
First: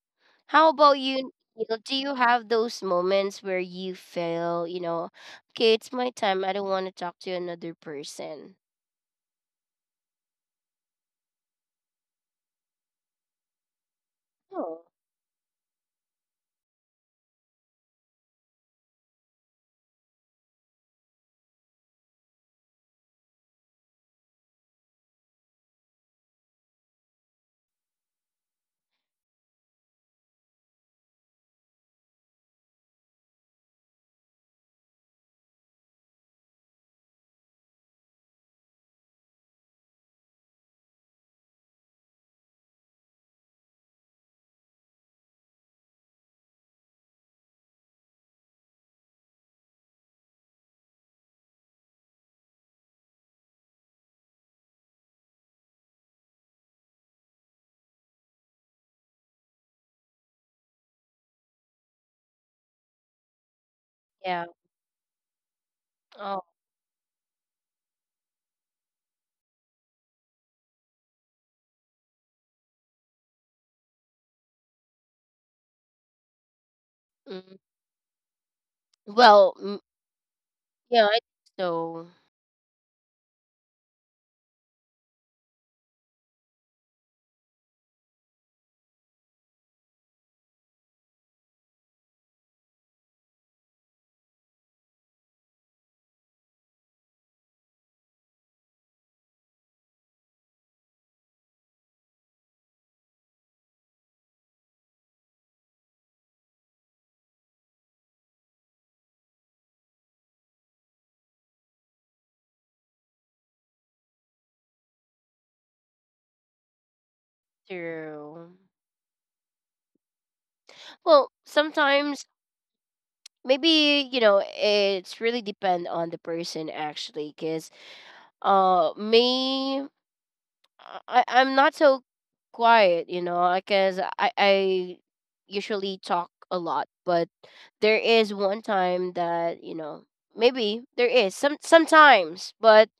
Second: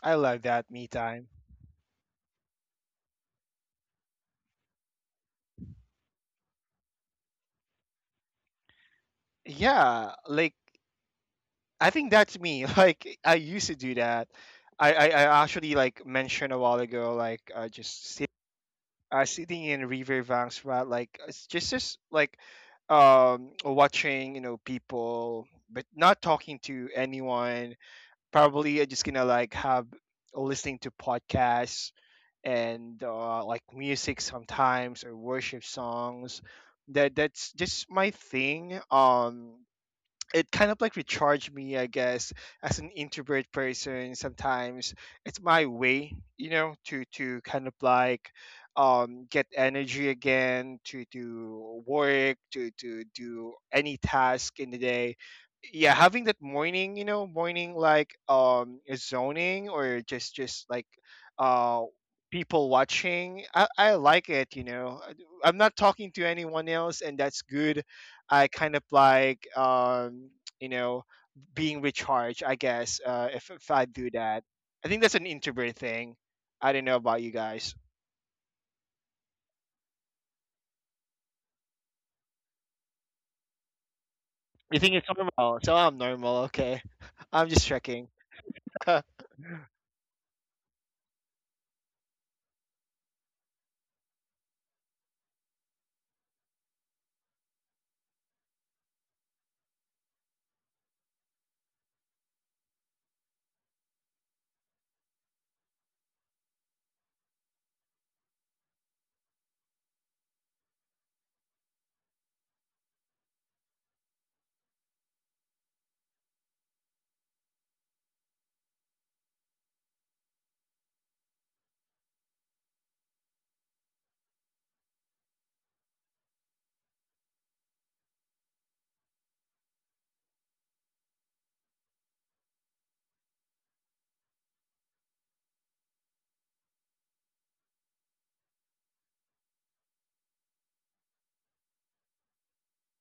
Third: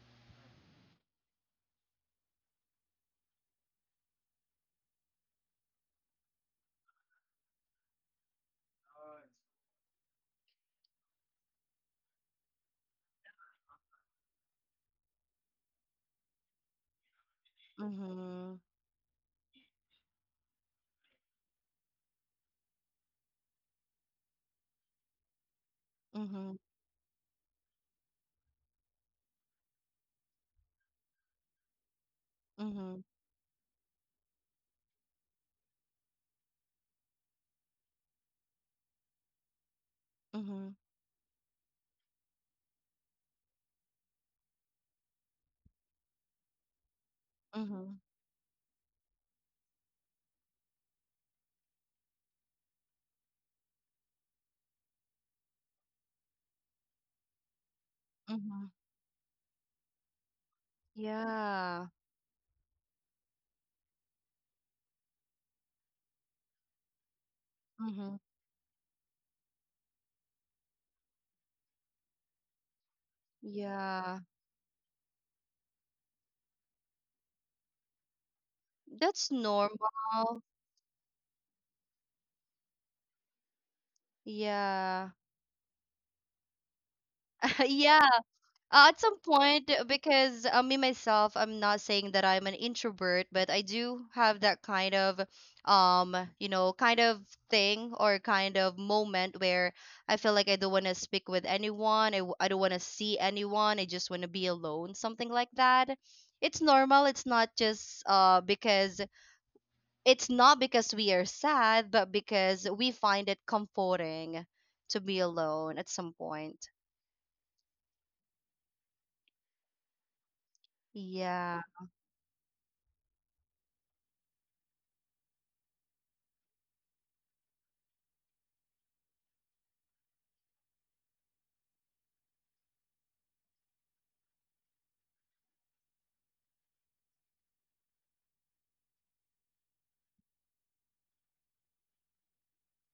Speaker 2: I love
Speaker 1: How
Speaker 2: that me
Speaker 1: about
Speaker 2: time.
Speaker 1: you, Neil? Do you have those moments where you feel, you know, okay, it's my time. I don't want to talk to another person.
Speaker 2: Yeah, like I think that's me like I used to do that.
Speaker 1: Oh,
Speaker 2: I actually like mentioned a while ago, like, just sit,
Speaker 3: Mhm.
Speaker 2: sitting in riverbanks, right? Like it's just like, watching, you know, people, but not talking
Speaker 3: Mhm.
Speaker 2: to anyone. Probably I'm just gonna like have, listening to podcasts and,
Speaker 3: Mhm.
Speaker 2: like music sometimes, or worship songs. That's just my thing. It kind of
Speaker 3: Mhm.
Speaker 2: like recharged me, I guess, as an introvert person. Sometimes it's my way, you know, to kind of
Speaker 3: Mhm,
Speaker 2: like get energy again to do work, to do any task in the day. Yeah, having that morning, you know, morning like
Speaker 3: mhm.
Speaker 2: zoning, or just like uh
Speaker 3: Yeah.
Speaker 2: people watching. I like
Speaker 1: yeah.
Speaker 2: it, you know, I'm not talking to
Speaker 1: Oh,
Speaker 2: anyone else, and that's good.
Speaker 3: Mhm.
Speaker 2: I kind of like you know, being recharged, I guess. If I do
Speaker 3: Yeah.
Speaker 2: that, I think that's an introvert thing. I don't know about you
Speaker 1: mm.
Speaker 2: guys.
Speaker 3: That's
Speaker 1: well, mm,
Speaker 3: normal.
Speaker 1: yeah, I think so.
Speaker 2: You think it's
Speaker 3: Yeah.
Speaker 2: normal? So I'm normal. Okay, I'm just checking.
Speaker 3: Yeah. At some point, because me myself, I'm not saying that I'm an introvert, but I do have that kind of, you know, kind of thing or kind of moment where I feel like I don't want to speak with anyone. I don't want to see anyone. I just want to be alone, something like that. It's normal. It's not because we are sad, but because we find it comforting to be alone at some point.
Speaker 1: True. Well,
Speaker 3: Yeah.
Speaker 1: sometimes maybe you know it's really depend on the person actually, because me I'm not so quiet, you know, because I usually talk a lot, but there is one time that you know maybe there is some sometimes, but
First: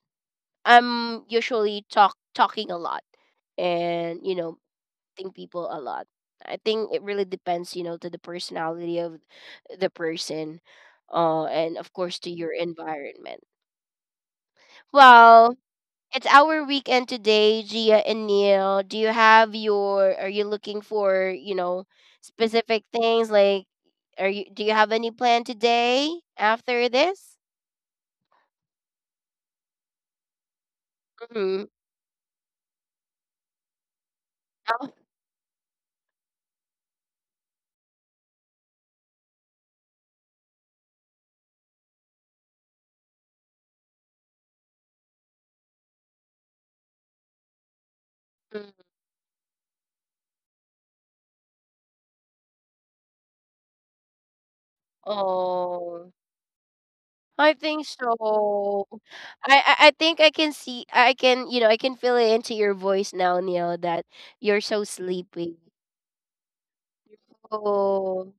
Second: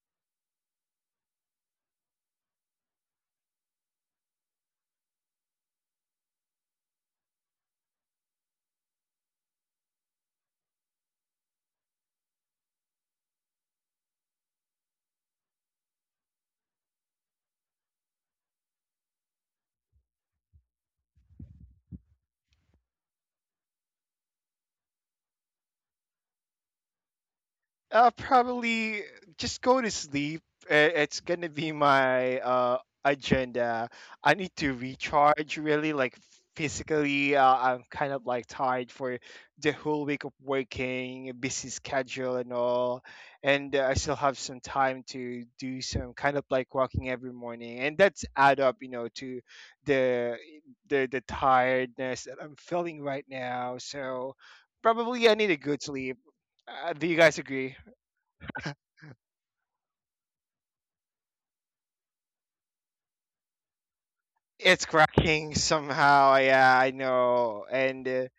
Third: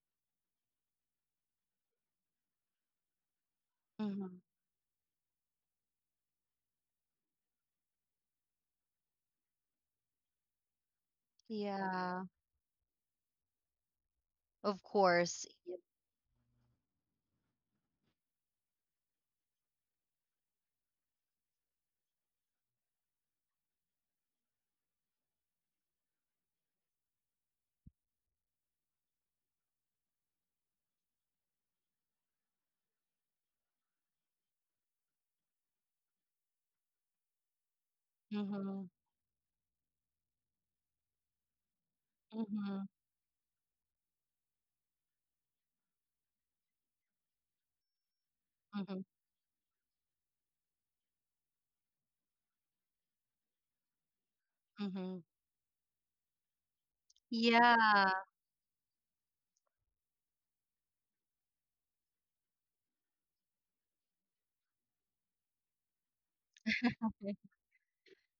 Speaker 1: I'm usually talking a lot and you
Speaker 3: Mm-hmm.
Speaker 1: know think people a lot. I think it really depends, you know, to the personality of the person, and of course
Speaker 3: Yeah,
Speaker 1: to your environment.
Speaker 3: of course.
Speaker 1: Well, it's our weekend today, Gia and Neil. Do you have your are you looking for, you know, specific things like are you do you have any plan today after this?
Speaker 2: Probably just go to sleep. It's gonna be
Speaker 1: Mhm.
Speaker 2: my agenda. I need to recharge, really, like physically. I'm kind of like
Speaker 3: Mm-hmm.
Speaker 2: tired for the whole week of working, busy schedule and
Speaker 3: Mm-hmm.
Speaker 2: all, and I still have some time to do some kind of like walking every morning, and that's add up, you
Speaker 3: Mm-hmm.
Speaker 2: know, to the the tiredness that I'm feeling right now. So
Speaker 3: Mm-hmm.
Speaker 2: probably I need a good
Speaker 1: Oh,
Speaker 2: sleep. Do you guys
Speaker 1: I
Speaker 2: agree?
Speaker 1: think
Speaker 3: Yeah.
Speaker 1: so. I, I think I can see I can, you know, I can feel it into your voice now, Neil, that you're so
Speaker 2: It's cracking
Speaker 1: sleepy.
Speaker 2: somehow. Yeah, I know. And uh,
Speaker 1: Oh.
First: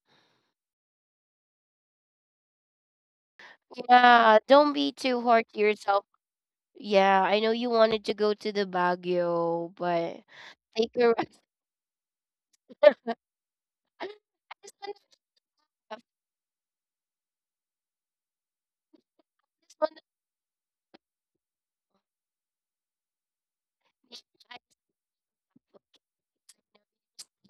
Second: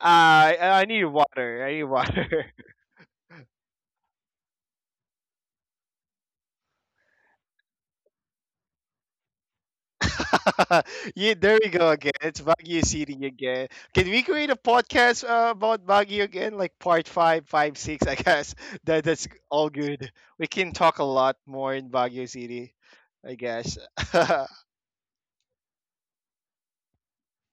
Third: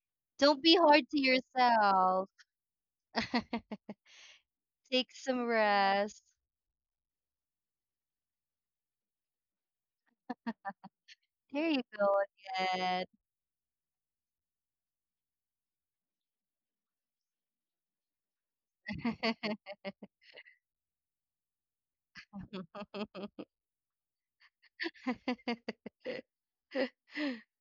Speaker 2: I
Speaker 3: Don't be
Speaker 2: I need
Speaker 3: hard to
Speaker 2: water. I need
Speaker 3: yourself.
Speaker 2: water.
Speaker 1: Yeah, don't be
Speaker 3: Take
Speaker 1: too
Speaker 3: some
Speaker 1: hard to yourself.
Speaker 3: rest.
Speaker 1: Yeah, I know you wanted to go to the Baguio, but take a
Speaker 2: Yeah,
Speaker 1: rest.
Speaker 2: there
Speaker 3: There
Speaker 2: we
Speaker 3: you
Speaker 2: go
Speaker 3: go
Speaker 2: again. It's Baguio
Speaker 3: again.
Speaker 2: City again. Can
Speaker 1: I
Speaker 2: we create a
Speaker 1: just want
Speaker 2: podcast
Speaker 1: to,
Speaker 2: about
Speaker 1: I
Speaker 2: Baguio again, like part six? I guess that that's all
Speaker 1: just want to.
Speaker 2: good. We can talk a lot more in Baguio City, I guess,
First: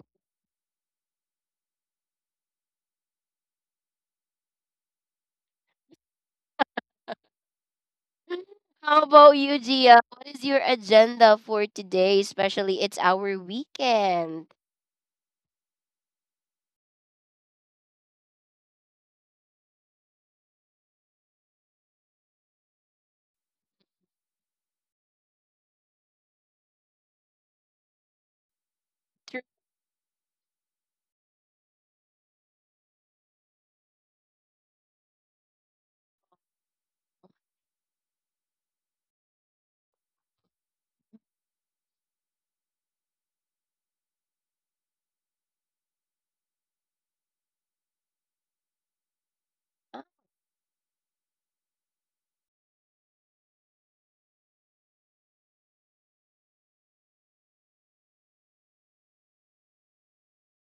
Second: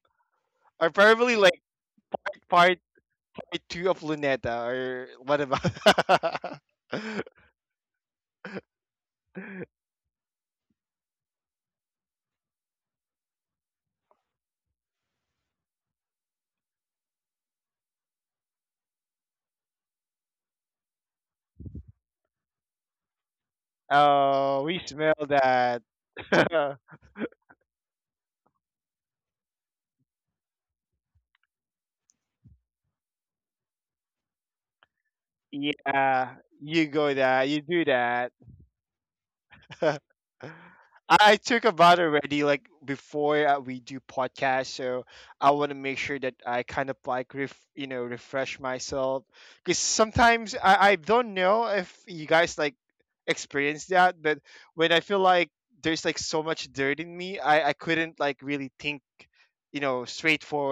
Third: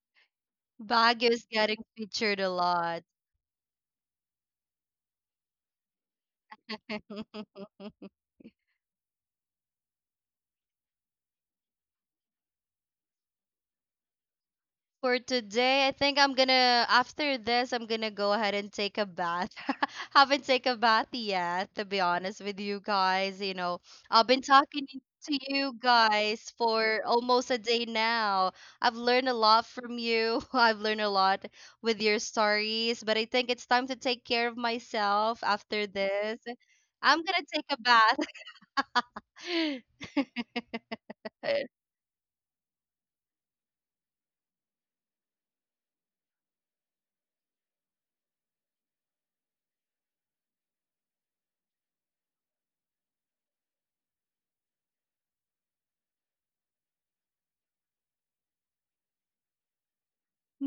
Speaker 2: or
Speaker 3: Baguio
Speaker 2: probably
Speaker 3: is
Speaker 2: like
Speaker 3: getting featured a
Speaker 2: part
Speaker 3: lot.
Speaker 2: part two of Luneta, or what about?
Speaker 1: How about you, Gia? What is your agenda for today? Especially, it's our weekend.
Speaker 3: For today, I think I'm gonna, after this, I'm gonna go ahead and take a bath. Haven't taken a bath yet, to be honest with you guys. You know, I've been
Speaker 2: Oh, we
Speaker 3: talking
Speaker 2: smell
Speaker 3: to you
Speaker 2: that.
Speaker 3: guys for almost a day now. I've learned a
Speaker 1: True.
Speaker 3: lot from you. I've learned a lot with your stories, but I think it's time to take care of myself after
Speaker 2: Yeah,
Speaker 3: this.
Speaker 2: you go
Speaker 3: I'm
Speaker 2: that,
Speaker 3: gonna
Speaker 2: you
Speaker 3: take a
Speaker 2: do
Speaker 3: bath.
Speaker 2: that. I took a bath already, like before we do podcast. So I want to make sure that I kind of like ref, you know, refresh myself, because sometimes I don't know if you guys like experience that, but when I feel like there's like so much dirt in me, I couldn't like really think, you know,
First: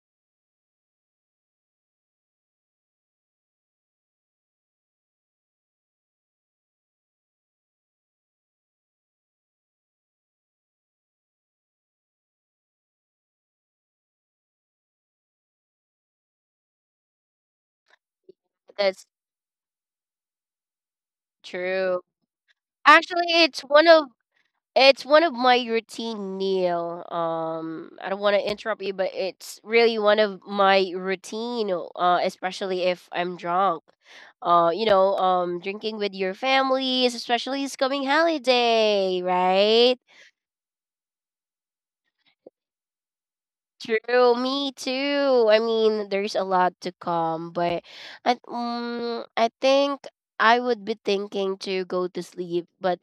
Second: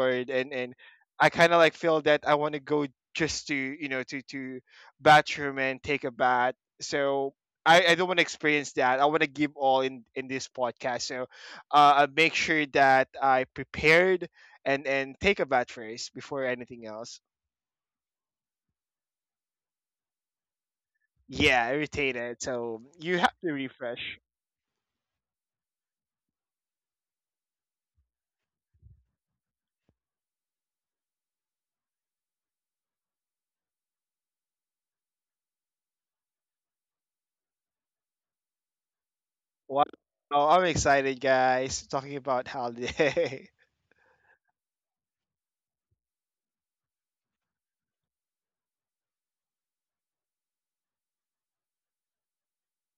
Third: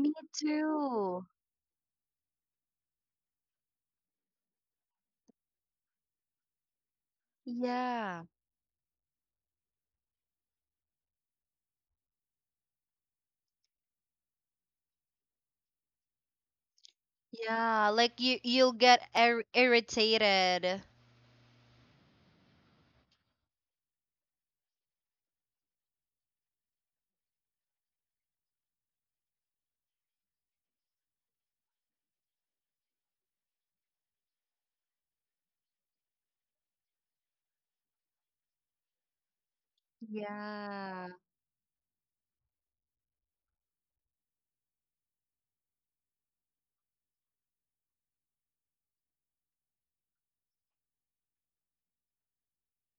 Speaker 3: Me
Speaker 2: and
Speaker 3: too.
Speaker 2: I kind of like feel that I want to go just to, you know, to bathroom and take a bath. So I don't want
Speaker 3: Yeah.
Speaker 2: to experience that. I want to give all in this podcast. So I make sure that I prepared and take a bath first before anything else.
Speaker 3: Yeah, like you you'll get
Speaker 1: That's
Speaker 3: ir irritated.
Speaker 2: Yeah,
Speaker 1: true.
Speaker 2: irritated. So you
Speaker 1: Actually,
Speaker 2: have to refresh.
Speaker 1: it's one of my routine meal. I don't want to interrupt you, but it's really one of my routine, especially if I'm drunk. You know, drinking with your families, especially it's coming holiday,
Speaker 2: Wow,
Speaker 1: right?
Speaker 2: I'm
Speaker 3: Yeah.
Speaker 2: excited, guys. Talking about holiday.
Speaker 1: True, me too. I mean, there's a lot to come, but I think I would be thinking to go to sleep, but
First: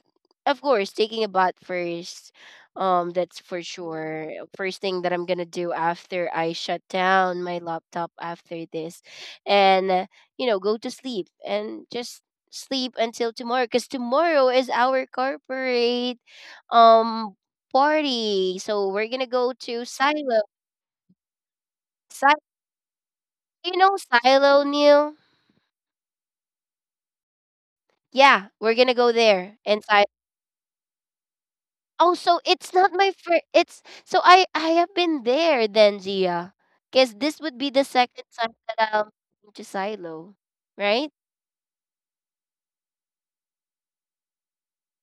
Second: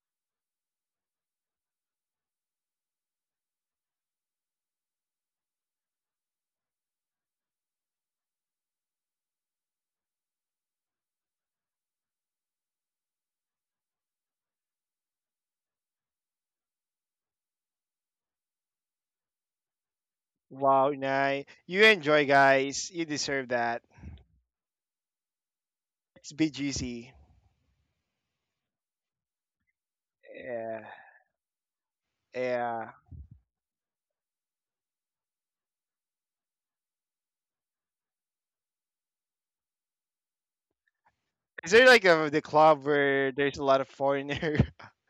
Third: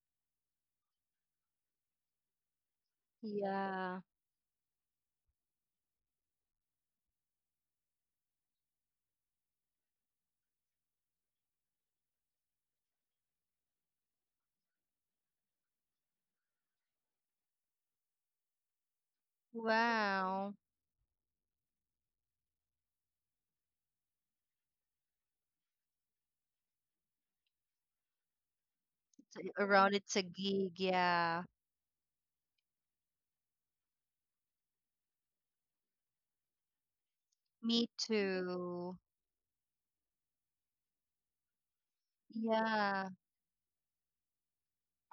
Speaker 1: of course, taking a bath first. That's for
Speaker 3: Yeah.
Speaker 1: sure. First thing that I'm gonna do after I shut down my laptop after this, and you know, go to sleep and just sleep until tomorrow, because tomorrow is our corporate um party. So we're gonna go to Silo.
Speaker 3: Wow.
Speaker 2: Wow, Nye. You
Speaker 1: Si
Speaker 2: enjoy, guys. You deserve
Speaker 1: you
Speaker 2: that.
Speaker 1: know Silo Neil.
Speaker 2: It's be juicy.
Speaker 1: Yeah, we're gonna go there. And
Speaker 3: Around
Speaker 1: Si
Speaker 3: it's a gig,
Speaker 2: Yeah,
Speaker 3: yeah.
Speaker 1: oh, so it's
Speaker 2: yeah.
Speaker 1: not my first. It's so I have been there then, Gia. Cause this would be
Speaker 3: Me
Speaker 1: the second time that
Speaker 3: too.
Speaker 1: I'm going to Silo, right?
Speaker 2: Is there like a the club
Speaker 3: Yeah.
Speaker 2: where there's a lot of foreigner?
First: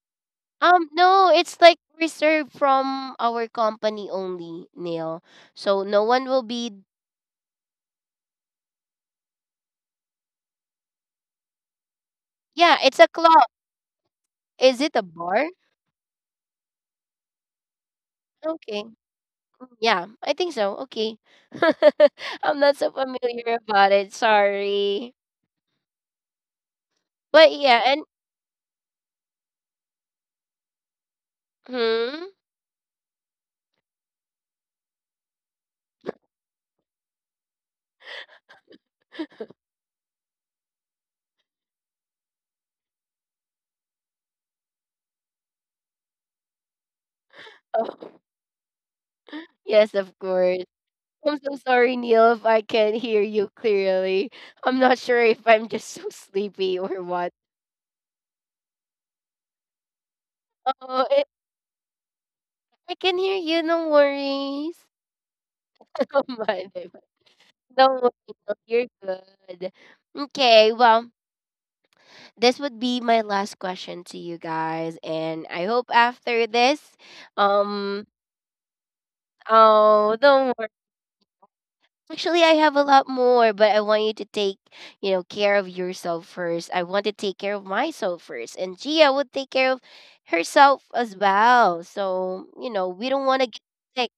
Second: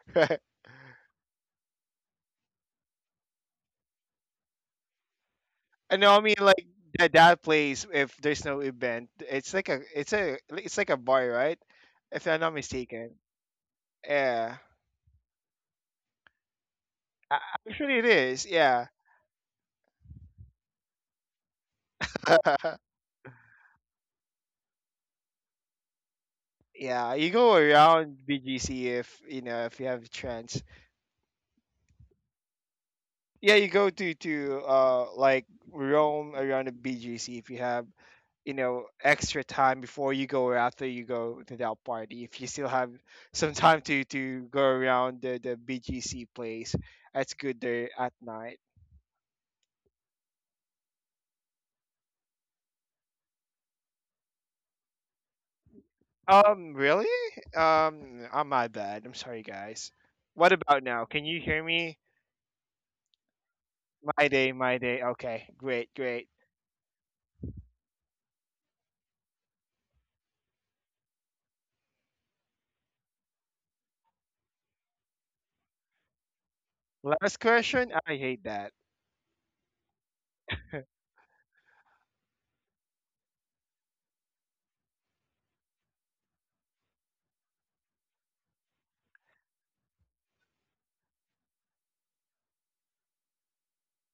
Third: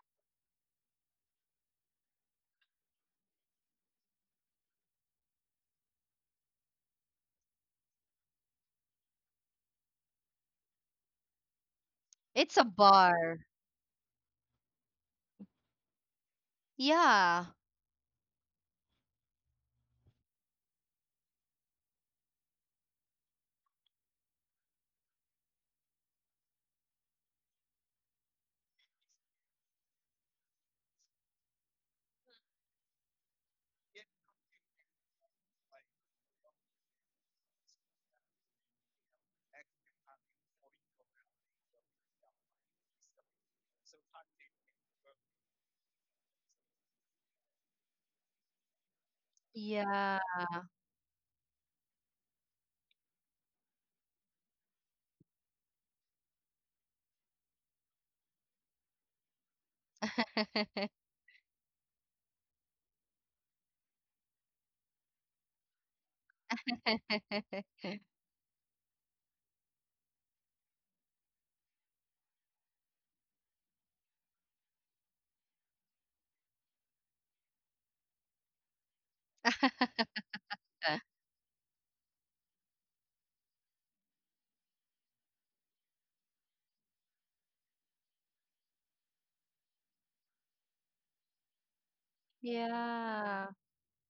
Speaker 1: No, it's like reserved from our company only, Neil. So
Speaker 2: I
Speaker 1: no
Speaker 2: know. I
Speaker 1: one
Speaker 2: mean,
Speaker 1: will
Speaker 2: like
Speaker 1: be.
Speaker 2: that place. If there's no event, it's like a, it's like a bar, right? If I'm not
Speaker 3: It's a
Speaker 1: Yeah, it's a
Speaker 2: mistaken.
Speaker 3: bar.
Speaker 1: club.
Speaker 2: Yeah,
Speaker 1: Is it a bar?
Speaker 3: Yeah.
Speaker 2: I it is.
Speaker 1: Okay.
Speaker 2: Yeah,
Speaker 1: Yeah, I think so. Okay. I'm not so familiar about it. Sorry.
Speaker 2: yeah. You
Speaker 1: But
Speaker 2: go
Speaker 1: yeah, and
Speaker 2: around BGC if you know if you have a chance.
Speaker 1: hmm.
Speaker 2: Yeah, you go to like roam around the BGC if you have, you know, extra time before you go, or after you go to that party, if you still have some time to go around the bgc place. That's good there at
Speaker 1: Oh,
Speaker 2: night.
Speaker 1: yes, of
Speaker 3: Yeah.
Speaker 1: course. I'm so sorry, Neil, if I can't hear you clearly. I'm not sure if I'm just so sleepy or
Speaker 2: Really
Speaker 1: what.
Speaker 2: I'm My bad, I'm sorry, guys. What about now,
Speaker 1: Oh,
Speaker 2: can
Speaker 1: it,
Speaker 2: you hear me?
Speaker 1: I can hear you. No
Speaker 2: My day, my
Speaker 1: worries.
Speaker 2: day, okay, great,
Speaker 1: Oh
Speaker 2: great.
Speaker 1: my, my, my. Don't worry, Neil, you're good. Okay, well, this would be my last question to you guys, and I hope after this,
Speaker 2: Last question,
Speaker 1: um,
Speaker 2: I hate that.
Speaker 1: oh, don't actually, I have a lot more, but I want you to take, you know, care of yourself first. I want to take care of myself first, and Gia would take care of herself as well. So, you know, we don't want to
Speaker 3: Yeah.
Speaker 1: get sick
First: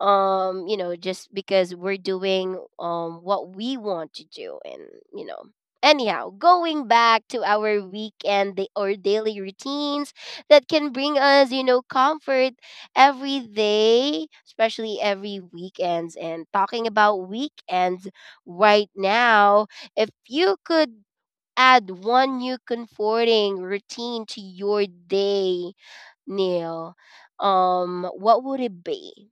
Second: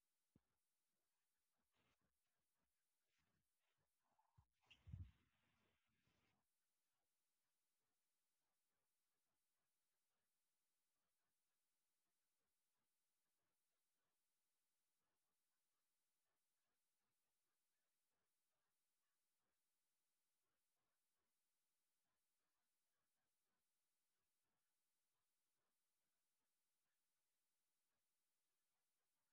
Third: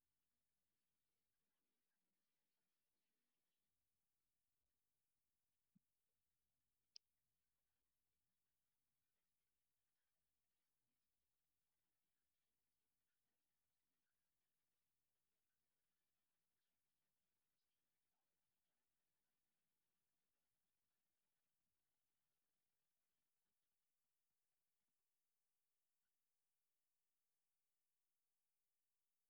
Speaker 1: you know just because we're doing what we want to do, and you know anyhow going back to our weekend or daily routines that can bring us you know comfort every day, especially every weekends. And talking about weekends right now, if you could add one new comforting routine to your day, Neil, what would it be?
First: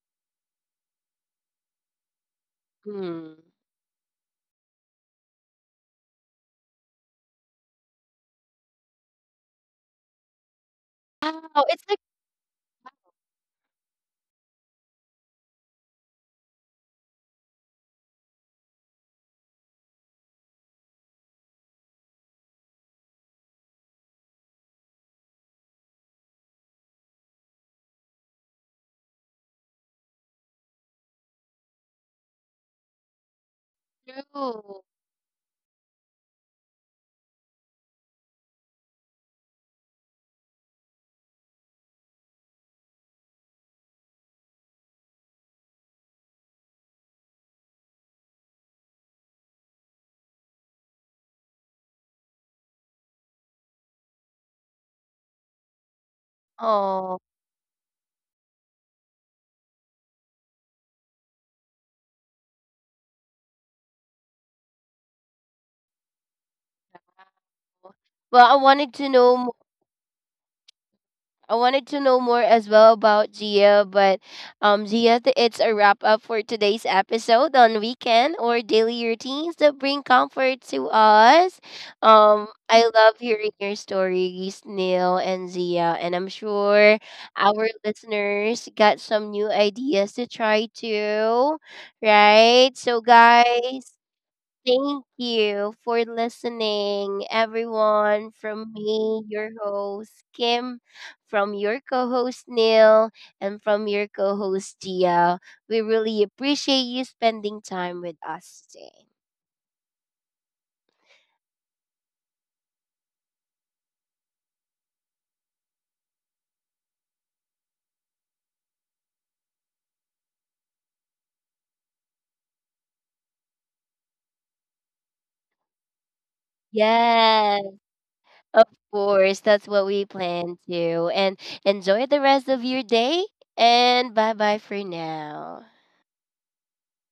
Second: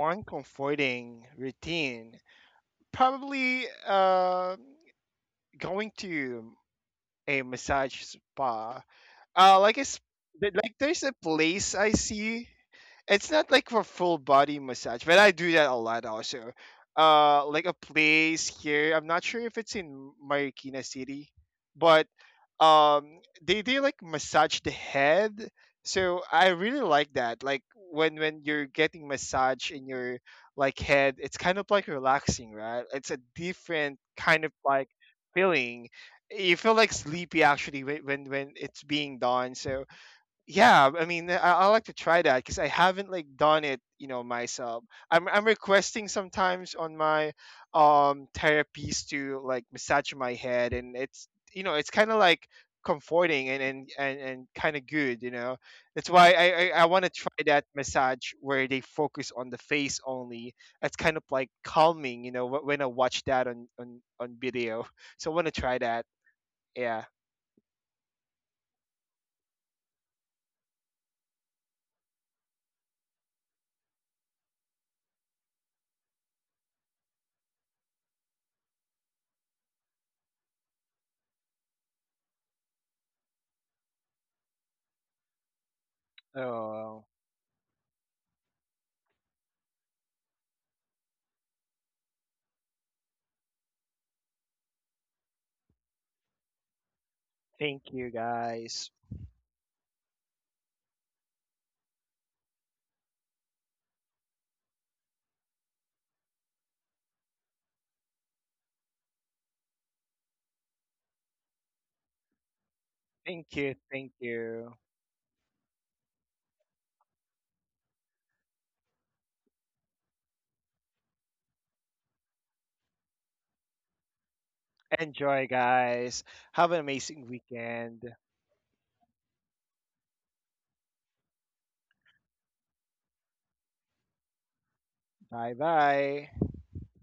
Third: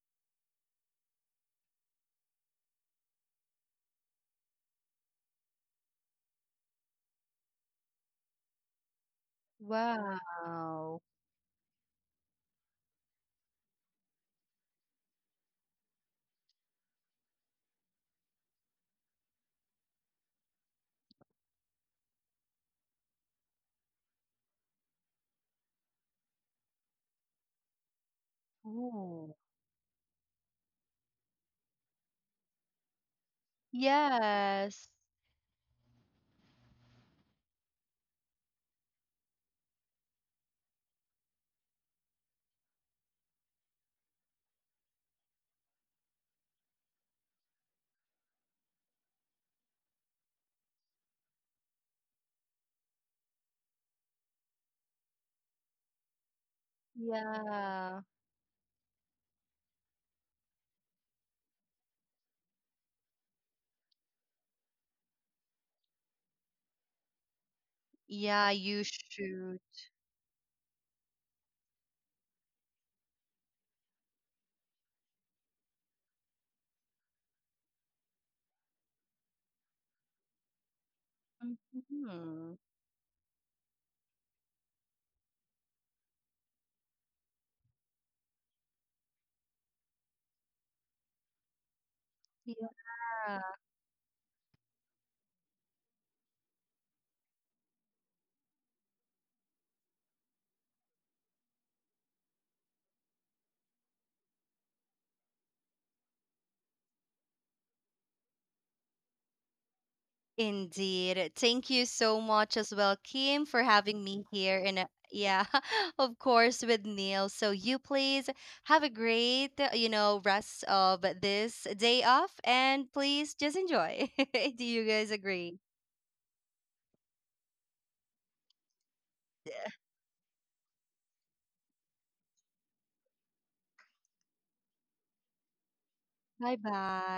Speaker 2: One comforting routine,
Speaker 1: Hmm.
Speaker 2: probably going to a massage spa. Like it's th- like
Speaker 3: Wow.
Speaker 2: there's a
Speaker 1: Wow,
Speaker 2: place
Speaker 1: it's
Speaker 2: I
Speaker 1: like
Speaker 2: see. It's not like for full body massage, but I do that a lot also. Like a place here. I'm not sure if it's in Marikina City, but they like massage the head. So I really like that. Like when you're getting
Speaker 3: Ooh.
Speaker 2: massage in your like head, it's kind of like relaxing, right? It's a different kind of
Speaker 1: true.
Speaker 3: Yes.
Speaker 2: like feeling. You feel like sleepy actually when it's being done. So yeah, I mean, I like to try that because I haven't like done it, you know, myself. I'm requesting sometimes on my therapies to like massage my head, and it's, you know, it's kind of like comforting and kind of good, you know. That's why I want
Speaker 1: Oh.
Speaker 2: to try that
Speaker 3: Yeah.
Speaker 2: massage where they focus on the face only. That's kind of like calming, you know, when I watch that on video. So I want to try that. Yeah.
Speaker 1: Well,
Speaker 3: Yeah,
Speaker 1: I
Speaker 3: you
Speaker 1: wanted to know
Speaker 3: should.
Speaker 1: I wanted to know more as well about Gia, but Gia, it's a wrap up for today's episode on weekend or daily routines that bring comfort to us.
Speaker 3: Mhm.
Speaker 1: I love hearing your stories, Neil and Zia, and I'm sure
Speaker 2: Oh,
Speaker 1: our listeners got some new ideas to try too,
Speaker 3: Yeah,
Speaker 1: right? So guys, thank you for listening,
Speaker 2: thank you,
Speaker 1: everyone. From
Speaker 2: guys.
Speaker 1: me, your host, Kim, from your co host, Neil, and from your co host, Gia. We really appreciate you spending time with us today.
Speaker 3: indeed. Thank you so much as well, Kim, for
Speaker 2: Thank you.
Speaker 3: having
Speaker 2: Thank
Speaker 3: me here. And
Speaker 2: you.
Speaker 3: yeah, of course, with Neil. So you please have a great, you know, rest of this day off, and please just enjoy. Do you guys
Speaker 2: Enjoy,
Speaker 3: agree?
Speaker 2: guys. Have an amazing
Speaker 1: Yes,
Speaker 2: weekend.
Speaker 1: of course. That's what we plan to. And enjoy the rest of your day. And bye bye for
Speaker 2: Bye
Speaker 1: now.
Speaker 2: bye.
Speaker 3: Bye bye.